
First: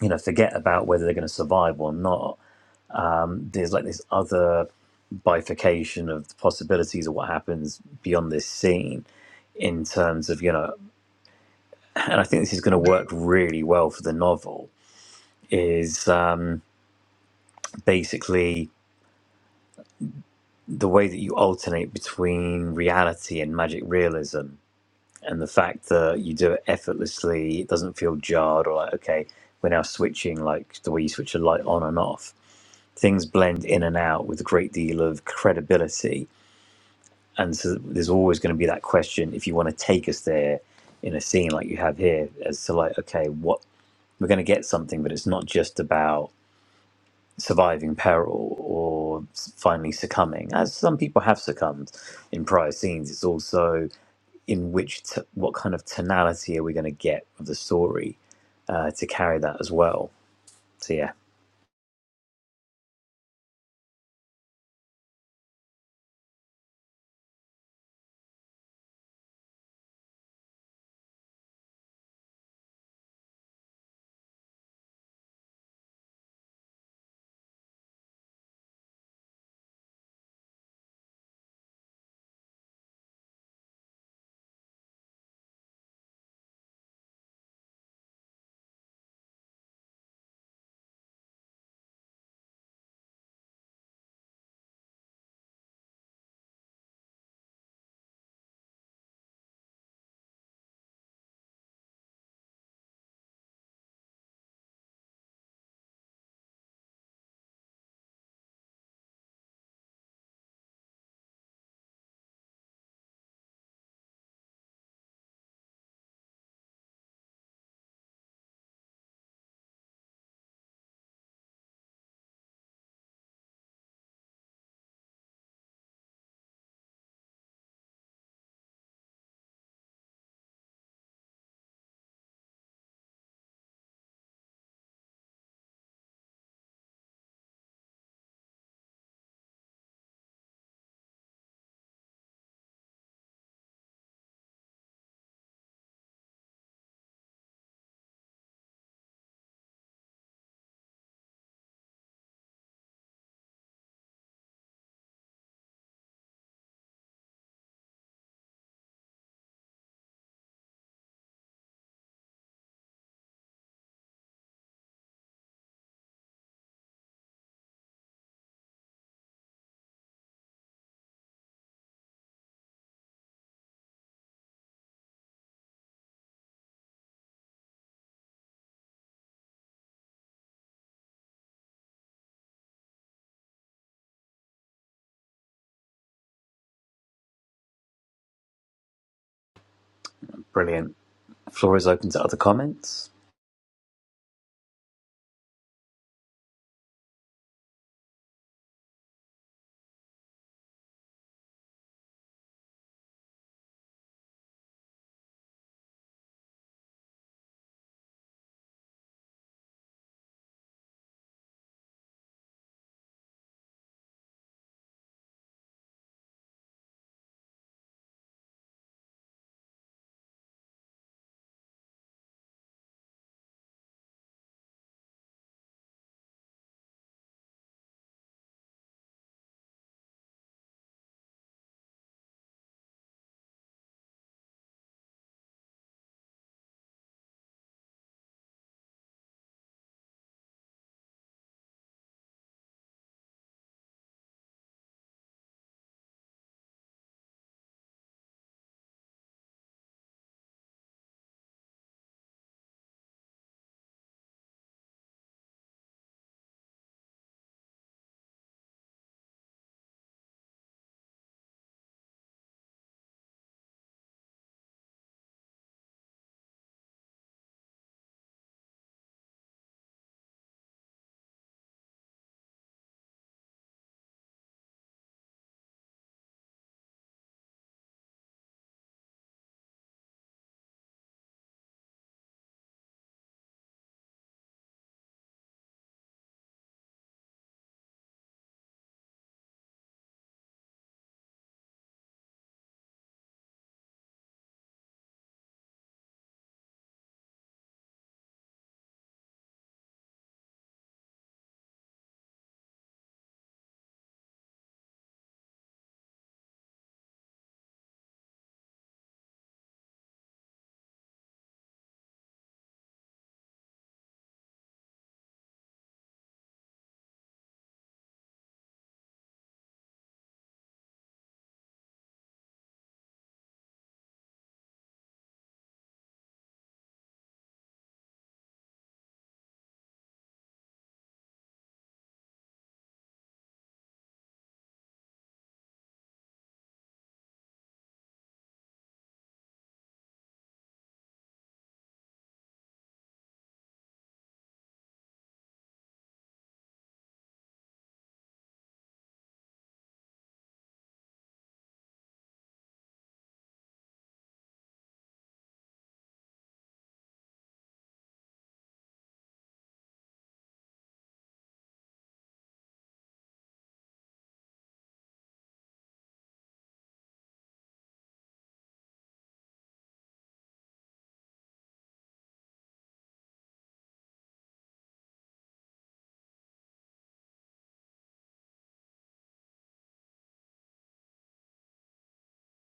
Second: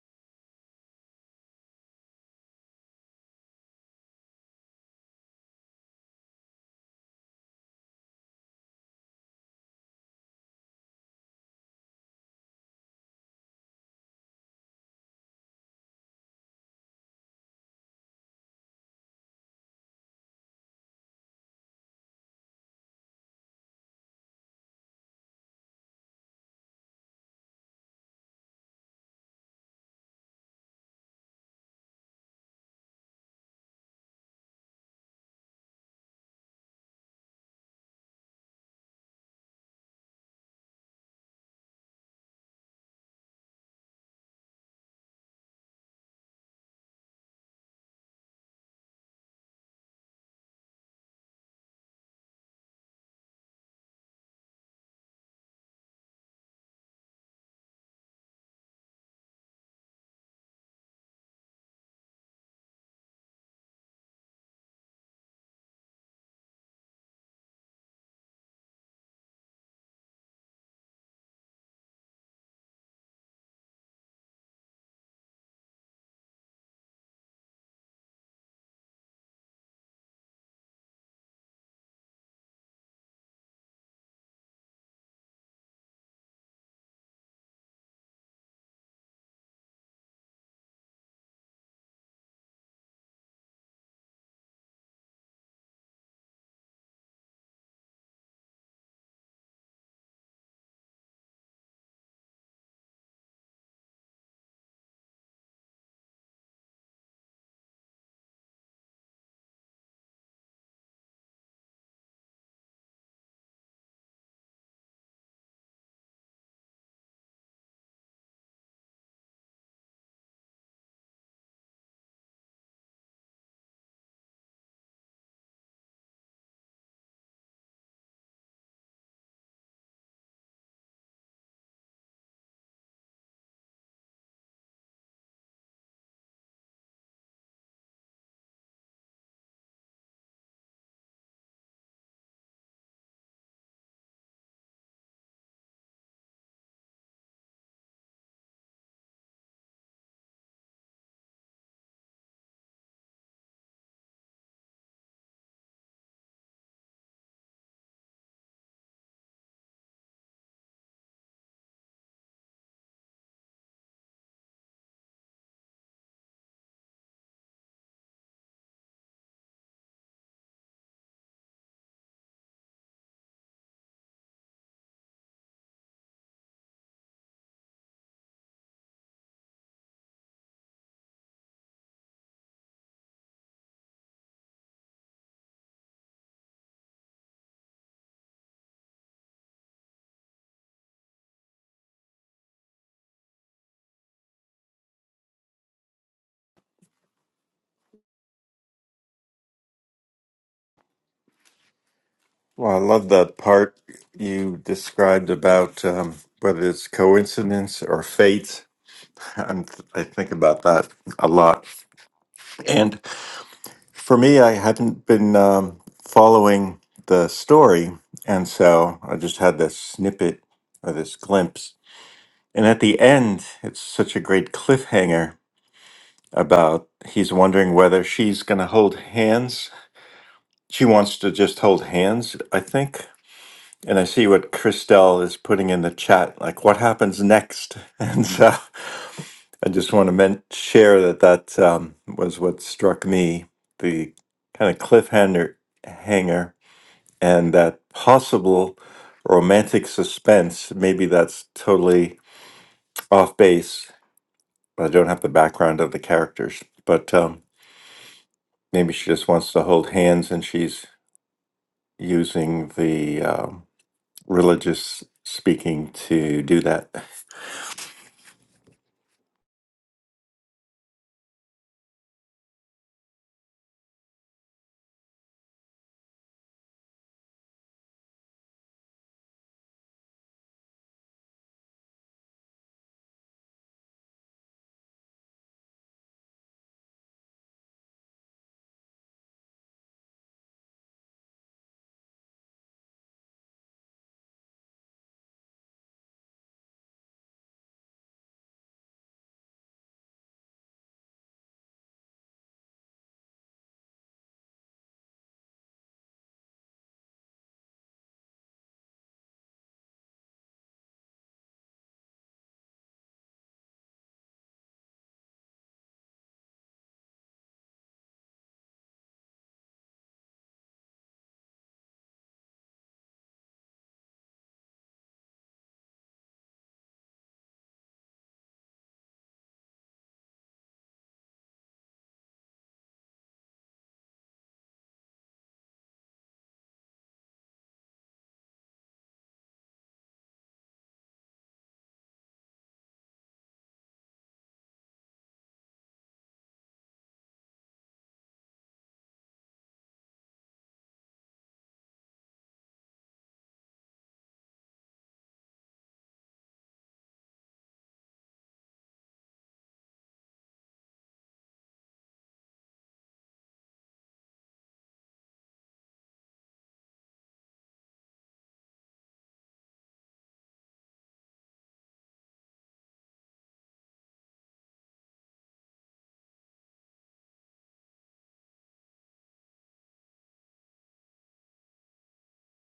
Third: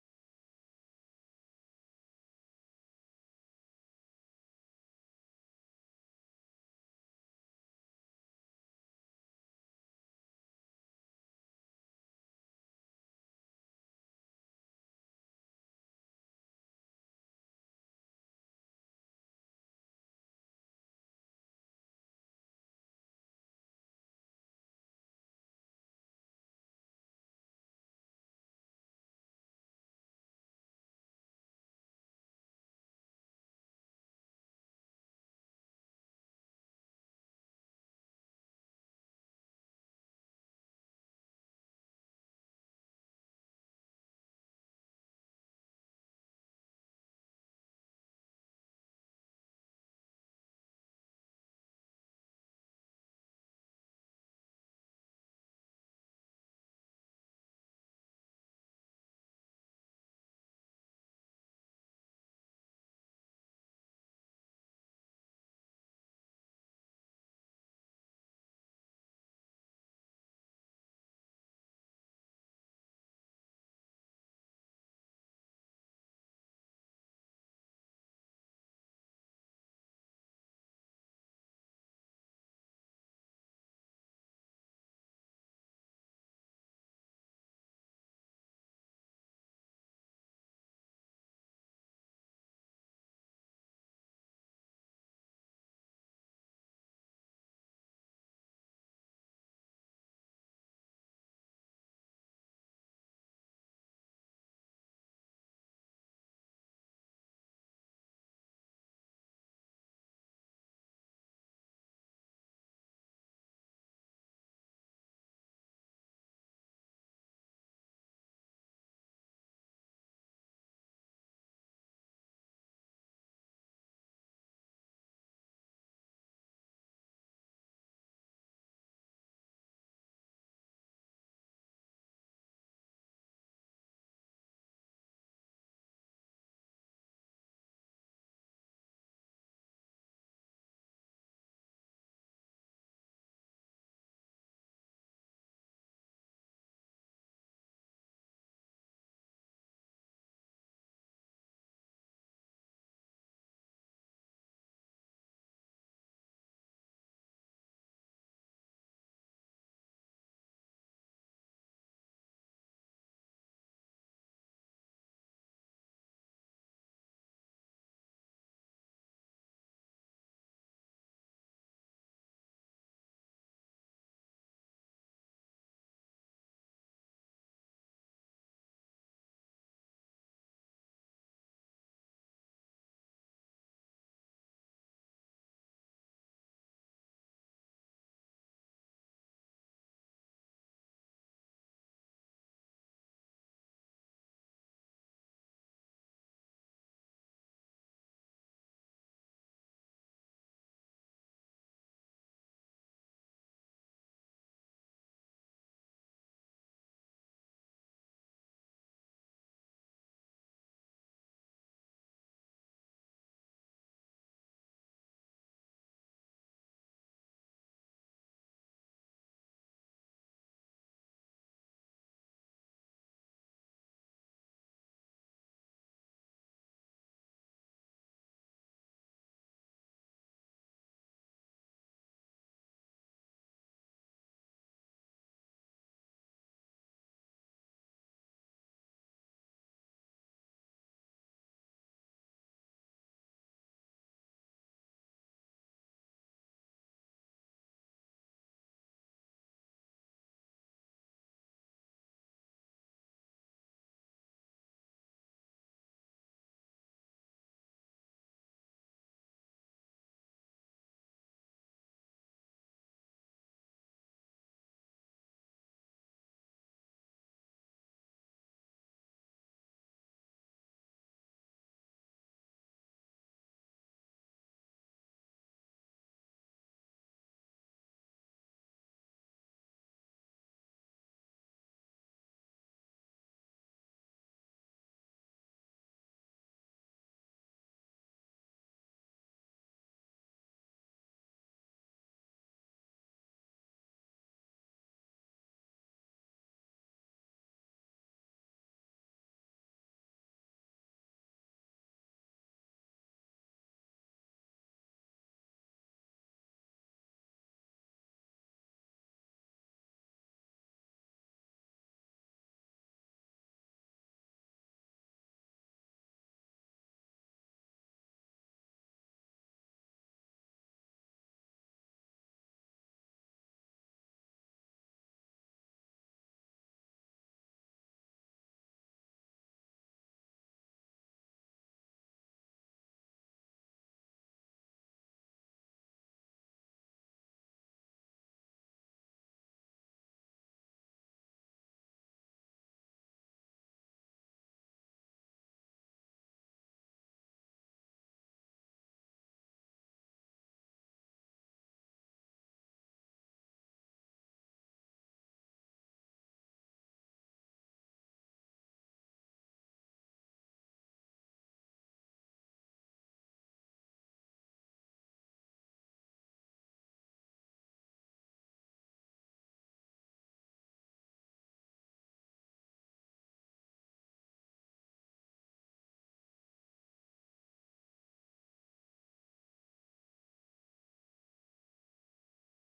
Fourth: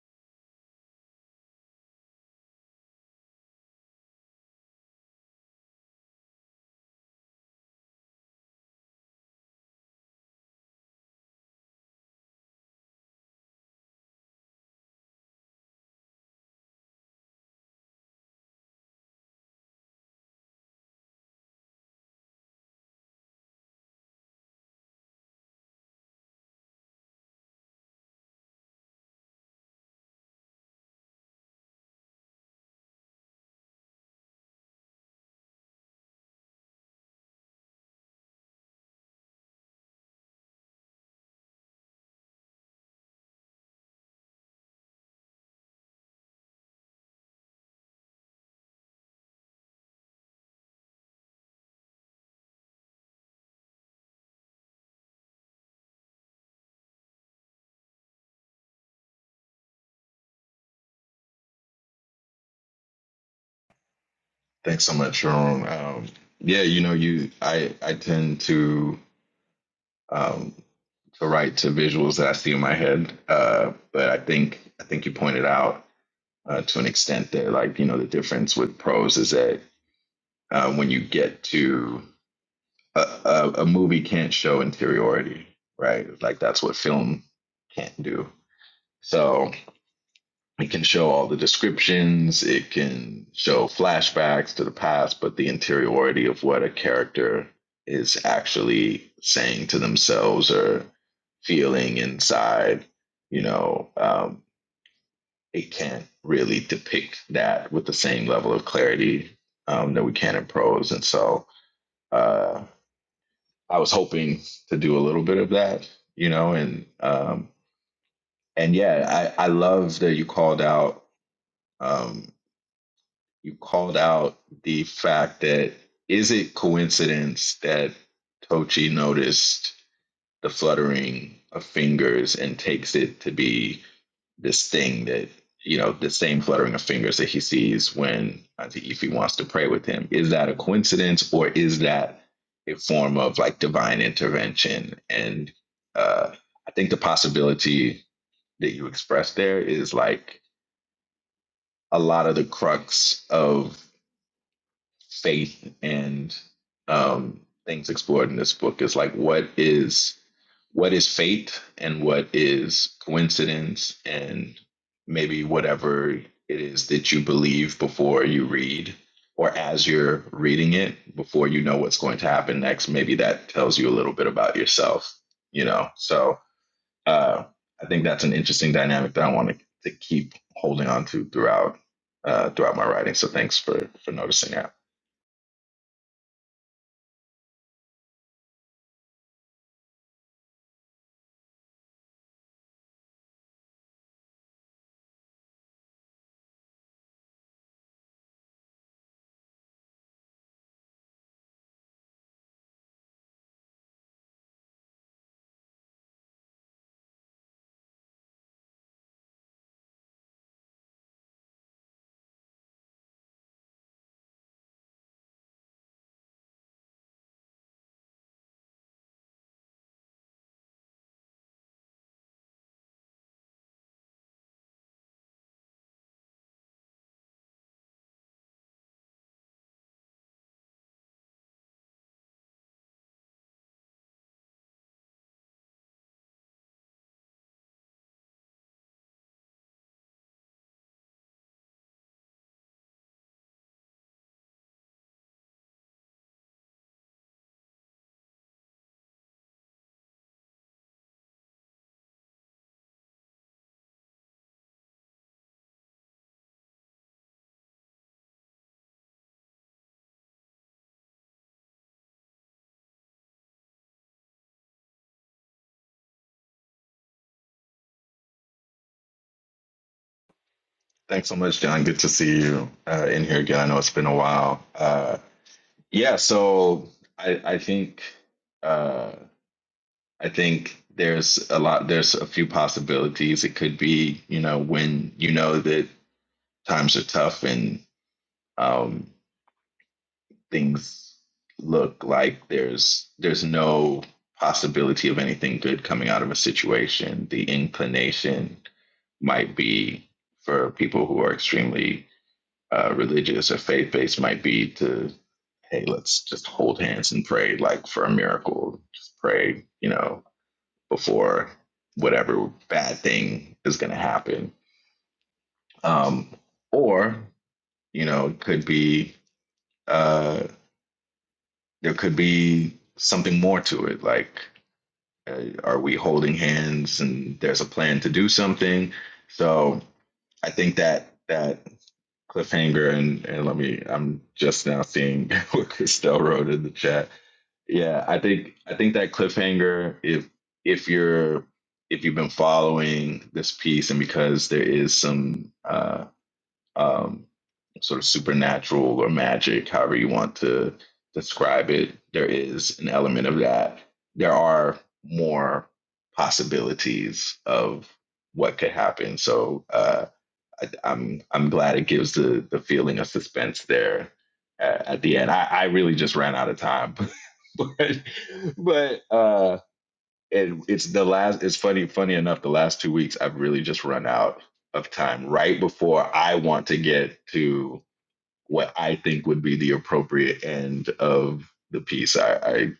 [SPEAKER 1] you know, forget about whether they're going to survive or not. There's like this other bifurcation of the possibilities of what happens beyond this scene in terms of, you know, (clears throat) and I think this is going to work really well for the novel, is um, basically the way that you alternate between reality and magic realism. and the fact that you do it effortlessly, it doesn't feel jarred or like, okay, we're now switching like the way you switch a light on and off. Things blend in and out with a great deal of credibility. And so there's always going to be that question if you want to take us there in a scene like you have here, as to like, okay, what we're going to get something, but it's not just about surviving peril or s- finally succumbing, as some people have succumbed in prior scenes. It's also in which t- what kind of tonality are we going to get of the story uh, to carry that as well. So yeah,
[SPEAKER 4] Thanks so much, Sharon. Um, yeah, you know, you I I tend to um, to write to visuals that I see in my head. Uh, but I think I think you pointed out uh, to an extent that like you know the difference with prose is that uh, when you get to a, a, a movie can't show interiority, right? Like that's what film can't do. So it can show all the descriptions, it can show flashbacks to the past, but the interiority of what a character is actually saying to themselves or feeling inside, you know, um, it can't really depict that with the same level of clarity um, that we can in prose. And so uh, I was hoping to do a little bit of that, you know, and um, and yeah, I, I love that you called out um, you called out the fact that is it coincidence that Tochi noticed the fluttering of fingers and takes it to be this thing that you know the same fluttering of fingers that he sees when Auntie Ify wants to pray with him. Is that a coincidence or is that a form of like divine intervention? And uh, I think the possibility that you expressed there is like a lot of the crux of faith and um, things explored in this book is like what is what is fate and what is coincidence and maybe whatever it is that you believe before you read or as you're reading it before you know what's going to happen next maybe that tells you a little bit about yourself you know so uh, i think that's an interesting dynamic that i want to, to keep holding on to throughout uh, throughout my writing so thanks for for noticing that
[SPEAKER 1] brilliant. Floor is open to other comments.
[SPEAKER 2] Well, I love that part you described about um, whether it's coincidence or fate. (laughs) And I think about that a lot. And for me, I hadn't been um, following the story. And so I just had this snippet or this glimpse. And at the end, it's such a great cliffhanger about he's wondering whether she's going to hold hands. She wants to just hold hands, I think. And I see what Christelle is putting in the chat, like what happens next. (laughs) And so I just want to men- share that that um, was what struck me the kind of cliffhanger hanger and that possible romantic suspense. Maybe that's totally off base. I don't have the background of the characters, but. Um, Maybe she just wants to hold hands and she's using the um, religious speaking to do that.
[SPEAKER 4] Thanks so much, John. Good to see you uh, in here again. I know it's been a while. Uh, yeah, so I, I think uh, I think there's a lot. There's a few possibilities. It could be, you know, when you know that times are tough and um, things look like there's there's no possibility of anything good coming out of a situation. The inclination might be for people who are extremely uh, religious or faith based might be to hey let's just hold hands and pray like for a miracle just pray you know before whatever bad thing is going to happen um, or you know it could be uh, there could be something more to it like uh, are we holding hands and there's a plan to do something so i think that that cliffhanger and and let me i'm just now seeing (laughs) what christelle wrote in the chat yeah i think i think that cliffhanger if if you're if you've been following this piece and because there is some uh um sort of supernatural or magic however you want to describe it there is an element of that there are more possibilities of what could happen so uh, I, I'm I'm glad it gives the the feeling of suspense there at, at the end. I, I really just ran out of time, (laughs) but but uh, it, it's the last. It's funny funny enough. The last two weeks, I've really just run out of time right before I want to get to what I think would be the appropriate end of the piece. I I,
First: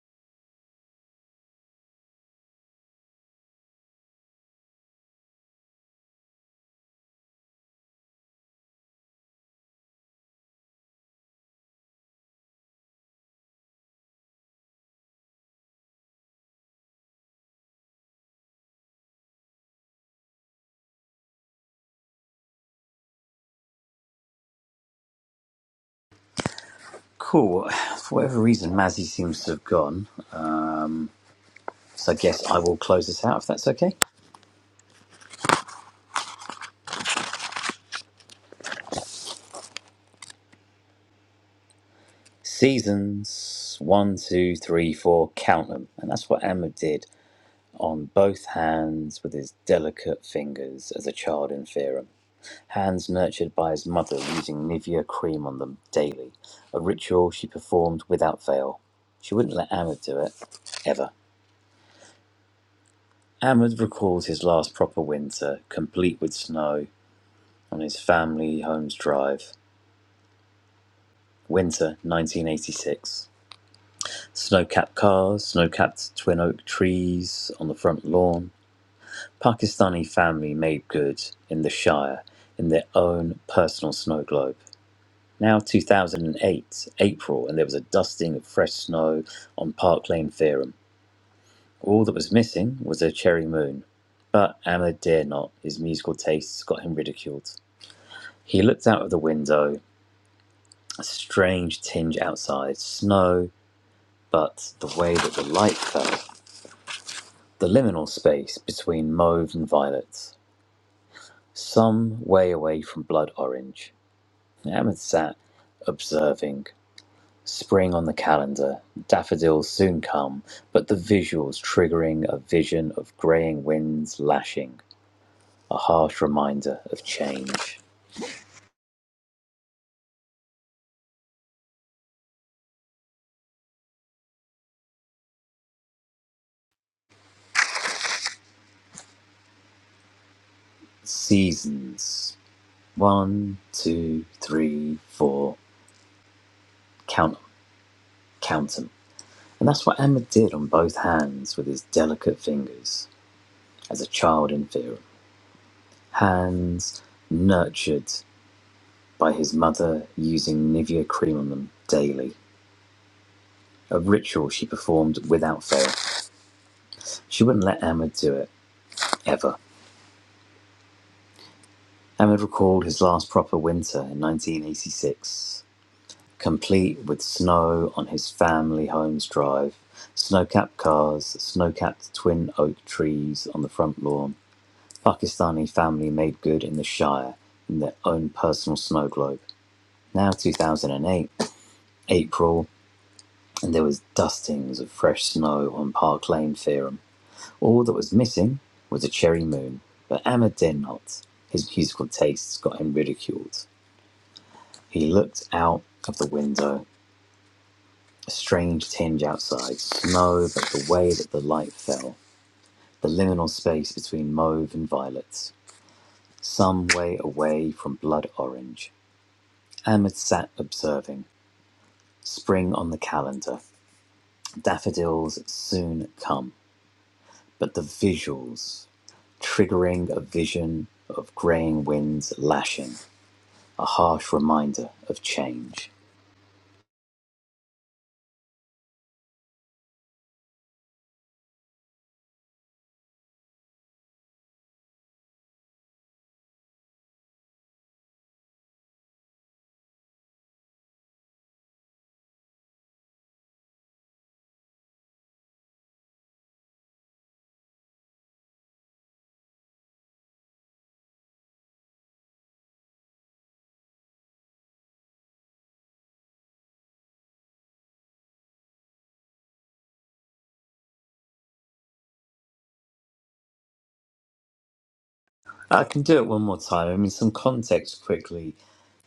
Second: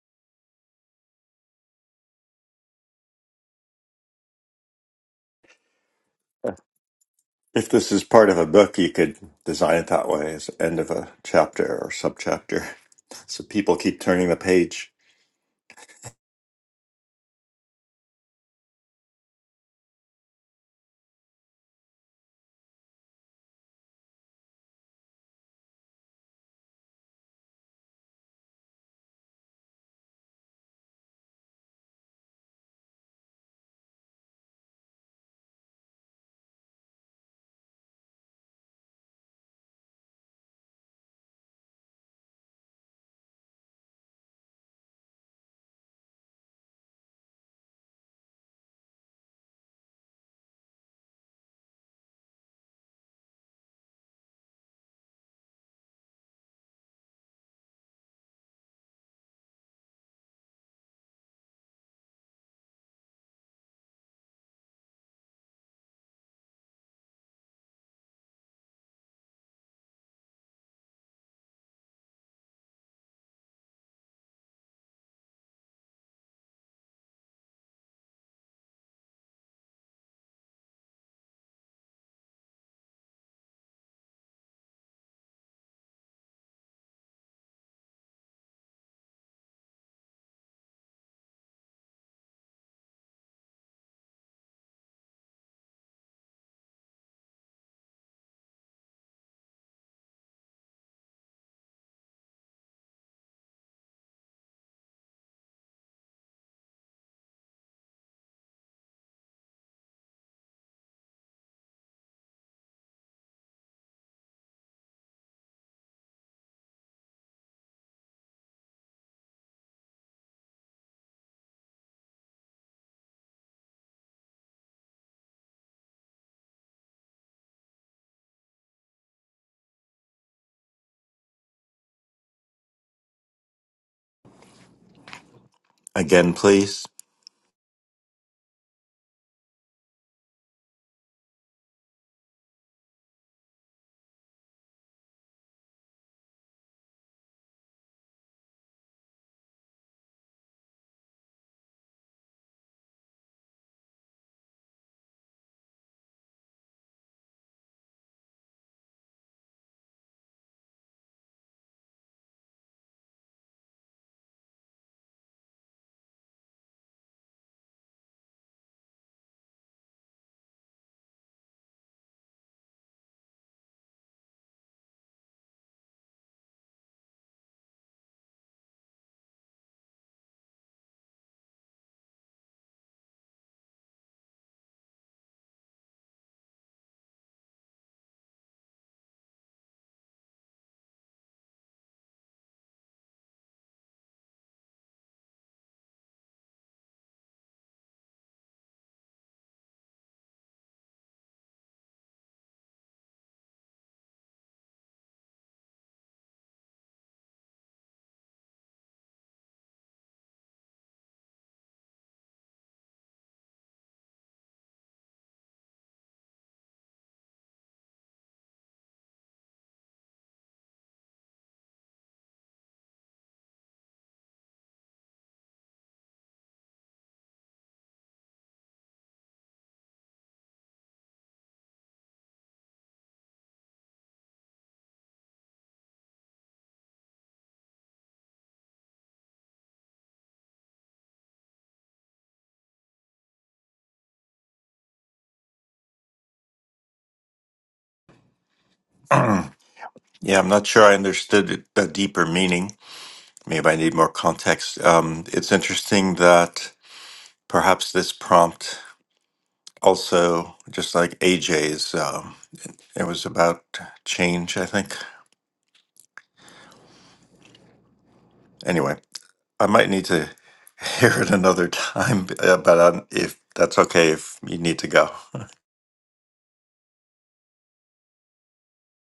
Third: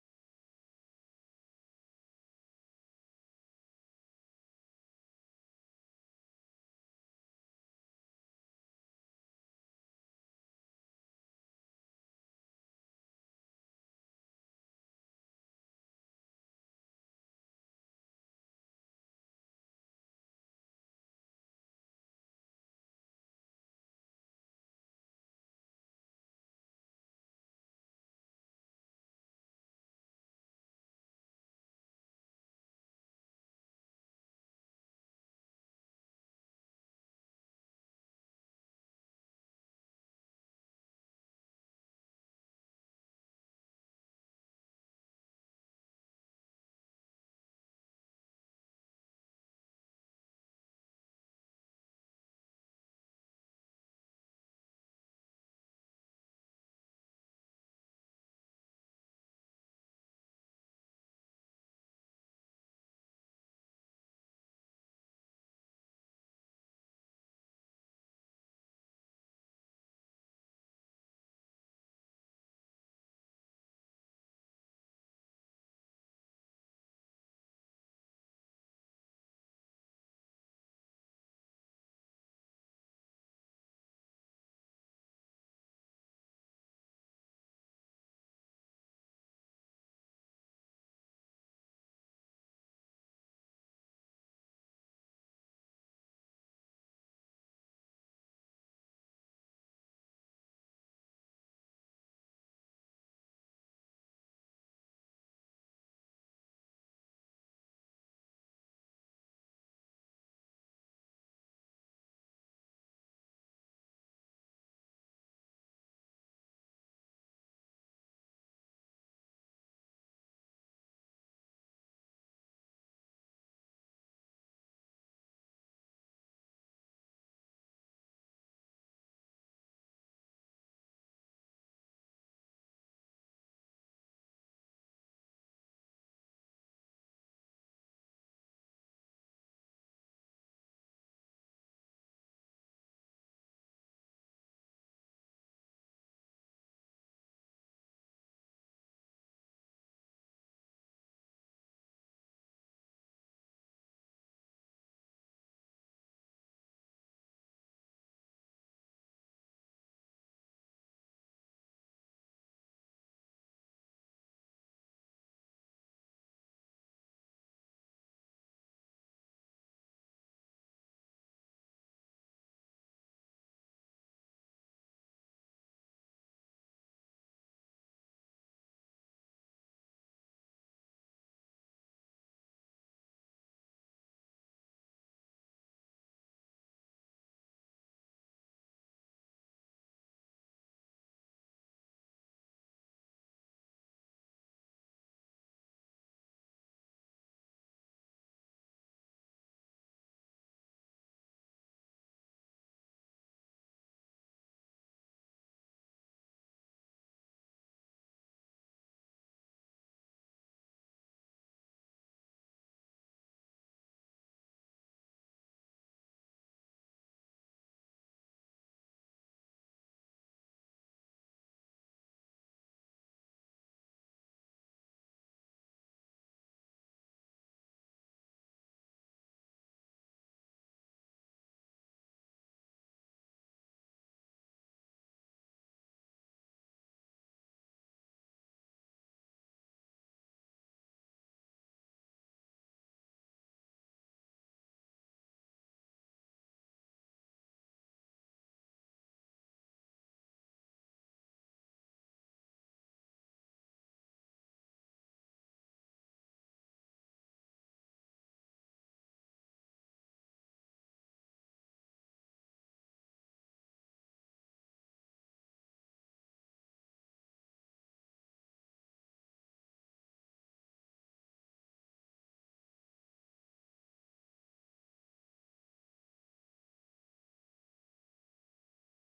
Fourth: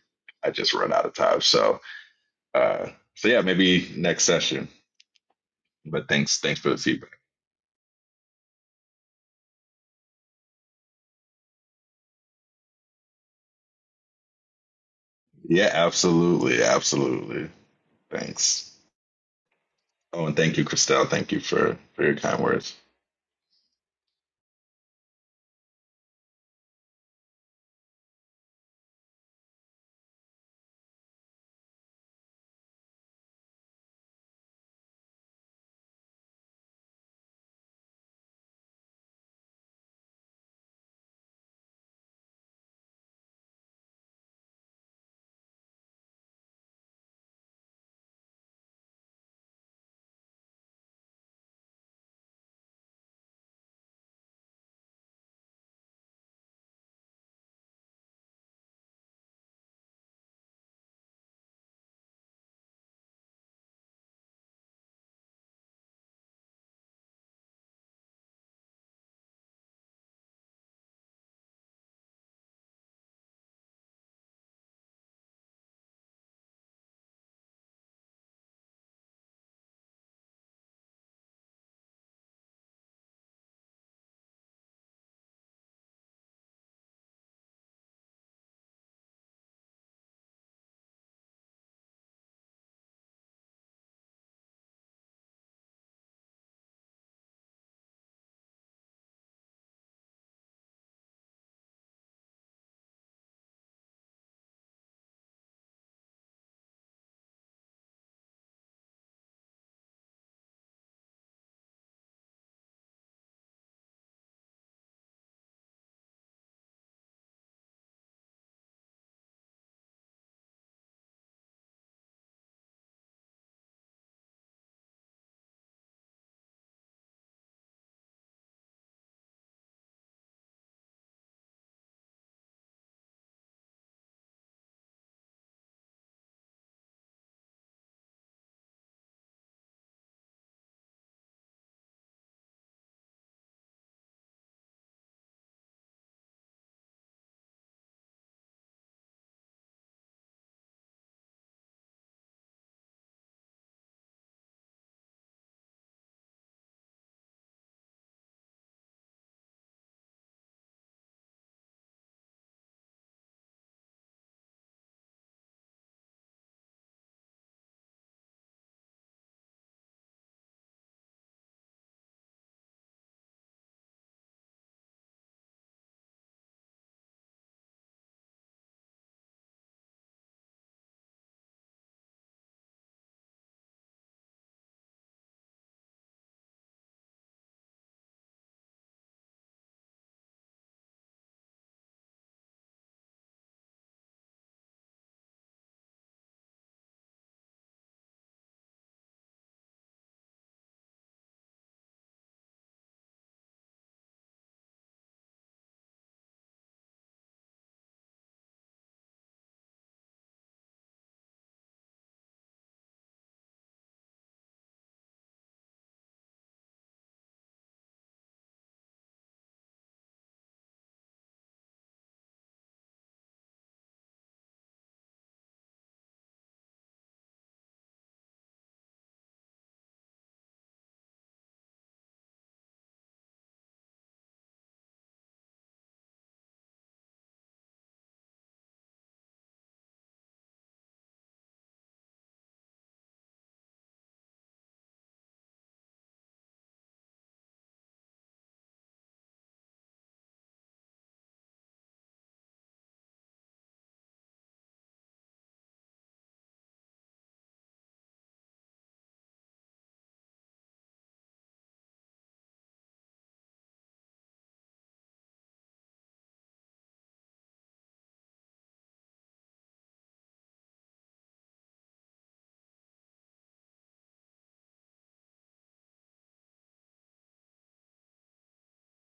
[SPEAKER 4] I just run out of time. So uh, so yeah, maybe next session. But thanks thanks for the feedback.
[SPEAKER 2] If this is part of a book, you could design it that way as end of a chapter or subchapter. So people keep turning the page.
[SPEAKER 4] Yeah, absolutely, absolutely. Thanks. Oh, and thank you, Christelle. Thank you for, for your kind words.
[SPEAKER 1] Cool. (sighs) For whatever reason, Mazzy seems to have gone, so I guess I will close this out if that's okay. Seasons one, two, three, four, count them, and that's what Emma did. on both hands with his delicate fingers as a child in Theorem. Hands nurtured by his mother using Nivea cream on them daily, a ritual she performed without fail. She wouldn't let Ahmed do it, ever. Ahmed recalls his last proper winter, complete with snow, on his family home's drive. Winter 1986. Snow capped cars, snow capped twin oak trees on the front lawn, Pakistani family made good in the Shire in their own personal snow globe. Now 2008, April, and there was a dusting of fresh snow on Park Lane Fairham. All that was missing was a cherry moon. But Ahmed dare not. His musical tastes got him ridiculed. He looked out of the window, a strange tinge outside, snow, but the way that the light fell, the liminal space between mauve and violet, some way away from blood orange. Ahmed sat observing. Spring on the calendar, daffodils soon come, but the visuals triggering a vision of greying winds lashing, a harsh reminder of change.
[SPEAKER 2] Again, please.
[SPEAKER 1] Seasons. One, two, three, four. Count 'em, count 'em. And that's what Emma did on both hands with his delicate fingers, as a child in fear. Hands nurtured by his mother using Nivea cream on them daily a ritual she performed without fail. She wouldn't let Ahmed do it, ever. Ahmed recalled his last proper winter in 1986, complete with snow on his family home's drive, snow capped cars, snow capped twin oak trees on the front lawn. Pakistani family made good in the Shire in their own personal snow globe. Now 2008, April, and there was dustings of fresh snow on Park Lane Theorem. All that was missing was a cherry moon, but Ahmed dare not. His musical tastes got him ridiculed. He looked out of the window, a strange tinge outside, snow, but the way that the light fell, the liminal space between mauve and violet, some way away from blood orange. Ahmed sat observing, spring on the calendar, daffodils soon come, but the visuals, triggering a vision of greying winds lashing. a harsh reminder of change.
[SPEAKER 2] Yeah, I'm not sure I understood it- the deeper meaning. Maybe I need more context. Um, it's interesting that perhaps this prompt also, just like AJ's, um, it was about change, I think. Anyway, I might need to (laughs) hear it another time, (laughs) uh, but um, if that's okay, if you need to go. (laughs)
[SPEAKER 1] I can do it one more time. I mean, some context quickly,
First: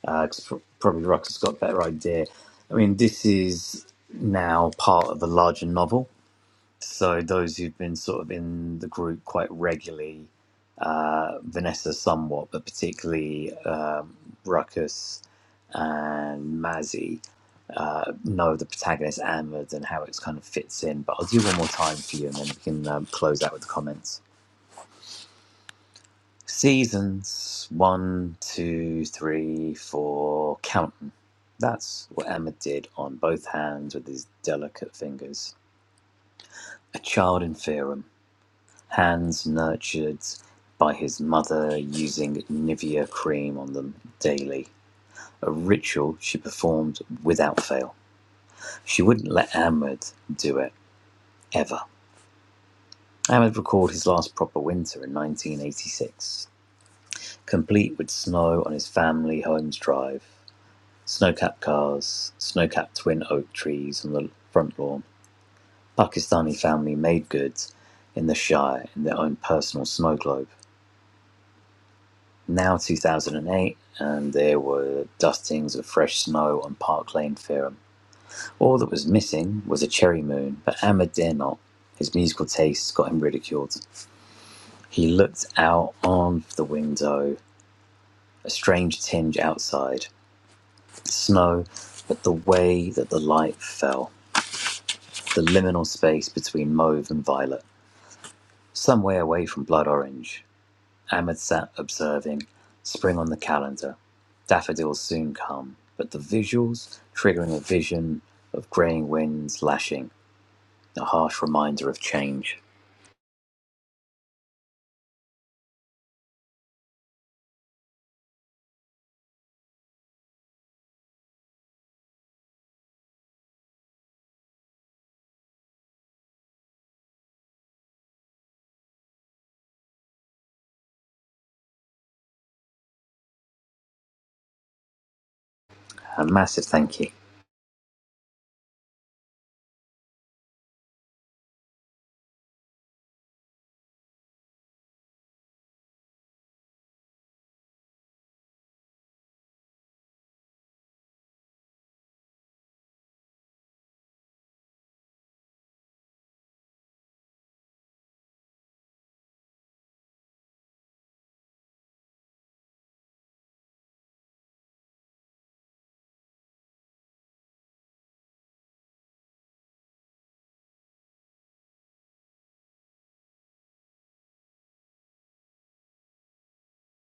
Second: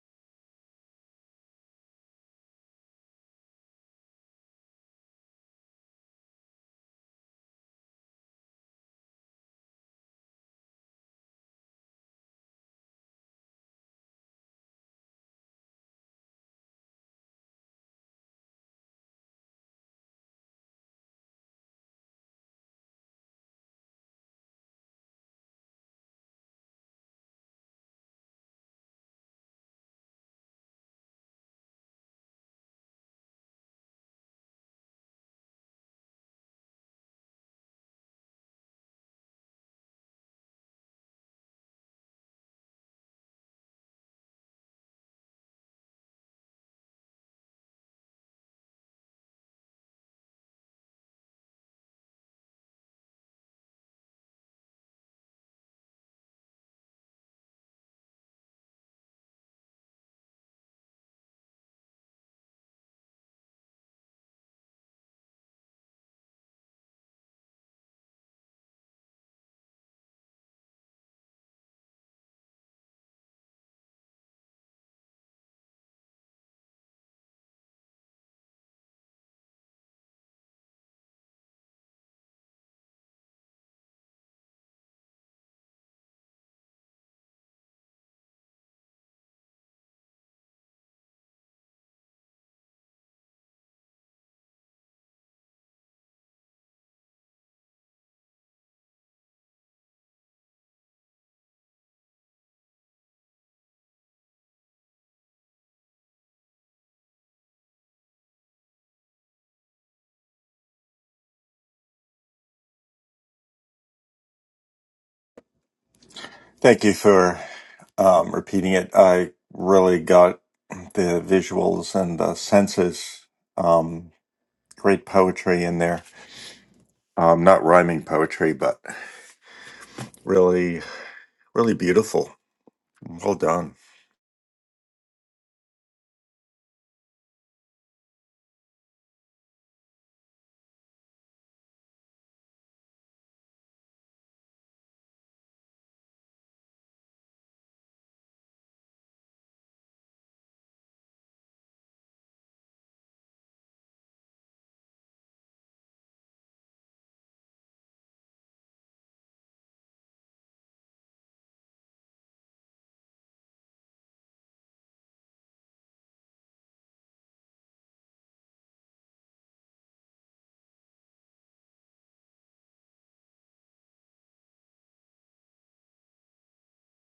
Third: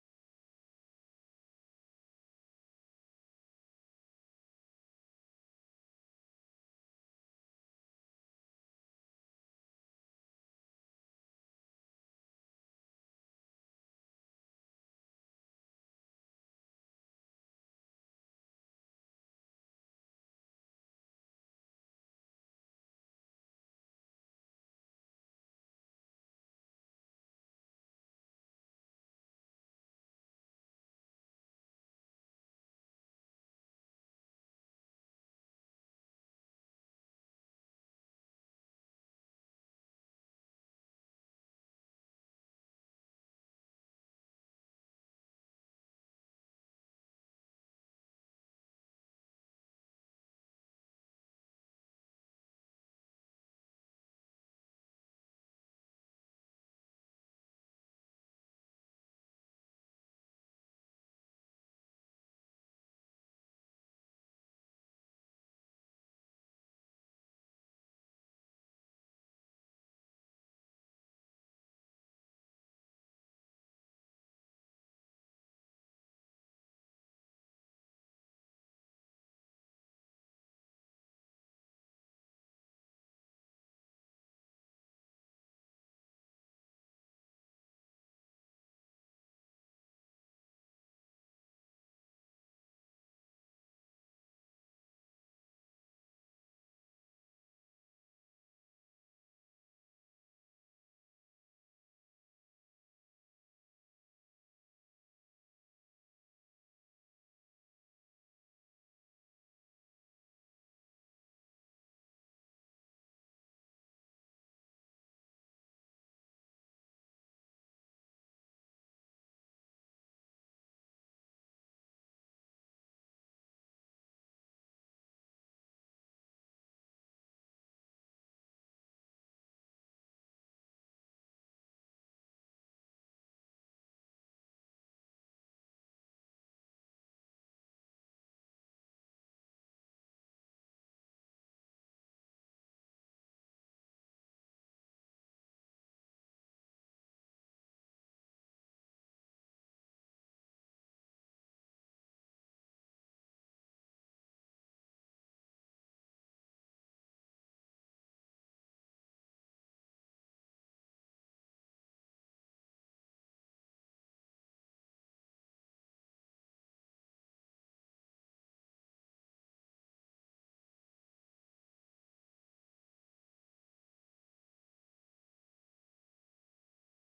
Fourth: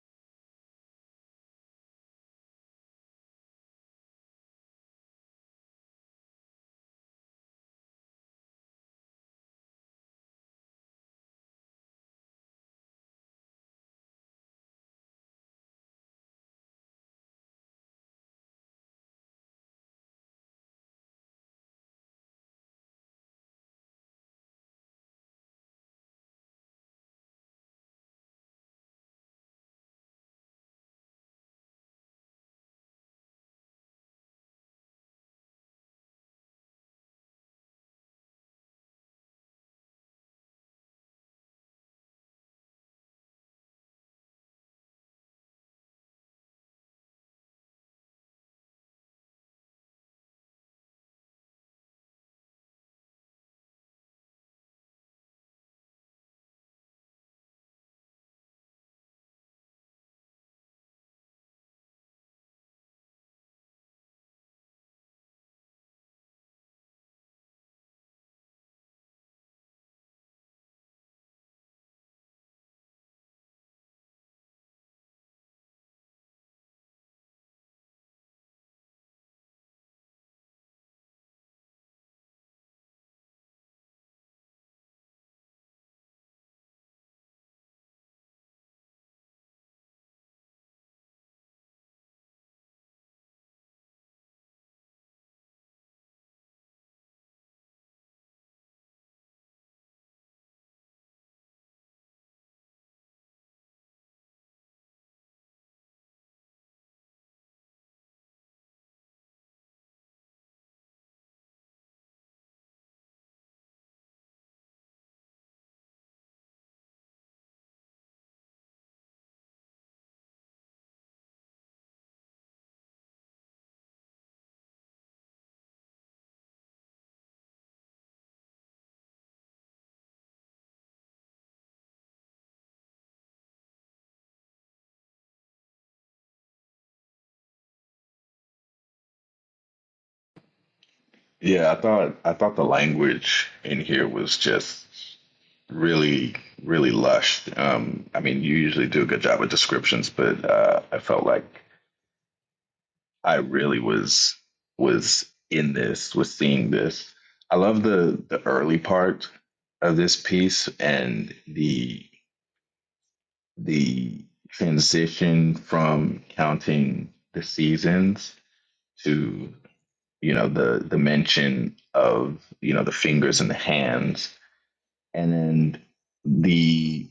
[SPEAKER 1] because probably Rucker's got a better idea. I mean, this is now part of a larger novel. So those who've been sort of in the group quite regularly, uh, Vanessa somewhat, but particularly um, Ruckus and Mazzy uh, know the protagonist Ahmed and how it's kind of fits in. But I'll do one more time for you, and then we can um, close out with the comments. Seasons one, two, three, four, counting. That's what Emma did on both hands with his delicate fingers. A child in Fearum, hands nurtured by his mother using Nivea cream on them daily, a ritual she performed without fail. She wouldn't let Ahmed do it, ever. Ahmed recalled his last proper winter in 1986, complete with snow on his family home's drive. Snow-capped cars, snow-capped twin oak trees on the front lawn. Pakistani family made goods in the Shire in their own personal snow globe. Now 2008, and there were dustings of fresh snow on Park Lane, Fareham. All that was missing was a cherry moon, but Ahmed dare not. His musical tastes got him ridiculed. He looked out on the window, a strange tinge outside, snow, but the way that the light fell. The liminal space between mauve and violet, some way away from blood orange. Ahmed sat observing, spring on the calendar. Daffodils soon come, but the visuals triggering a vision of greying winds lashing, a harsh reminder of change.
[SPEAKER 2] Thank you for um, repeating it. I really got the visuals and the senses. Um, great poetry in there. Um, not rhyming poetry, but really, really beautiful. Well done.
[SPEAKER 1] A massive thank you.
[SPEAKER 4] Yeah, I thought I thought the language in here was just really, really lush. Um, I mean, you usually do a good job with descriptions, but uh, I felt like I really was was in this, was seeing this. I love the the early part of this piece and the the transition from counting the seasons to you know the the mention of you know the fingers and the hands and then the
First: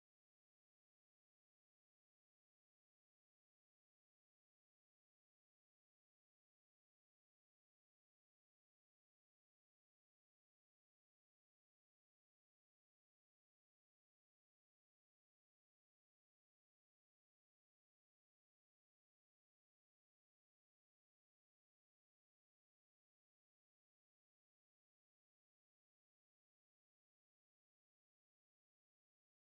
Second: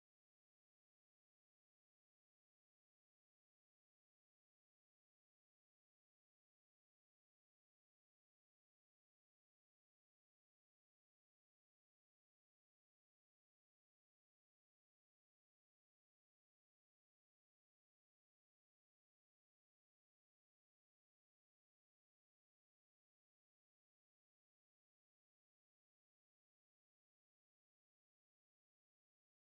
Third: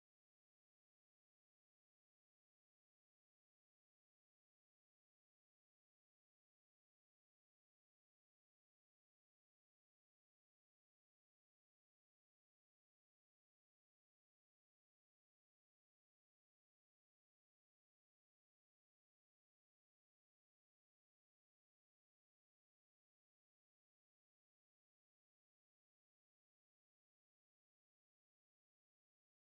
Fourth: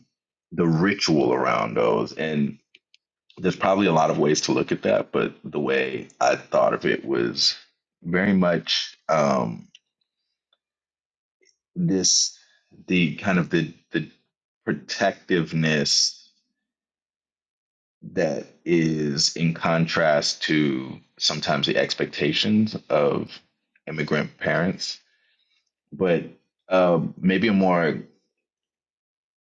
[SPEAKER 4] the ritual around those and there's probably a lot of ways to look at that but the way i thought of it was very much um this the kind of the the protectiveness that is in contrast to sometimes the expectations of immigrant parents but uh, maybe a more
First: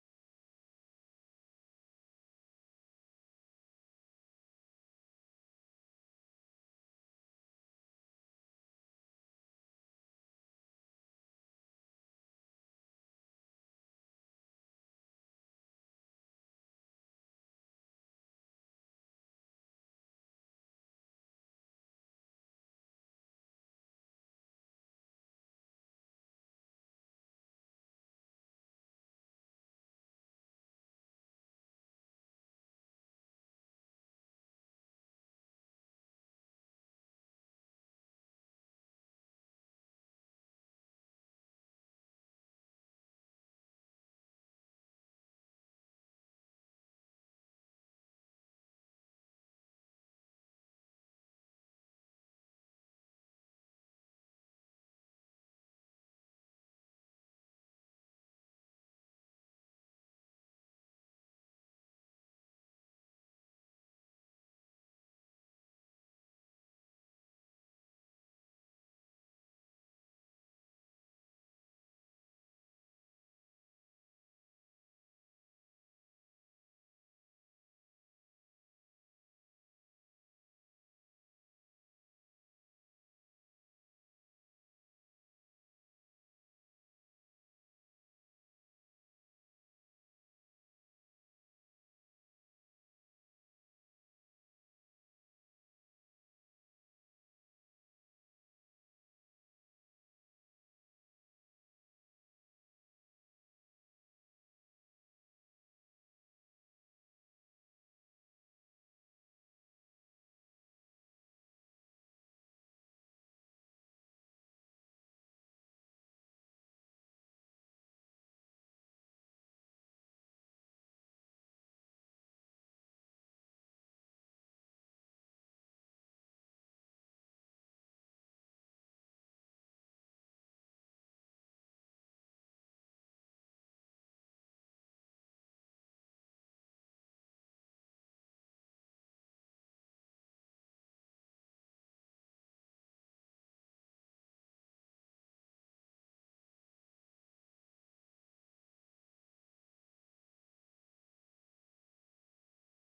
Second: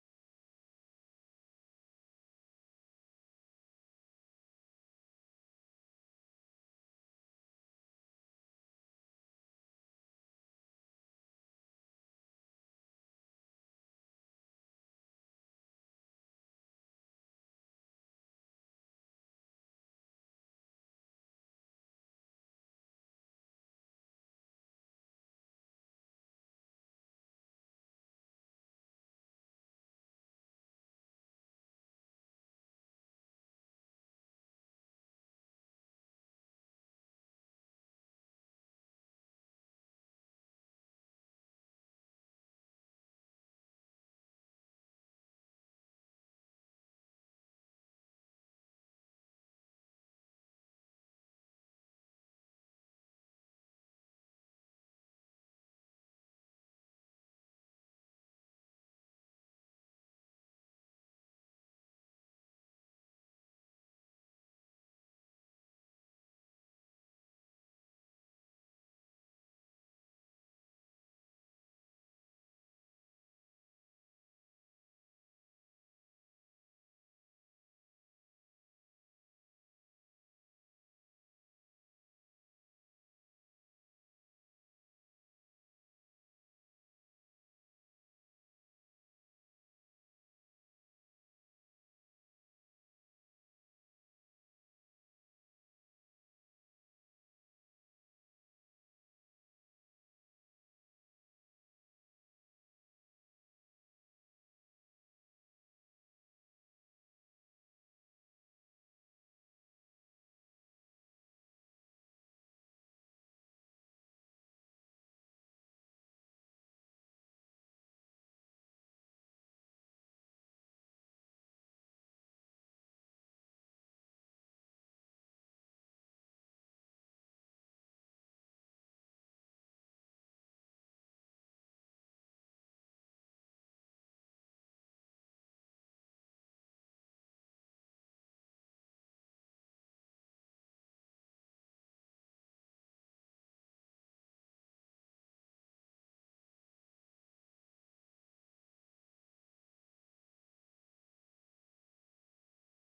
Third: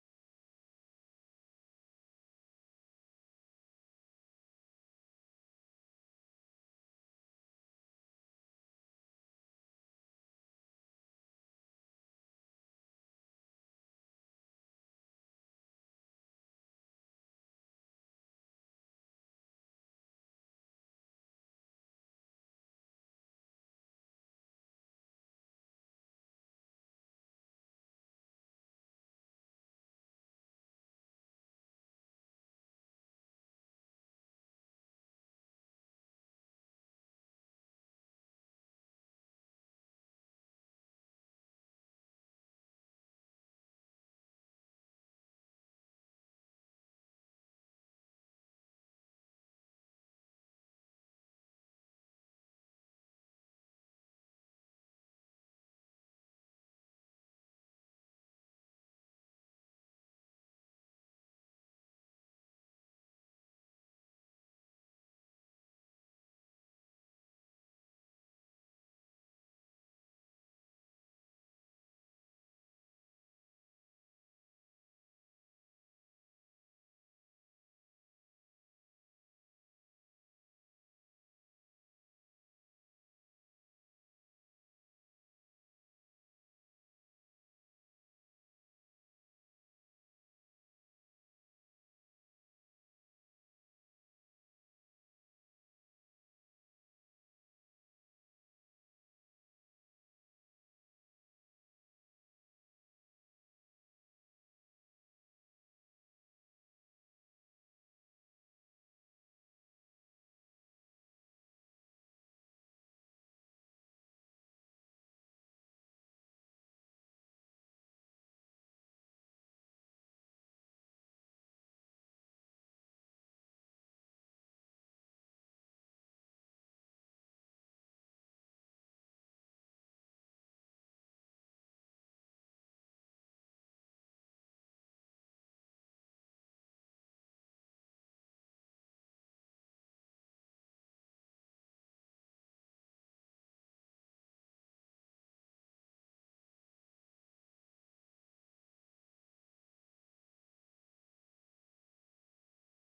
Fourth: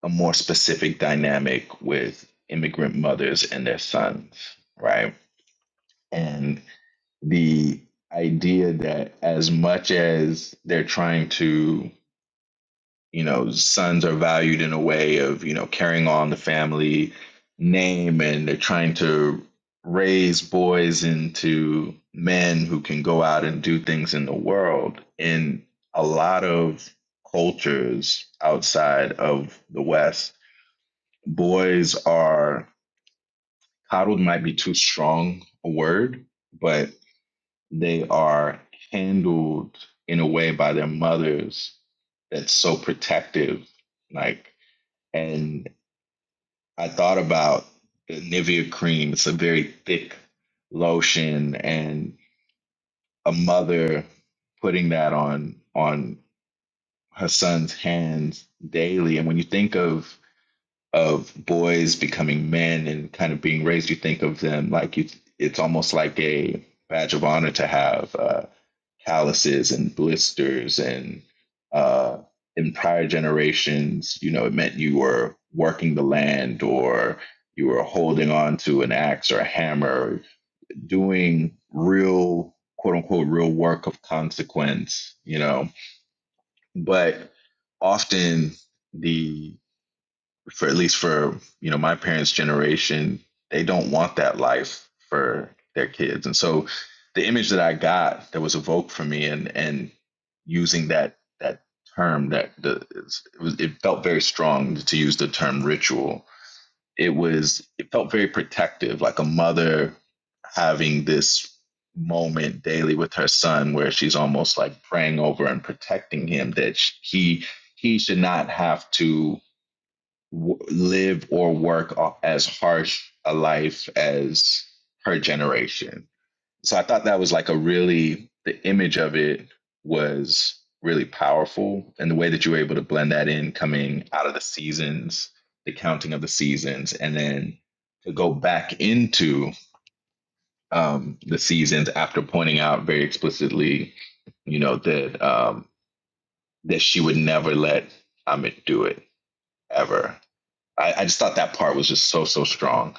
[SPEAKER 4] a more specific dynamic with immigrant mothers and their sons, right? And the idea that as much as they're trying to you know sons are valued in a way of you know carrying on the family name and they're trying to raise boys into men who can go out and do things in the world in a lot of cultures outside of the west boys are coddled might be too strong a word but they are handled in a way by their mothers that's so protective like and I thought about the Nivea cream. It's a very thick lotion, and a mother putting that on on her son's hands daily. And when you think of of boys becoming men and kind of being raised, you think of them like you. It's almost like a badge of honor to have. uh, calluses and blisters and uh, in prior generations you know it meant you were working the land or you were holding on to an axe or a hammer doing real quote unquote real work of consequence you know but often the for at least for you know my parents' generation, they don't want that life for their kids. And so the image that I got that was evoked for me and and using that that term that the it, was, it felt very strong to use the term ritual. It was it felt very protective, like a mother having this moment daily with her son where she's almost like praying over and protecting him that he he should not have to w- live or work as harsh a life as her generation. So I thought that was like a really, the image of it was really powerful. And the way that you were able to blend that in coming out of the seasons, the counting of the seasons, and then to go back into um, the seasons after pointing out very explicitly, you know, that um, that she would never let Amit do it ever. I, I just thought that part was just so so strong.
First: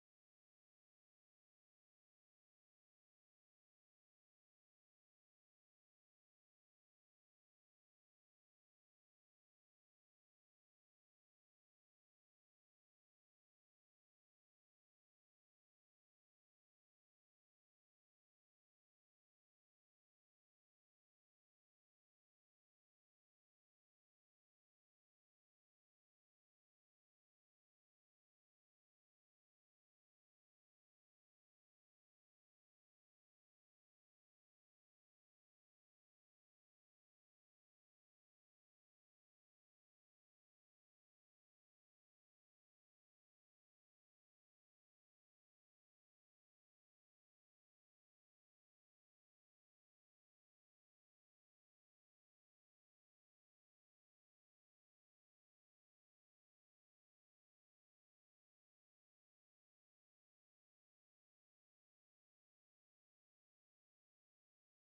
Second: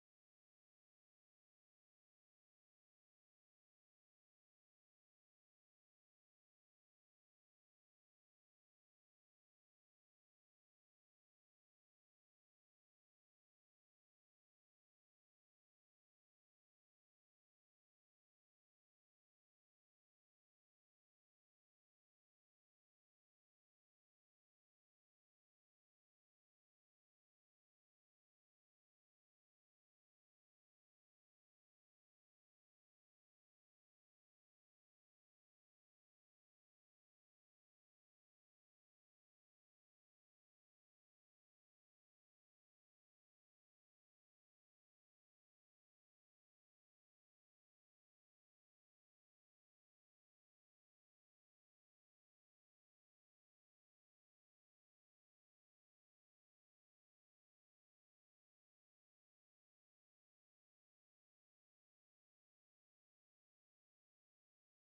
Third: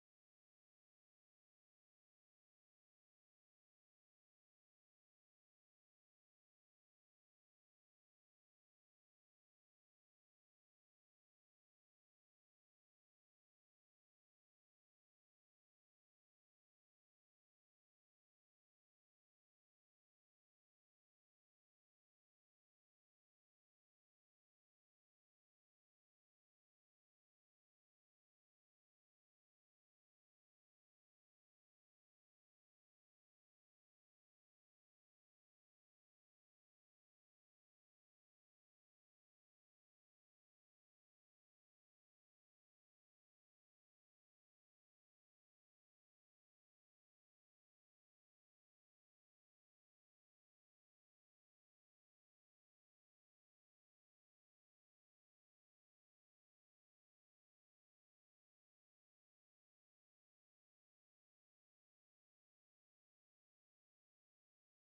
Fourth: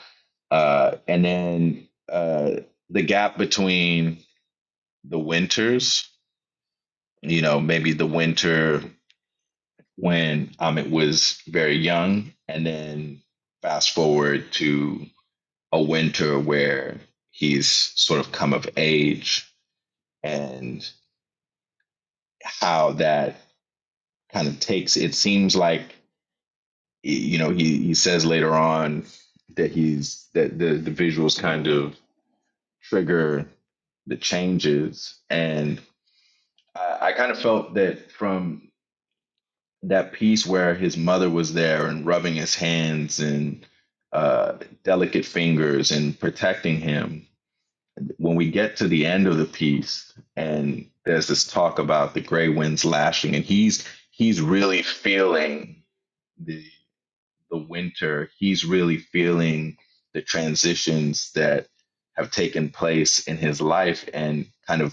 [SPEAKER 4] Uh, and then uh, the gap between the winters, you know, maybe the winter when Amit was very young, and then fast forward to a winter where he's sort of come of age, and how that kind of takes. It seems like you know he he says later on that he's that the the visuals kind of trigger the changes. And I, I kind of felt that from that piece where his mother was there and rubbing his hands and uh, delicate fingers and protecting him. When we get to the end of the piece, and there's this talk about the gray winds lashing, and he's he's really feeling the the winter. He's really feeling the transitions that have taken place in his life, and kind of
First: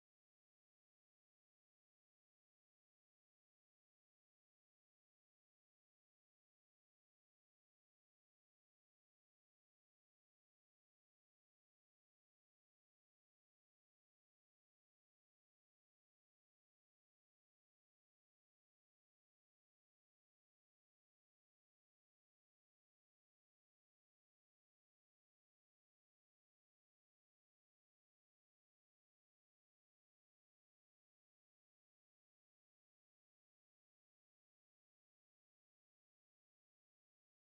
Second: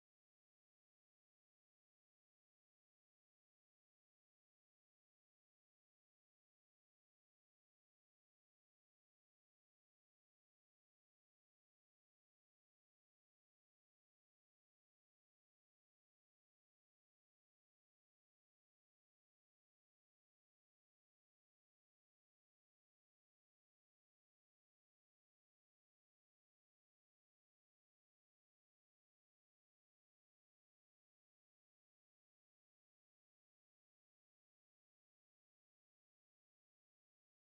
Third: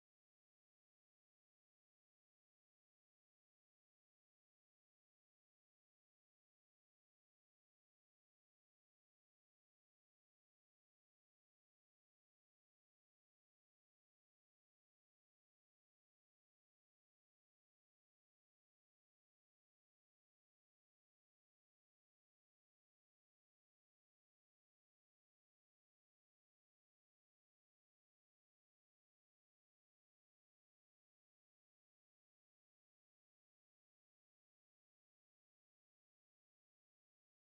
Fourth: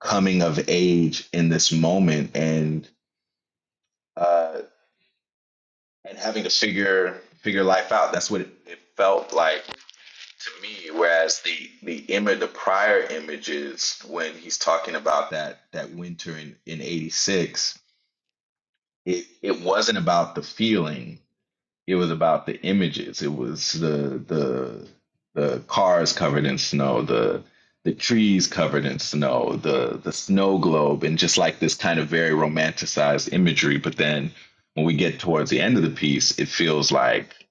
[SPEAKER 4] coming of age in this moment and uh, and having to figure figure life out. That's what it, it felt like to me. Whereas the the image, the prior images, when he's talking about that that winter in in '86, it it wasn't about the feeling. It was about the images. It was the the the cars covered in snow, the the trees covered in snow, the the snow globe, and just like this kind of very romanticized imagery. But then when we get towards the end of the piece, it feels like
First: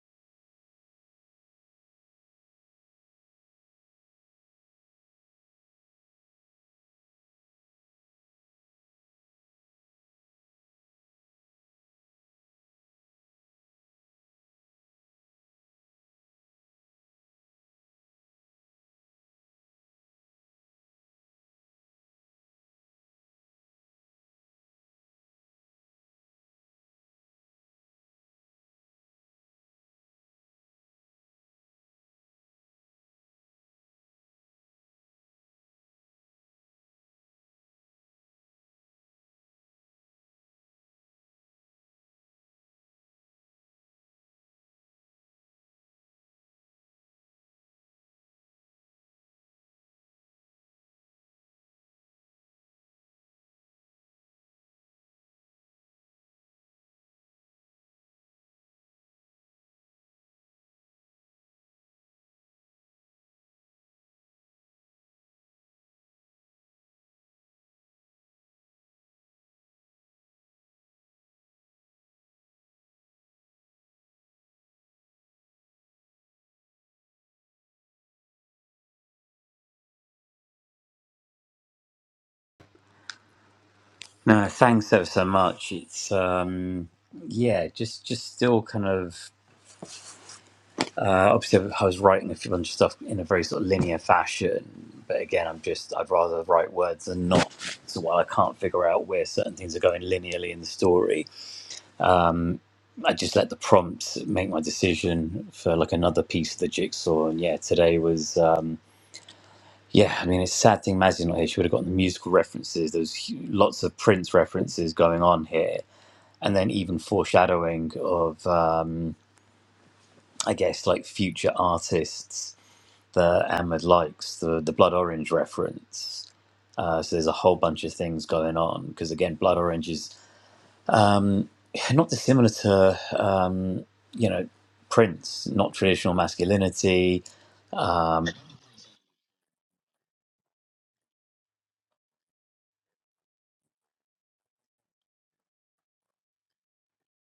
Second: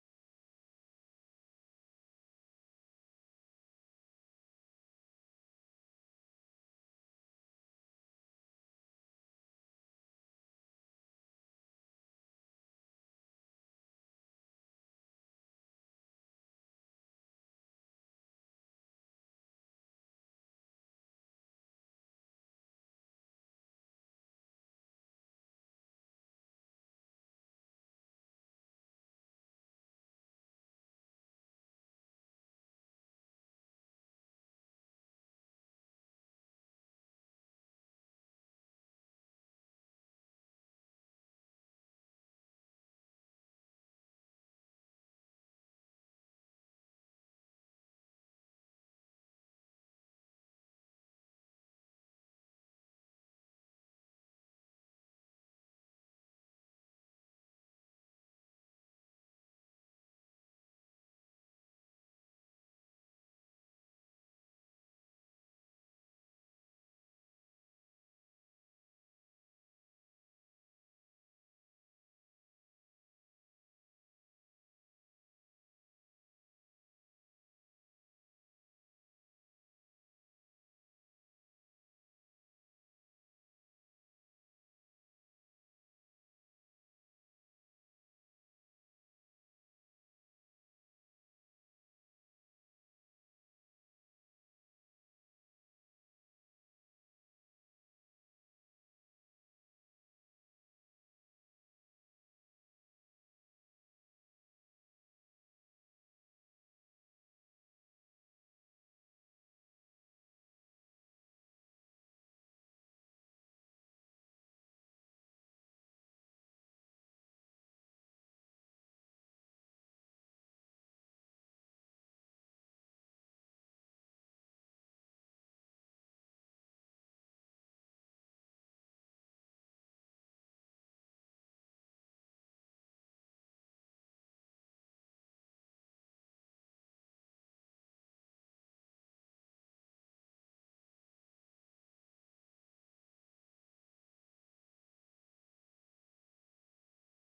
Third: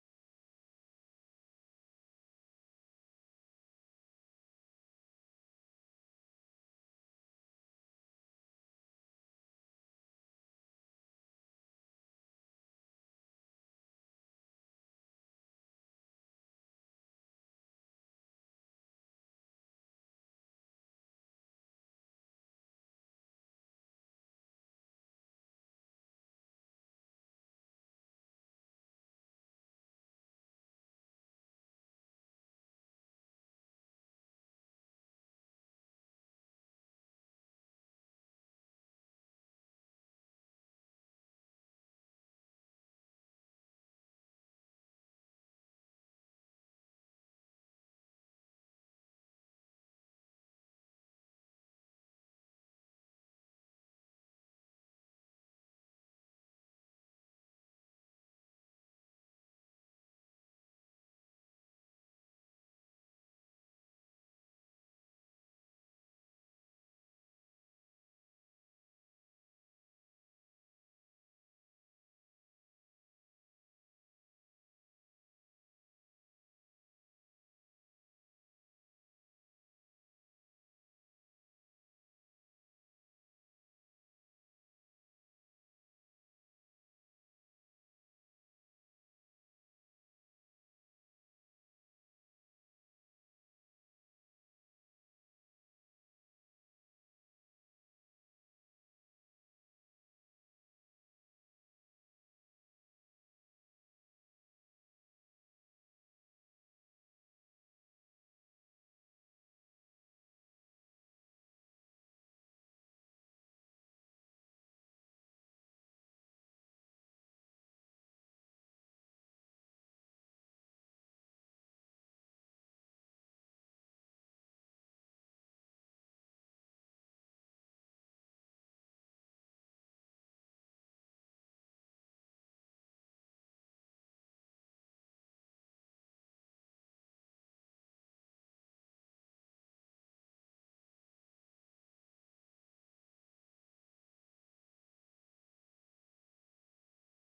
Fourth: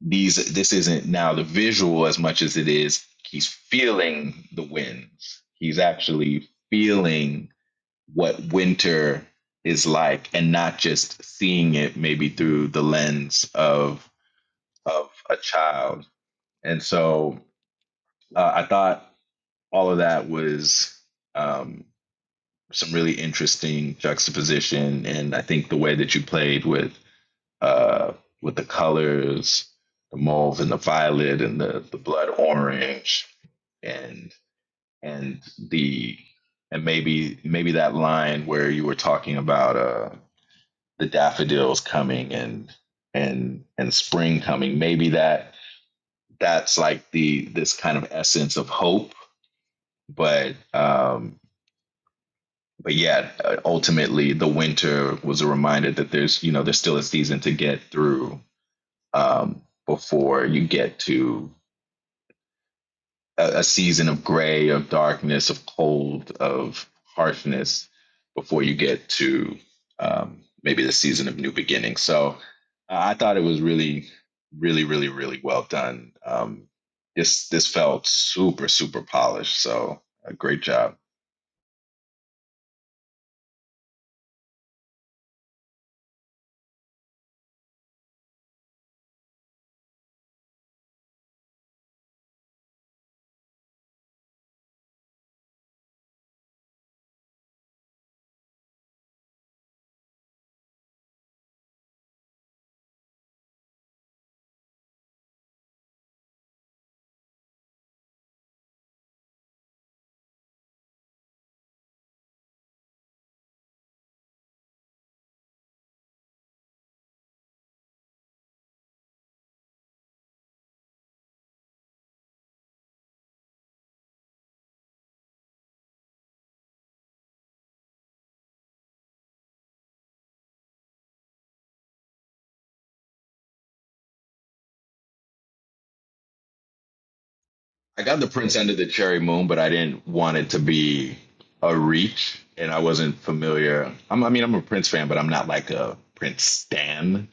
[SPEAKER 4] these this isn't now the visual as much as it is he's feeling the winds. He's actually feeling what winter is like and not just seeing it maybe through the lens of of a child. And so uh, I thought all of that was um, some really interesting juxtaposition. And I think the way that you played with uh, with the colors, the mauve and the violet and the, the blood orange and and the and maybe maybe that line where you were talking about uh, the daffodils coming and and and spring coming, maybe that that's like the this kind of essence of hope but um but yeah uh, ultimately the winter was a reminder that there's you know there's still a season to get through um before you get to a, a season of gray, of darkness, of cold, of harshness before you get to um, maybe the season of new beginning. So uh, I thought it was really, really, really, really well done. Um, this this felt super super polished. So a great job.
[SPEAKER 1] No, thanks ever so much. It's um yeah, just just still kind of Uh, obviously, I was writing a few bunch of stuff in a very sort of linear fashion, but again, I'm just I'd rather write words than not. So while I can't figure out where certain things are going linearly in the story, I just let the prompts make my decision for like another piece of the jigsaw. And yeah, today was um, yeah. I mean, it's a sad thing Mazzy's not here. She would have gotten the musical references. There's hu- lots of Prince references going on here, and then even foreshadowing of um, I guess like future artists that Ahmed likes, the, the blood orange reference. Uh, so there's a whole bunch of things going on because again, blood orange is um, (laughs) not dissimilar to um, you know Prince, not traditional masculinity.
[SPEAKER 4] I got the Prince End of the Cherry Moon, but I didn't want it to be a reach, and I wasn't familiar. I'm, I mean, I'm a Prince fan, but I'm not like a Prince stan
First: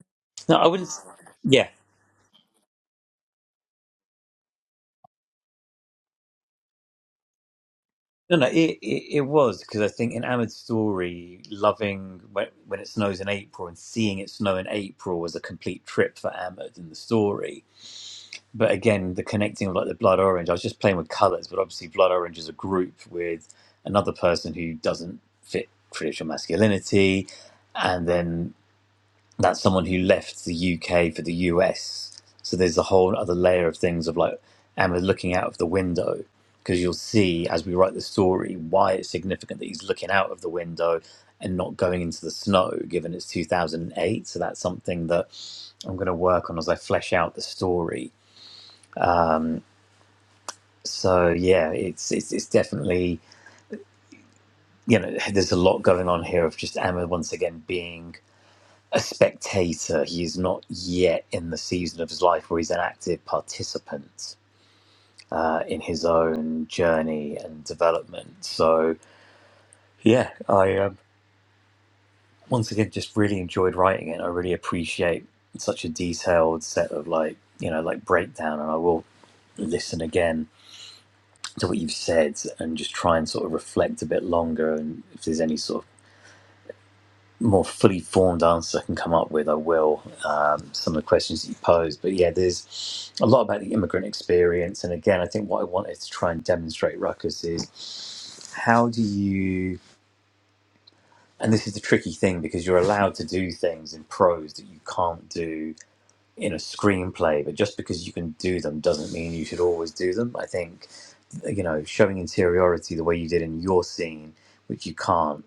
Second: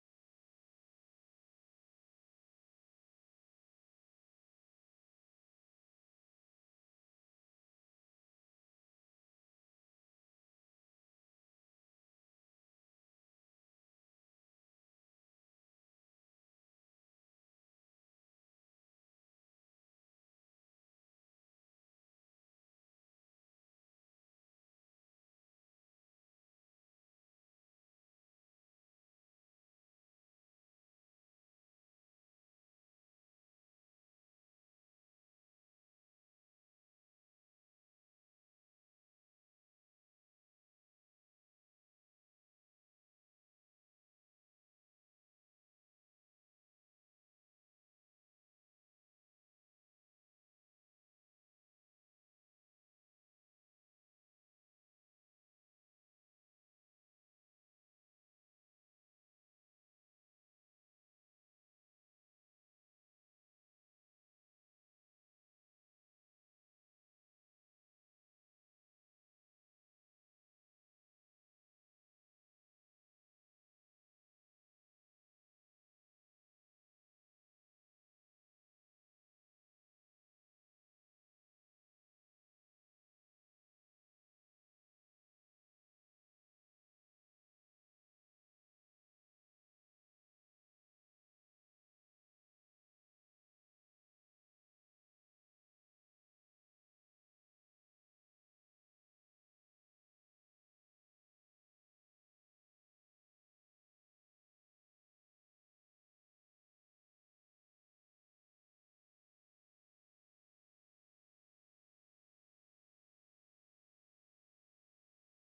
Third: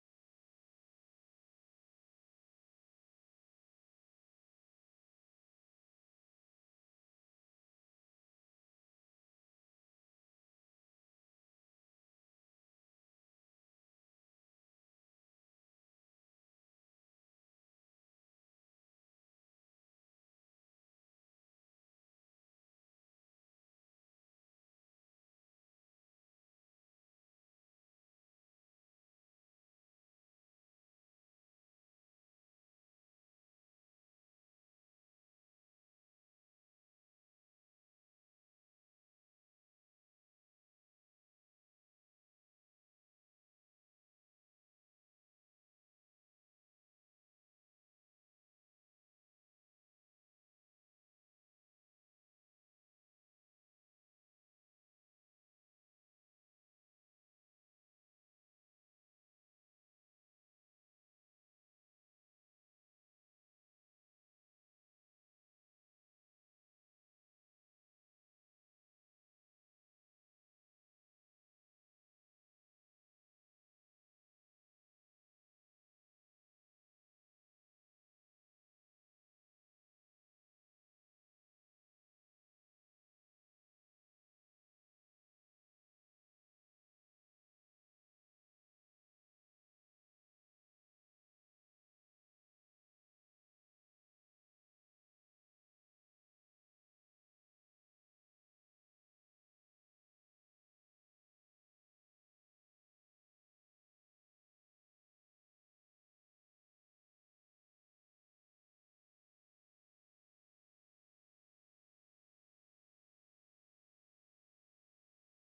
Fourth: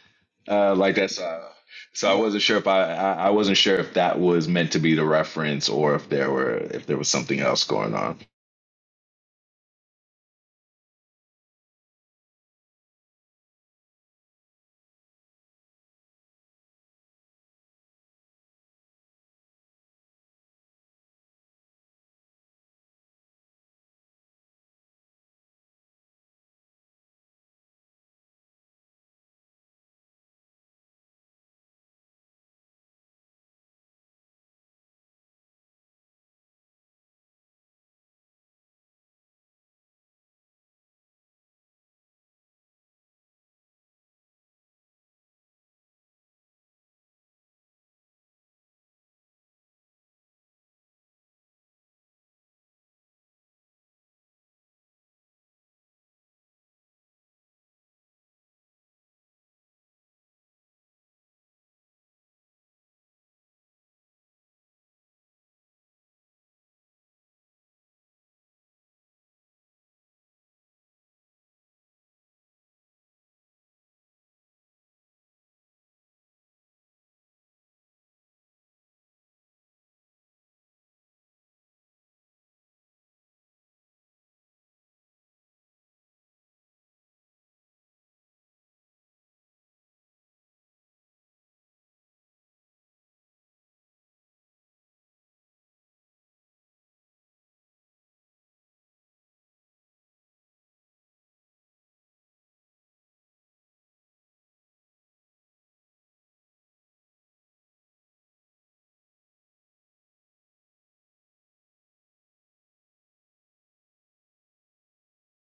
[SPEAKER 1] No, I
[SPEAKER 4] uh,
[SPEAKER 1] wouldn't.
[SPEAKER 4] like that. So,
[SPEAKER 1] Yeah,
[SPEAKER 4] so I wasn't sure if I, I I wasn't sure if that was meant to be the reference or if there were if there was something else going on.
[SPEAKER 1] no, no, it it, it was because I think in Ahmed's story, loving when, when it snows in April and seeing it snow in April was a complete trip for Ahmed in the story but again, the connecting of like the blood orange, I was just playing with colors, but obviously, blood orange is a group with another person who doesn't fit traditional masculinity, and then that's someone who left the UK for the US. So there's a whole other layer of things of like, and we're looking out of the window because you'll see as we write the story why it's significant that he's looking out of the window and not going into the snow, given it's 2008. So that's something that I'm going to work on as I flesh out the story So yeah, it's it's it's definitely you know there's a lot going on here of just Amma once again being a spectator. He's not yet in the season of his life where he's an active participant uh, in his own journey and development. So yeah, I um, once again just really enjoyed writing it. I really appreciate such a detailed set of like you know like breakdown, and I will listen again to what you've said and just try and sort of reflect a bit longer and if there's any sort of more fully formed answer I can come up with, I will. Um, some of the questions that you posed, but yeah, there's a lot about the immigrant experience, and again, I think what I wanted to try and demonstrate, Ruckus, is how do you, and this is the tricky thing because you're allowed to do things in prose that you can't do in a screenplay, but just because you can do them doesn't mean you should always do them. I think you know, showing interiority the way you did in your scene, which you can't.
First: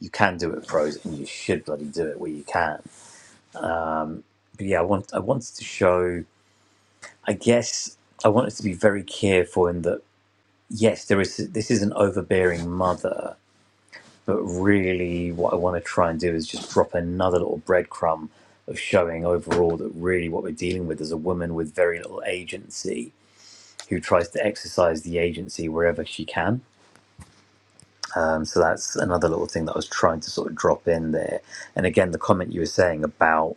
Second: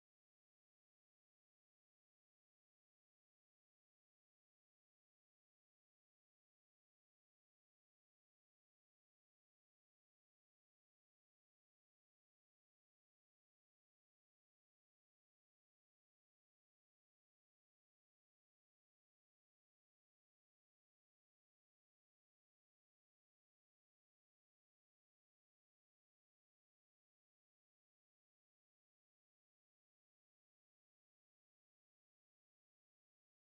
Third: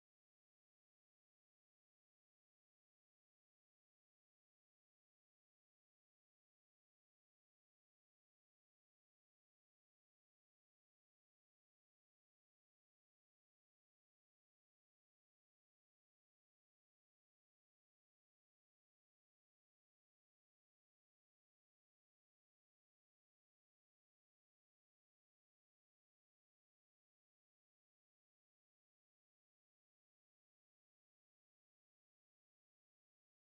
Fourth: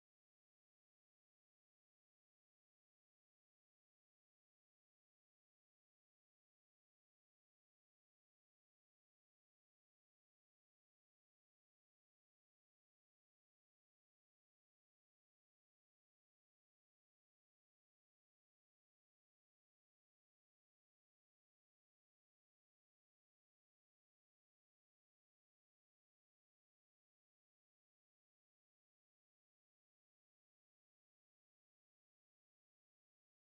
[SPEAKER 1] You can do it in prose, and you should bloody do it where you can but yeah, I want I wanted to show. I guess I wanted to be very careful in that. Yes, there is. This is an overbearing mother, but really, what I want to try and do is just drop another little breadcrumb of showing overall that really what we're dealing with is a woman with very little agency who tries to exercise the agency wherever she can. Um, so that's another little thing that I was trying to sort of drop in there. And again, the comment you were saying about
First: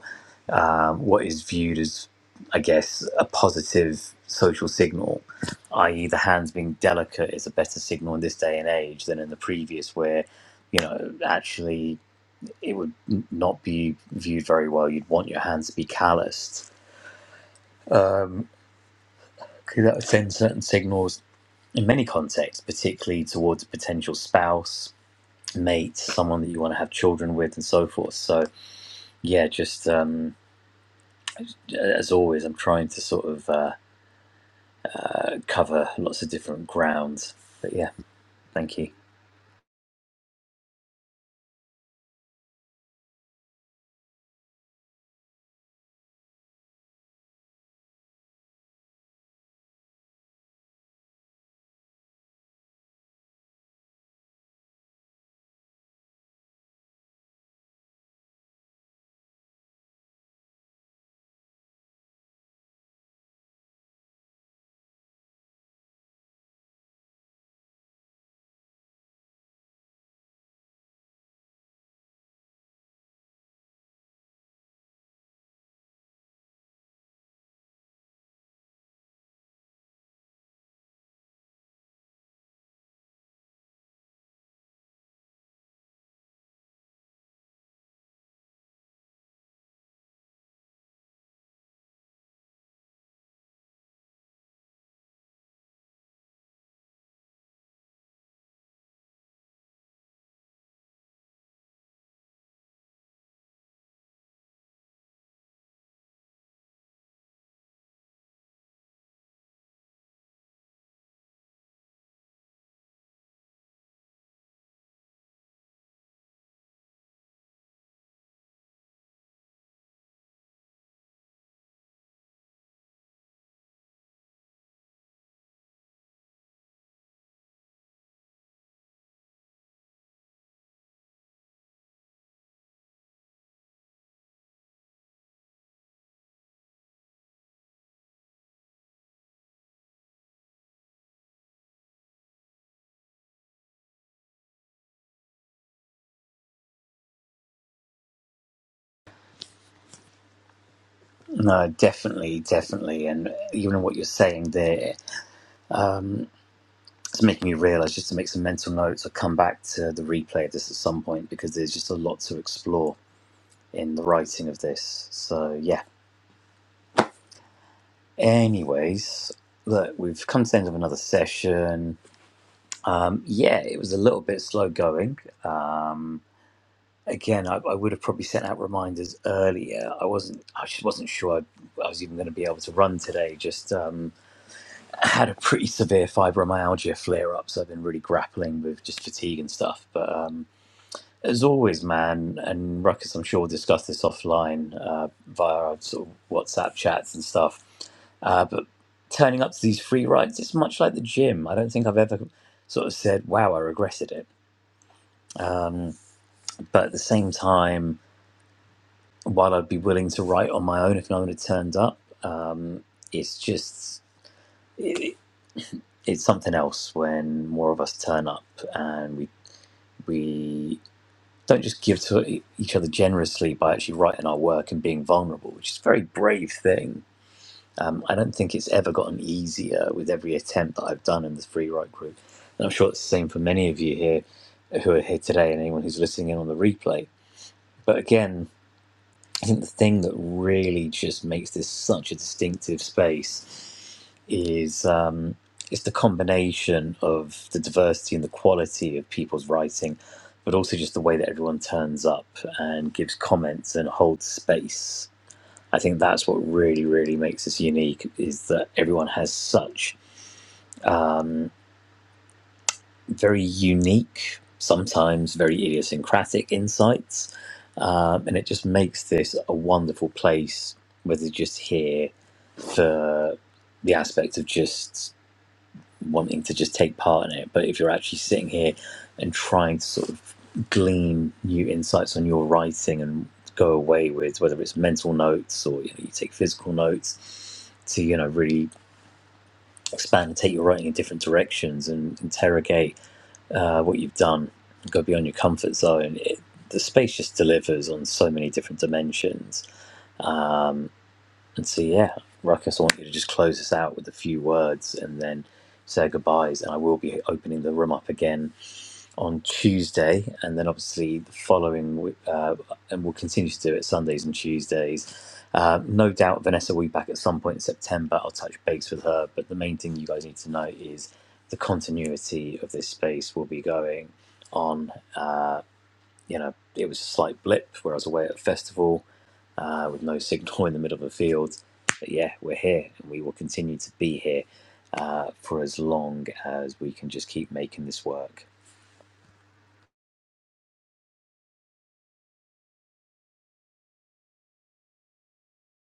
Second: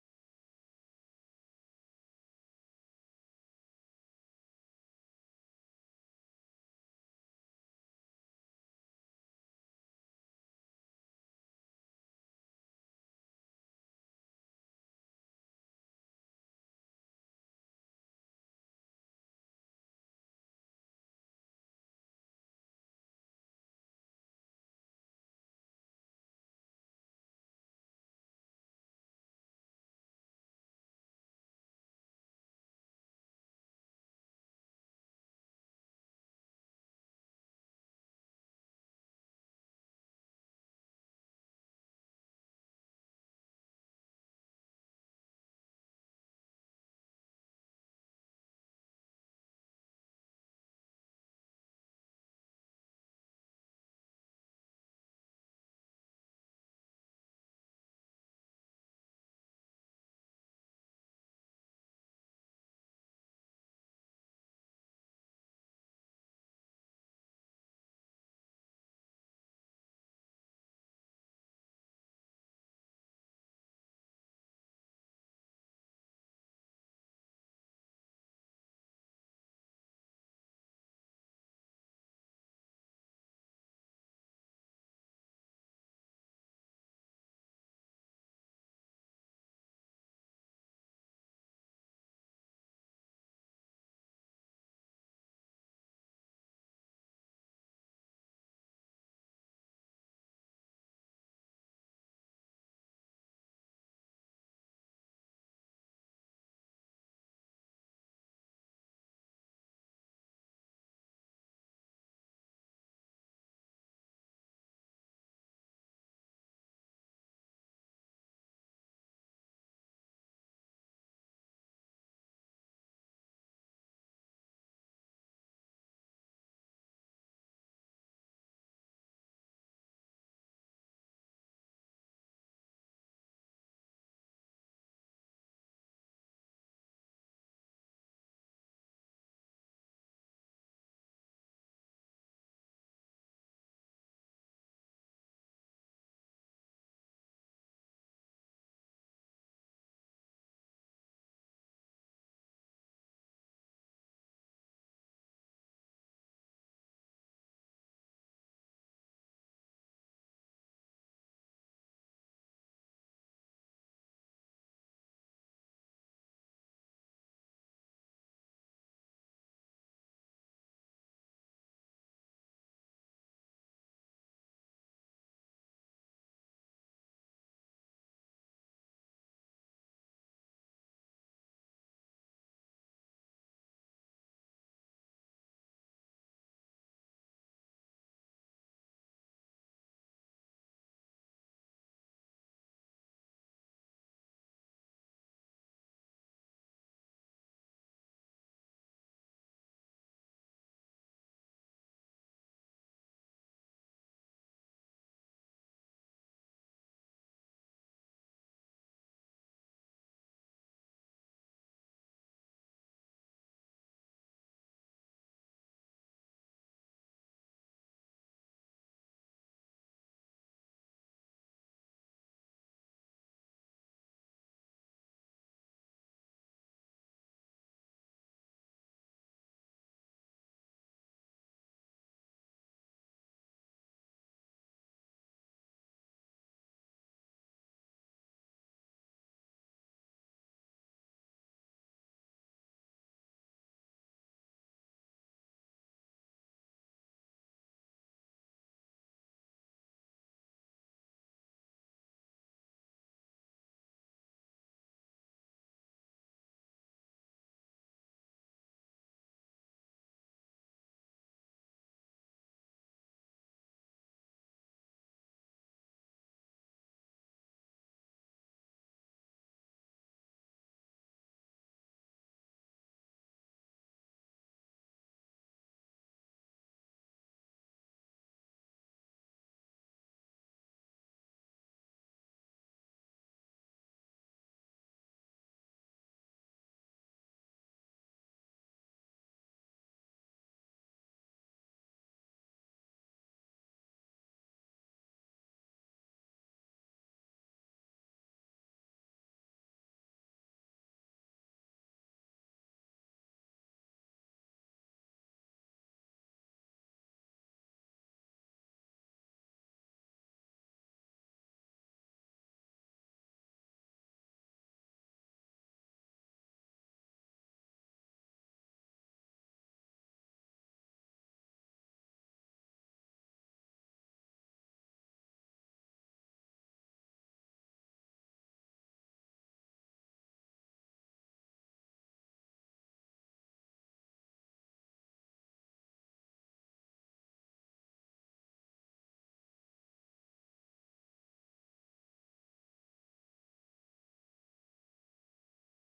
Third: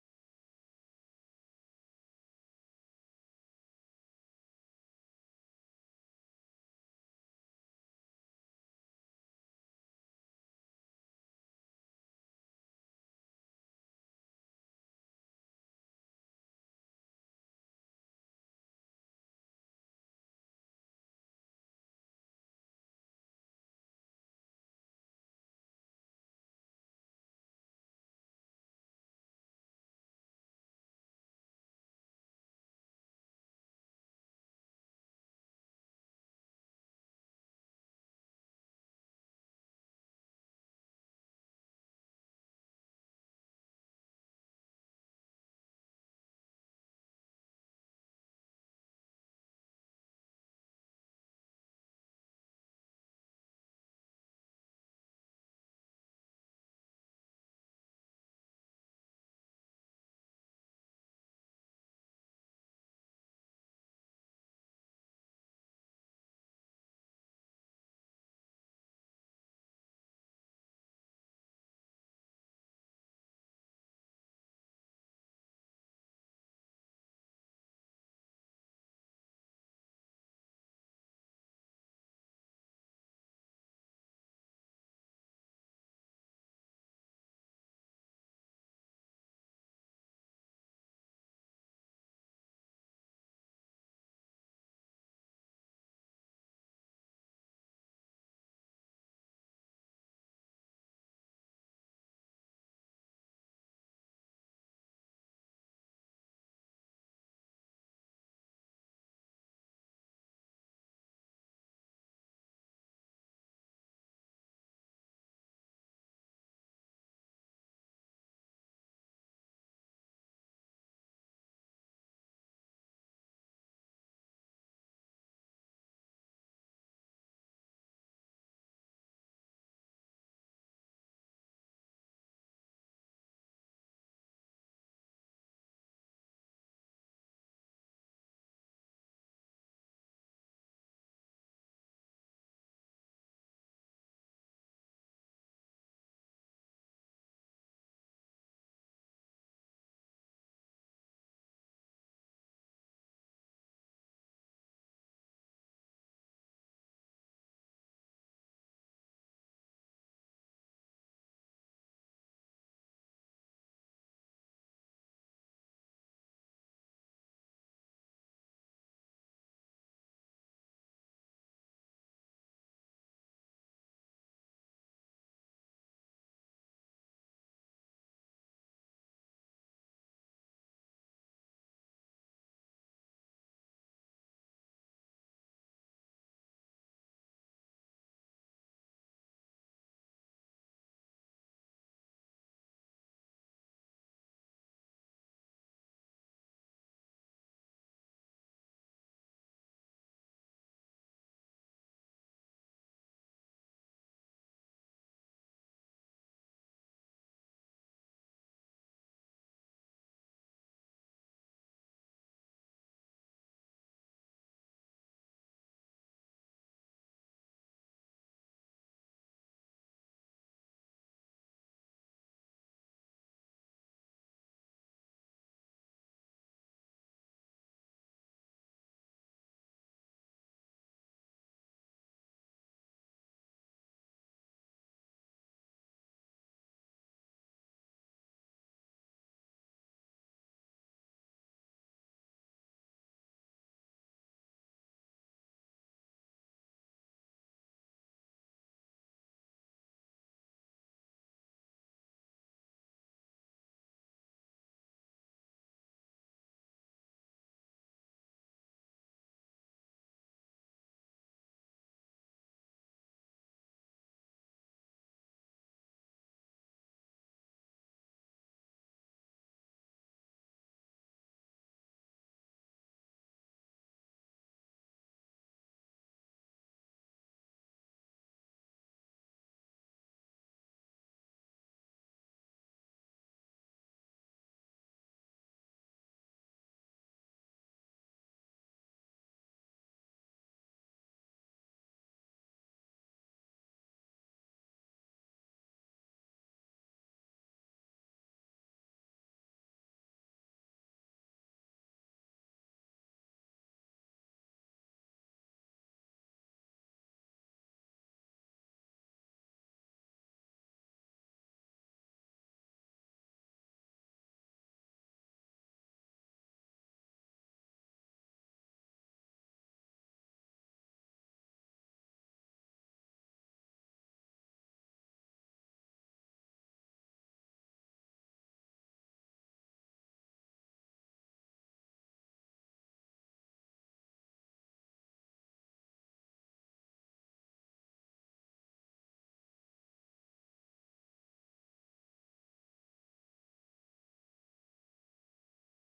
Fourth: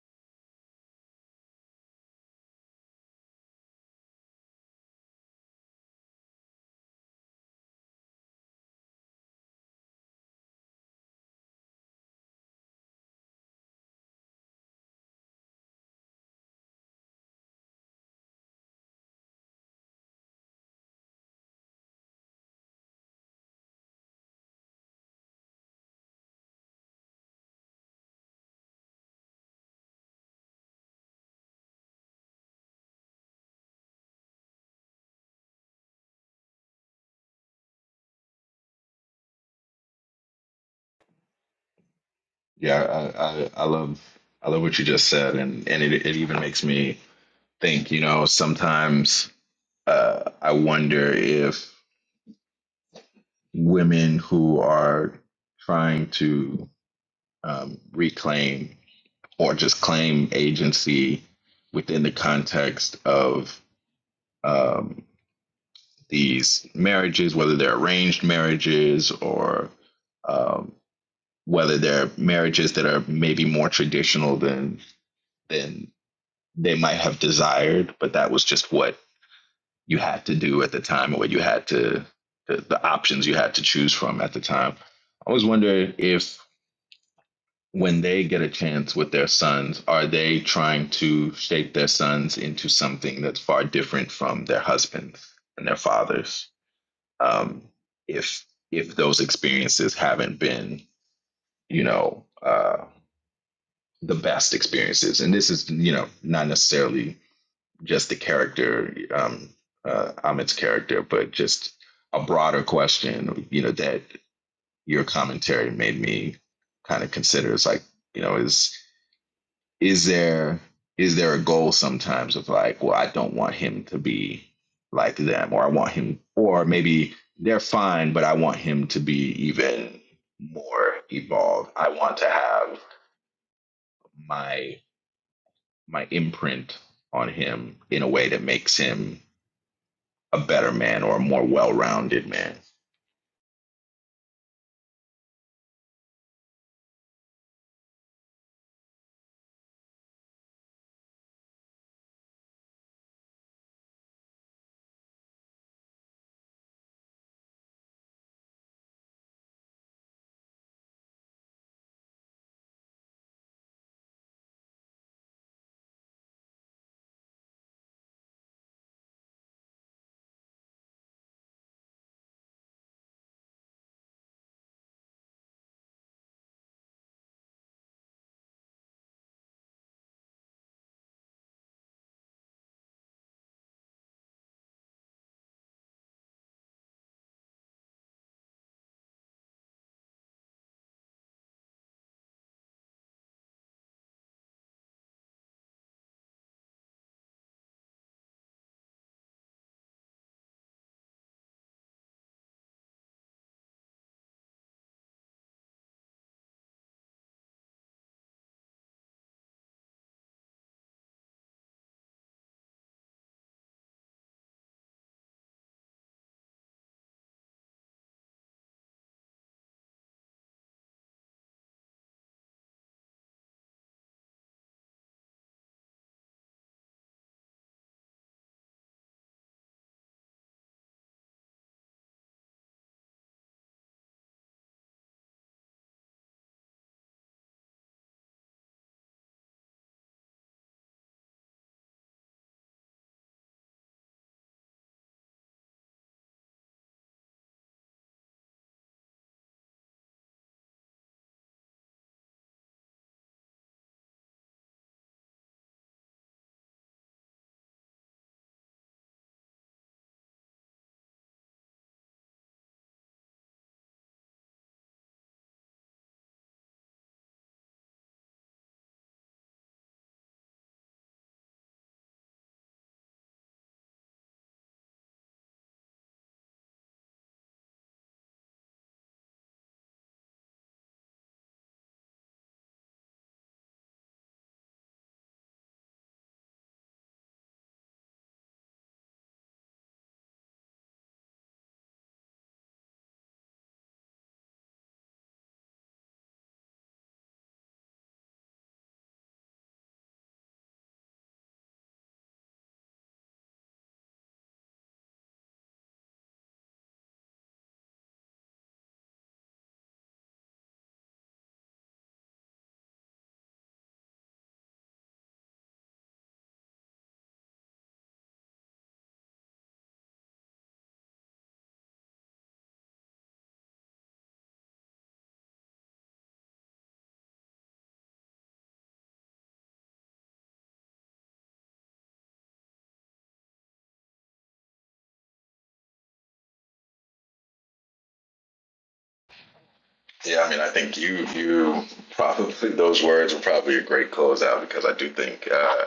[SPEAKER 1] um, what is viewed as, I guess, a positive social signal, i.e., the hands being delicate is a better signal in this day and age than in the previous, where, you know, actually it would n- not be viewed very well. You'd want your hands to be calloused because that would send certain signals in many contexts, particularly towards a potential spouse. Mate, someone that you want to have children with, and so forth. So, yeah, just um, as always, I'm trying to sort of uh, cover lots of different grounds. But yeah, thank you.
[SPEAKER 4] Yeah, I I, I love I love what you just said, and and it it even makes me think. You know, sometimes uh, I wonder if women who are trying to um, reclaim or just claim agency within the context of um, these marriages, whether they're arranged marriages or um, whether they're marriages that are maybe more traditional than than they might have desired, but that was just what you had to do at the time, or what you had to the, the options you had to choose from at the time. I always wonder if when they get a chance with their sons, are they trying to shape their sons into something that's far different from their husbands and their fathers? Um, if if those experiences haven't been, you know, uh, the best experiences, and this is, you know, not necessarily just the character, um, uh, Ahmed's character, but just a broader question, you know, that your commentary made me kind of consider It's like, you know, is is there is there a goal sometimes of like well i don't want him to be like them or i want him or maybe they're fine but i want him to be even more evolved i want to have my my imprint on him in a way that makes him a better man or a more well-rounded man
[SPEAKER 1] No, definitely, definitely. And even what you're saying there, it's making me realize just to make some mental notes or come back to the replay of this at some point because there's just a lot to explore in the writing of this. So yeah. Anyways, look, we've come to the end of another session. Um, yeah, it was a little bit slow going. Um, again, I, I would have probably sent out reminders earlier. I wasn't, I just wasn't sure I, I was even going to be able to run today. Just um, (laughs) had a pretty severe fibromyalgia flare up, so I've been really grappling with just fatigue and stuff. But um, as always, man, and Ruckus, I'm sure we'll discuss this offline uh, via our sort of WhatsApp chats and stuff. Uh, but turning up to these free rides, it's much like the gym. I don't think I've ever sort of said, "Wow, I regretted it," but at the same time. while I'd be willing to write on my own if no one had turned up, um, it's just it, it's something else when more of us turn up and we we don't just give to e- each other generously by actually writing our work and being vulnerable, which is a very brave thing. Um, I don't think it's ever gotten easier with every attempt that I've done in the free write group, and I'm sure it's the same for many of you here who are here today and anyone who's listening in on the replay. But again, I think the thing that really just makes this such a distinctive space is um, it's the combination of the diversity and the quality of people's writing, but also just the way that everyone turns up and gives comments and holds space. I think that's what really, really makes us unique is that everyone has such very unique, sometimes very idiosyncratic insights. Um, and it just makes this a wonderful place where they're just here for the aspect of just wanting to just take part in it. But if you're actually sitting here and trying to sort of glean new insights on your writing and go away with, whether it's mental notes or you, know, you take physical notes, to you know really expand and take your writing in different directions and interrogate uh, what you've done. You've got to be on your comfort zone. It, the space just delivers on so many different dimensions. And so, yeah, Ruckus, I want you to just close us out with a few words and then say goodbyes. And I will be opening the room up again on Tuesday, and then obviously the following week, uh, and we'll continue to do it Sundays and Tuesdays. Uh, no doubt Vanessa will be back at some point in September. I'll touch base with her, but the main thing you guys need to know is the continuity of this space will be going on. Uh, you know, it was a slight blip where I was away at a festival uh, with no signal (laughs) in the middle of a field. But yeah, we're here and we will continue to be here uh, for as long as we can just keep making this work.
[SPEAKER 4] Yeah, I mean, I think you you probably those words were probably a great closeout because I do think uh,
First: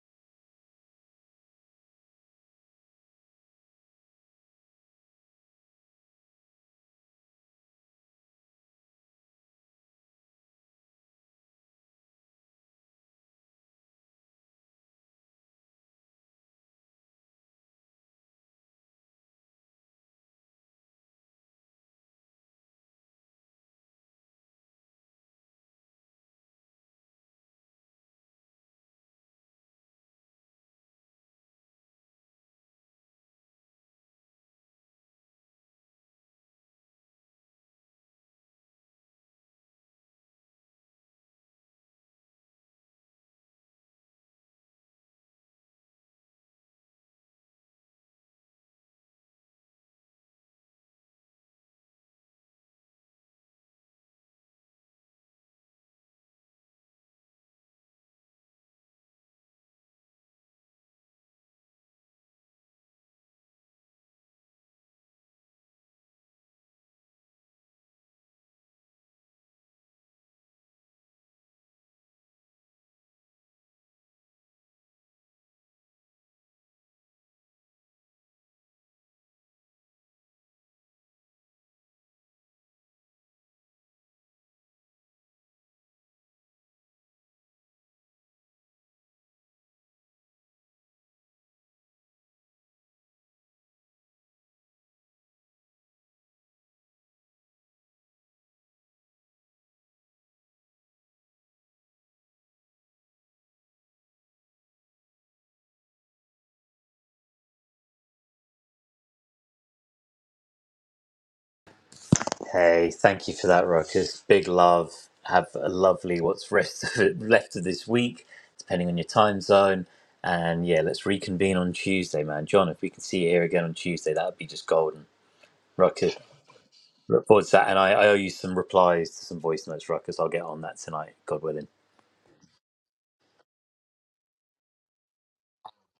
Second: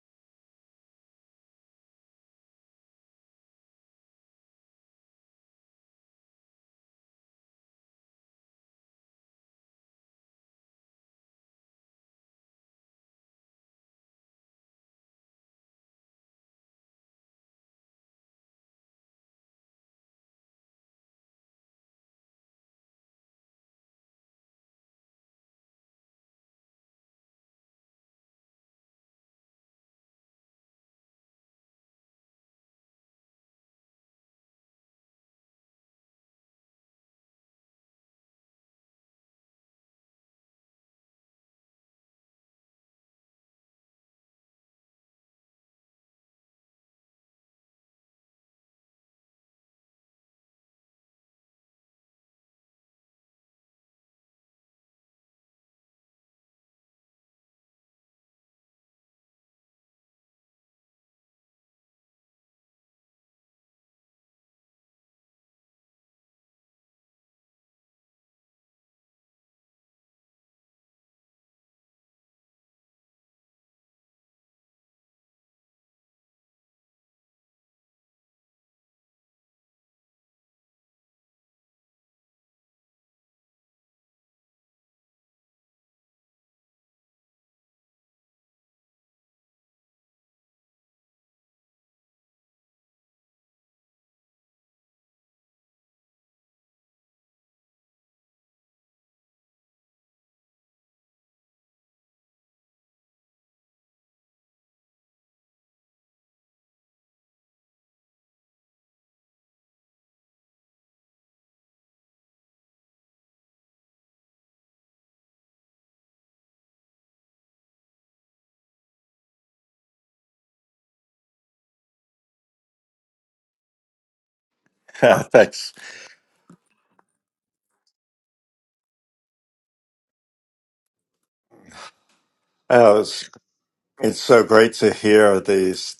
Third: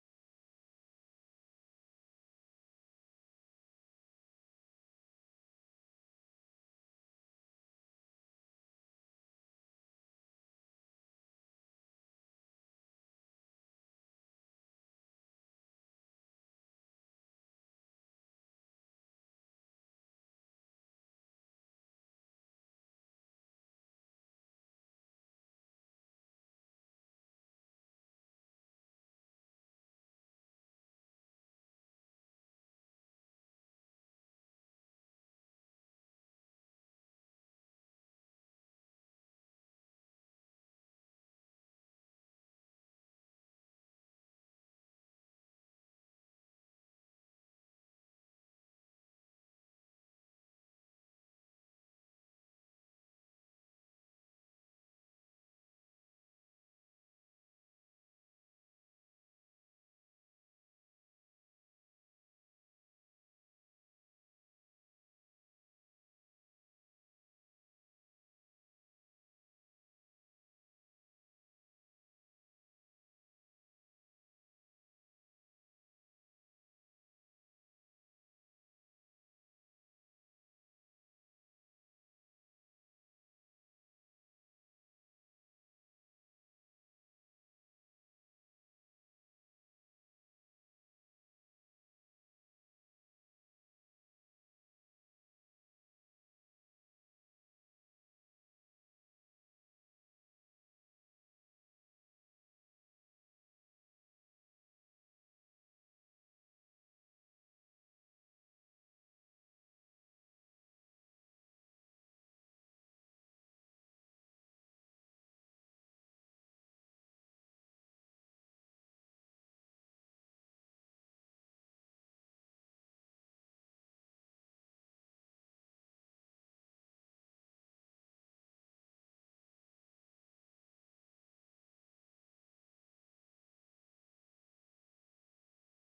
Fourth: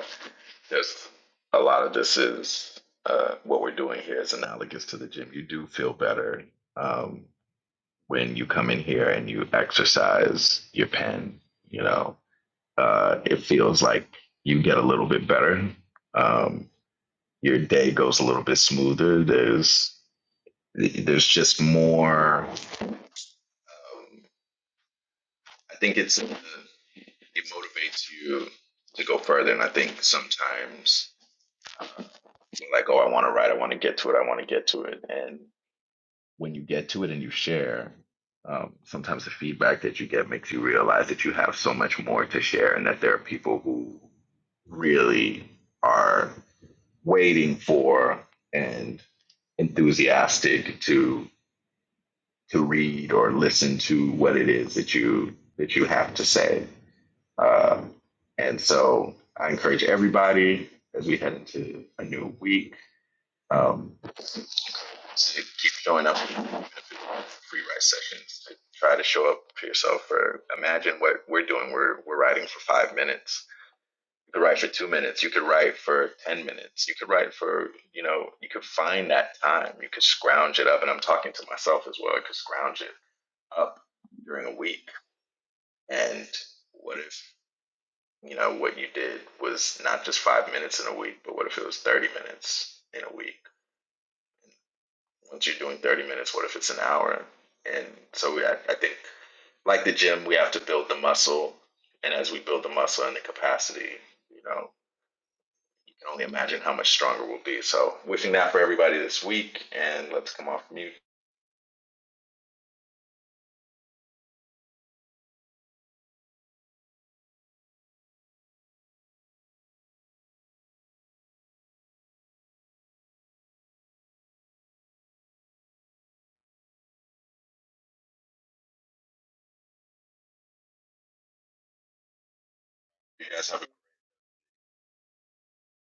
[SPEAKER 4] there's a lot of this is uh, what we're doing here is analogous to the gym. You do feel better um, when you come in here and you exercise your pen. You know, uh, it feels like you get a little bit better. Um, your day goes a little bit smoother. There's there's just more. Um, I think it's. uh, it motivates you to go further. And I think sometimes you're like, oh, I want to write, I want to get to it, I want to get to it. And when you get to it and you share, um, sometimes the feedback that you get makes you realize that you have so much more to share and that there are people who really are waiting for and enthusiastic to to read or listen to what it is that you that you have to say Um, and so I encourage everybody as we head into a new week um, to keep showing up free write sessions. To try to show up for yourself. Or imagine what we're doing. We're we're writing for five minutes. You could write for two minutes. You could write for ten minutes. You could write for you know. You could find that time. You could scrounge it up. And I'm talking to myself as well. I could scrounge it up during a week. And what if you know, what you did was not just five minutes in a week, but what if it was 30 minutes in a week? Once you're doing 30 minutes, what if it's an hour? And so we, I, I think, like the gym, we have to build the muscle. And as we build the muscle and the capacity, you know, you can only imagine how much stronger we'll be. So, wishing that for everybody this week. And let's come off mute.
[SPEAKER 1] Hey, thank you for that, Ruckus. Big love. Have a lovely what's rest of it, left of this week, depending on your time zone. And yeah, let's reconvene on Tuesday, man. John, if we can see you here again on Tuesday, that would be just
[SPEAKER 2] (laughs)
[SPEAKER 1] golden.
[SPEAKER 2] Thanks.
[SPEAKER 1] Ruckus, look forward to that. And I, I owe you some replies to some voice notes, Ruckus. I'll get on that tonight, God willing.
[SPEAKER 2] Uh,
[SPEAKER 4] You
[SPEAKER 2] it's,
[SPEAKER 4] guys have a
[SPEAKER 2] it's so great to hear these.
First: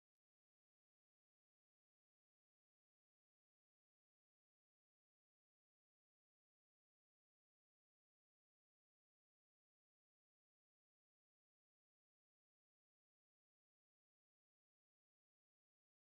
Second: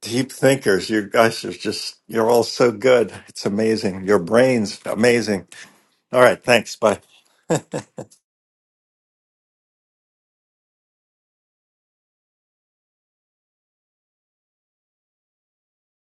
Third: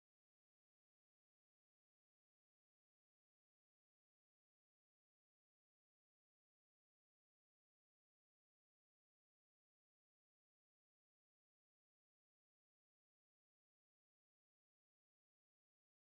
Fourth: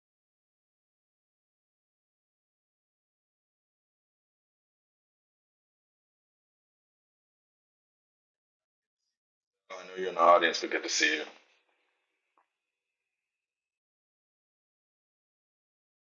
[SPEAKER 2] Deep thinkers, you guys are just, you're all so good. It's amazing. Your brain's amazing. All right, thanks. Bye. (laughs)
[SPEAKER 4] I know you're in the audience, but good to see you.